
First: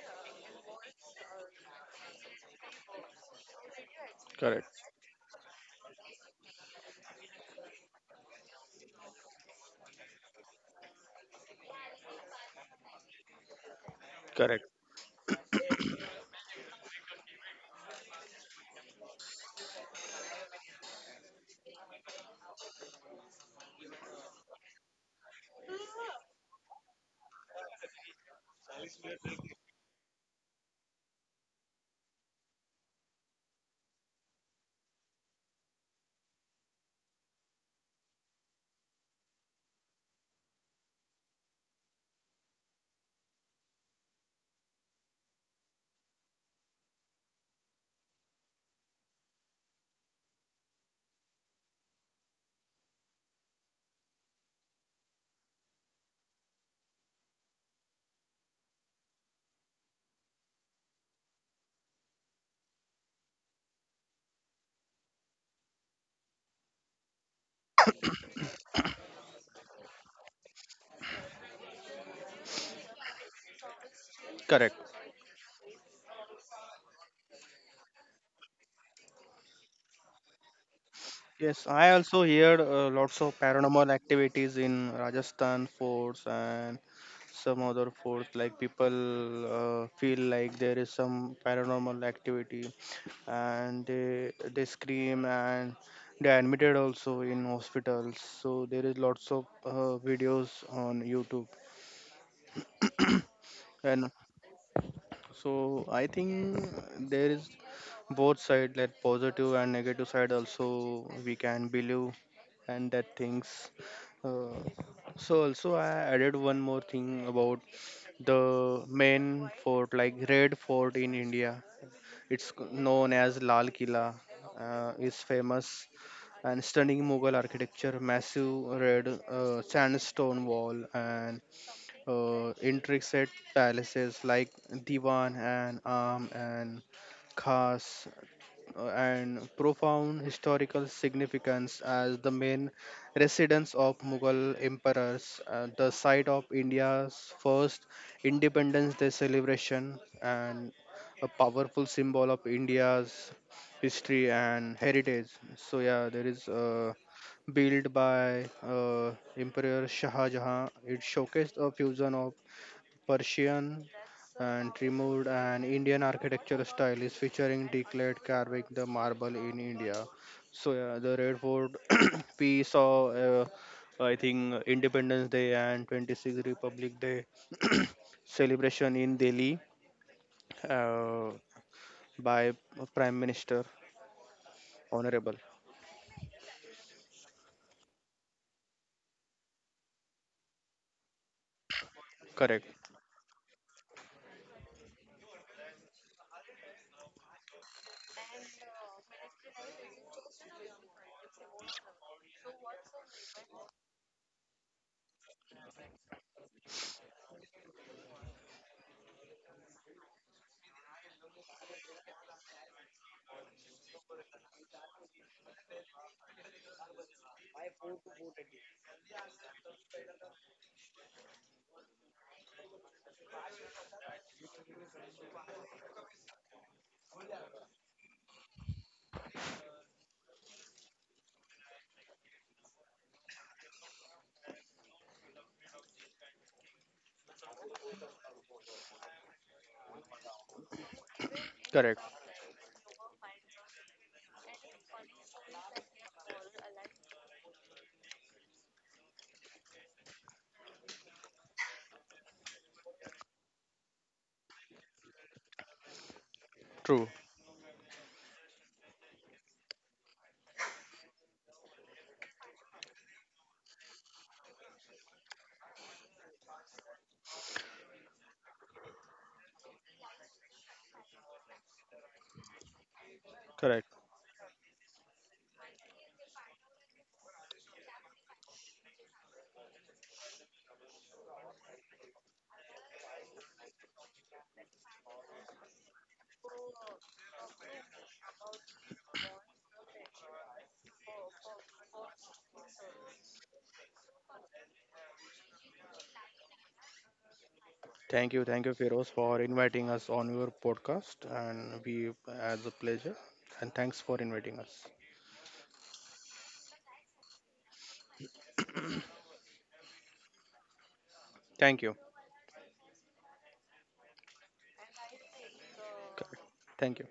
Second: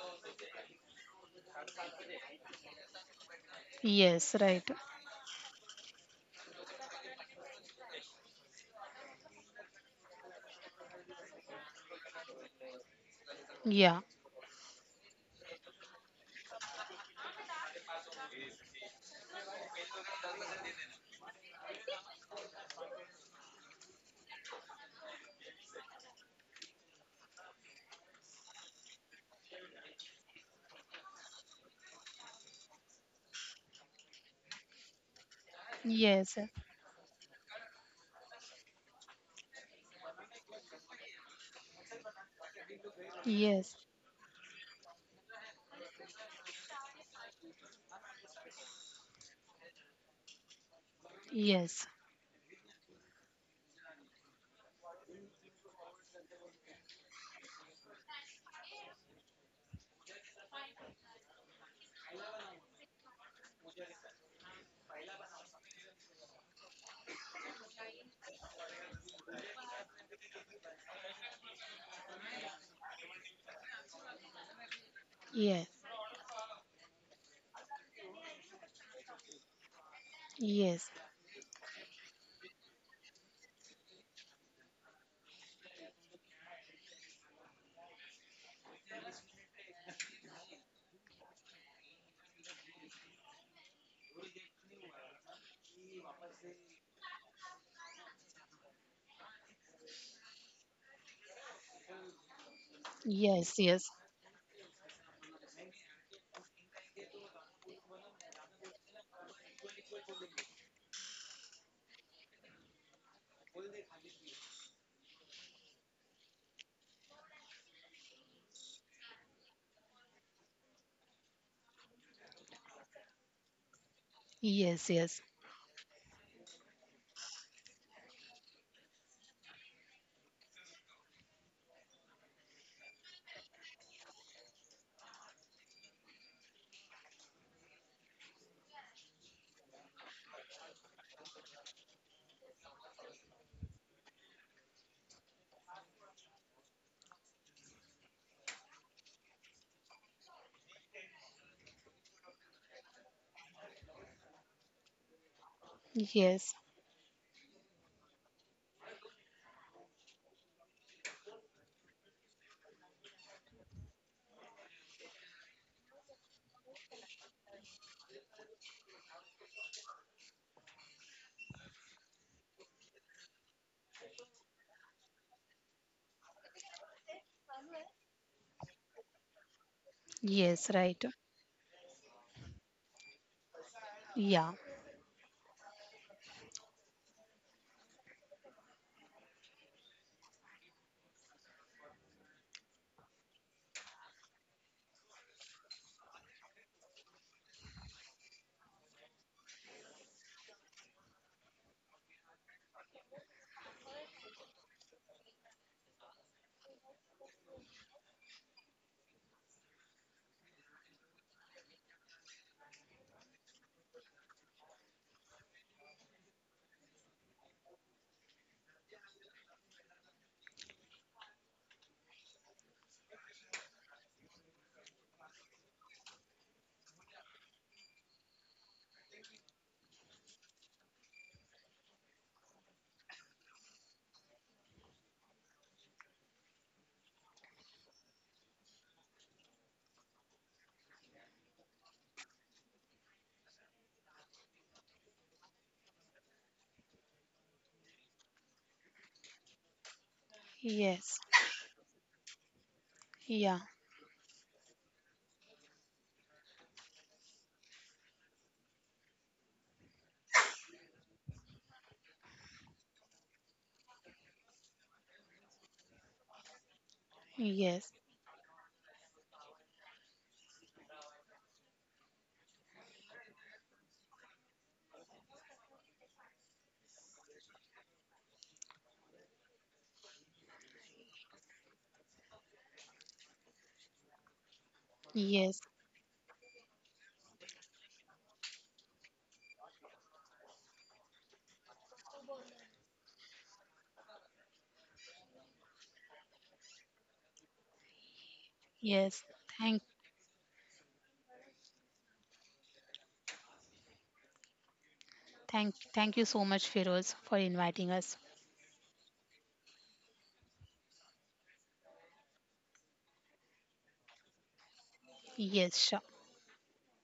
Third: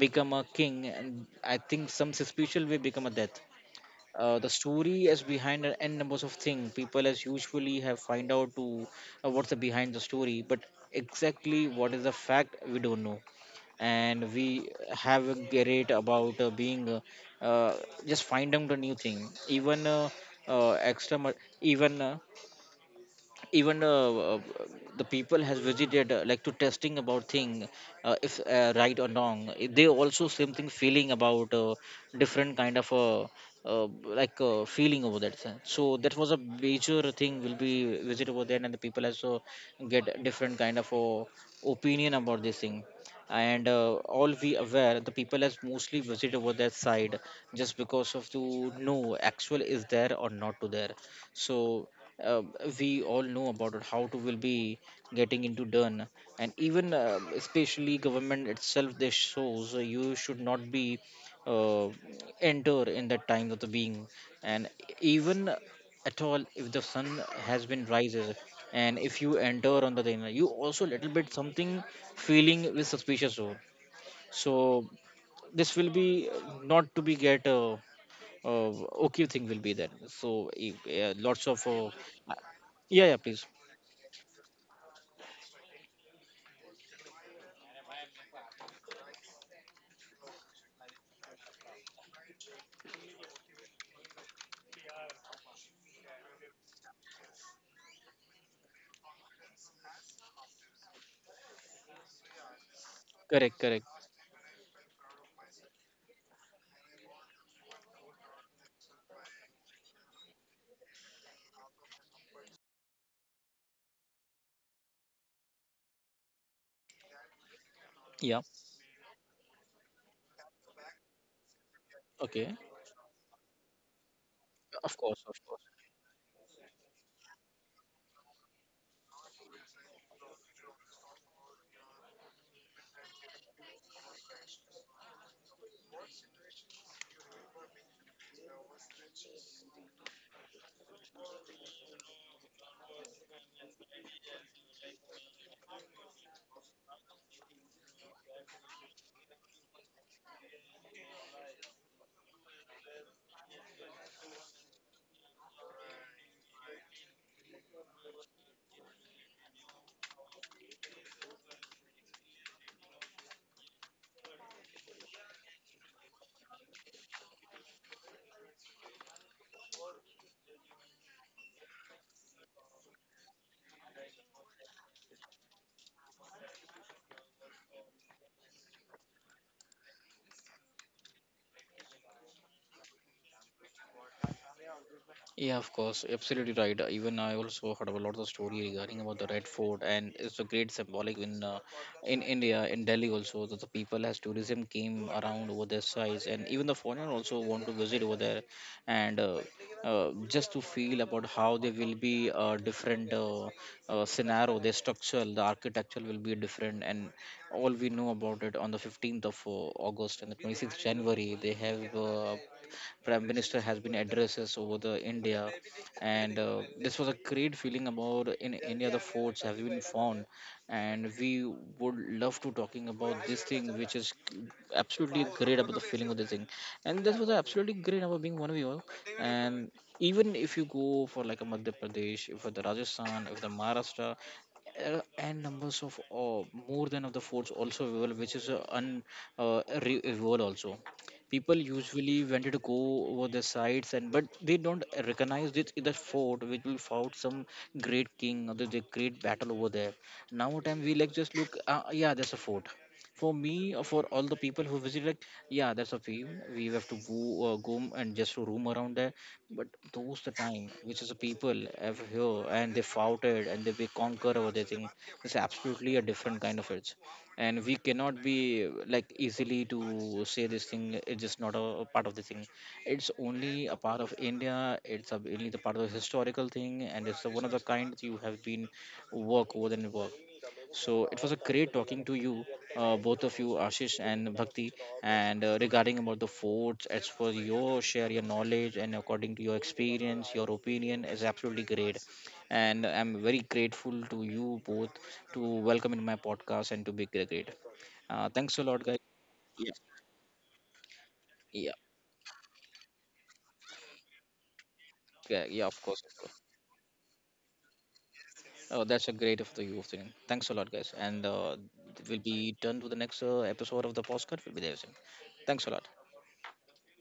Speaker 1: become a king and I think some suspicious way become a death.
Speaker 2: yes,
Speaker 1: The
Speaker 2: right,
Speaker 3: correct,
Speaker 1: story is behind an n numbers of things, people as usually have find out to what's the behind the story, but exactly what is the fact we don't know.
Speaker 2: yeah,
Speaker 1: And we
Speaker 3: correct,
Speaker 1: have a great about being uh, just find out a new thing. Even extra ma- even even uh, the people has visited like to testing about thing, if right or wrong. Eh, they also same thing feeling about different kind of feeling over that thing. So that was a
Speaker 2: yes,
Speaker 1: major thing will be visit over there, and the people also get different kind of opinion about this thing. And
Speaker 2: yes.
Speaker 1: All we aware the people has mostly visit over that side just because of to know actual is there or not to there.
Speaker 2: Yes,
Speaker 1: So uh, we all know about it, how to will be getting into done. And even especially government itself they shows you should not be uh, enter in that time of the being. And even at all if the sun has been rises, and if you enter on the thing, you also little bit something feeling with suspicious zone.
Speaker 3: correct.
Speaker 1: So
Speaker 2: yes,
Speaker 1: this will be not to be get uh, okay thing will be there. So if,
Speaker 2: yes,
Speaker 1: lots of
Speaker 3: Yes, I also heard
Speaker 1: yeah, yeah,
Speaker 3: lots
Speaker 1: please,
Speaker 3: of paranormal activities in Rajasthan forts and some other forts. Like people feel like there is some paranormal activity, and they scream and they are admitted also in hospitals. So there is lots of videos on YouTube.
Speaker 2: yes,
Speaker 1: correct, correct,
Speaker 2: yes,
Speaker 3: And so I think there is both side, like positive and negative side. Also, we can believe and that things. Uh, so also I added one more thing about
Speaker 1: yeah,
Speaker 3: the main fort, like Red Fort in India. It's
Speaker 1: okay,
Speaker 3: known as Lal Kila.
Speaker 2: yes,
Speaker 1: of
Speaker 3: Is
Speaker 2: yes,
Speaker 1: course, of course.
Speaker 3: famous and stunning Mughal architecture, massive red sandstone wall, and intricate palaces like Diwan and Am and Khas, and profound historical significance as the main residence of Mughal emperors, the site of India's first Independence Day celebration, and a powerful symbol of India's history and heritage. So yeah, there
Speaker 2: yes,
Speaker 3: is built by Emperor Shah Jahan. It showcased a fusion of Persian and removed and Indian architectural style, is featuring declared carving the marble in India. So yeah, the Red Fort, we saw I think Independence Day and 26th Republic Day celebration in Delhi
Speaker 2: yes, right.
Speaker 3: uh, by Prime Minister
Speaker 2: Yeah,
Speaker 3: Honorable.
Speaker 1: Yeah, of course, absolutely right. Even I also heard about a lot of story regarding about the Red Fort, and it's a great symbolic in
Speaker 3: Correct,
Speaker 1: India, in Delhi also, that the people as tourism came around over their size, and even the foreigner also want to visit over there, and just to feel about how they will be different scenario, their structure, the architecture will be different, and all we know about it on the 15th of August and the 26th January, they have. Prime minister has been addresses over the India. And This was a great feeling about in any other forts have been found, and we would love to talking about this thing, which is absolutely great about the feeling of this thing. And this was absolutely great about being one of you all. And even if you go for like a Madhya Pradesh for the Rajasthan if the Maharashtra, uh, and numbers of uh, more than of the forts also available, which is available also. People
Speaker 3: correct,
Speaker 1: usually wanted to go over the sites and but they don't recognize this the fort which will fought some great king or the great battle over there. Now time we like
Speaker 2: yes,
Speaker 1: just look, yeah, there's a fort for
Speaker 2: yeah,
Speaker 1: me or for all the people who visit, like, yeah, that's a view. We have to
Speaker 3: true,
Speaker 1: go, and just roam around there. But those the time which is the people have here and they fought it, and they conquer over the thing. It's absolutely a different kind of it, and we
Speaker 2: yes,
Speaker 1: cannot be like easily to say this thing. It's just not a part of the thing. It's only a
Speaker 3: correct.
Speaker 1: part of India. It's a, only the part of the historical thing, and it's a one of the kind you have been work over than work. So it was a great talking to you, both of you, Ashish and Bhakti, and
Speaker 2: yes,
Speaker 1: regarding about the forts. As for your share, your knowledge, and according to your experience, your opinion is absolutely great, and I'm very grateful to you both to welcome in my podcast and to be great.
Speaker 3: Thank
Speaker 1: Thanks
Speaker 3: you,
Speaker 1: a lot, guys.
Speaker 3: Feroz,
Speaker 2: yes.
Speaker 3: for
Speaker 1: Yeah,
Speaker 2: Thank,
Speaker 3: inviting us on your podcast,
Speaker 1: yeah,
Speaker 3: and we as a pleasure. And thanks for inviting us.
Speaker 1: yeah, yeah, of course.
Speaker 2: Thank
Speaker 1: Of
Speaker 2: you
Speaker 1: course.
Speaker 2: so much, Feroz, for inviting us.
Speaker 1: Oh, that's a great of the youth thing. Thanks a lot, guys. And
Speaker 3: Thank you.
Speaker 1: we'll be done to the next episode of the podcast. We'll be there soon. Thanks a
Speaker 2: Yes,
Speaker 1: lot.
Speaker 2: sure.
Speaker 3: Thank you.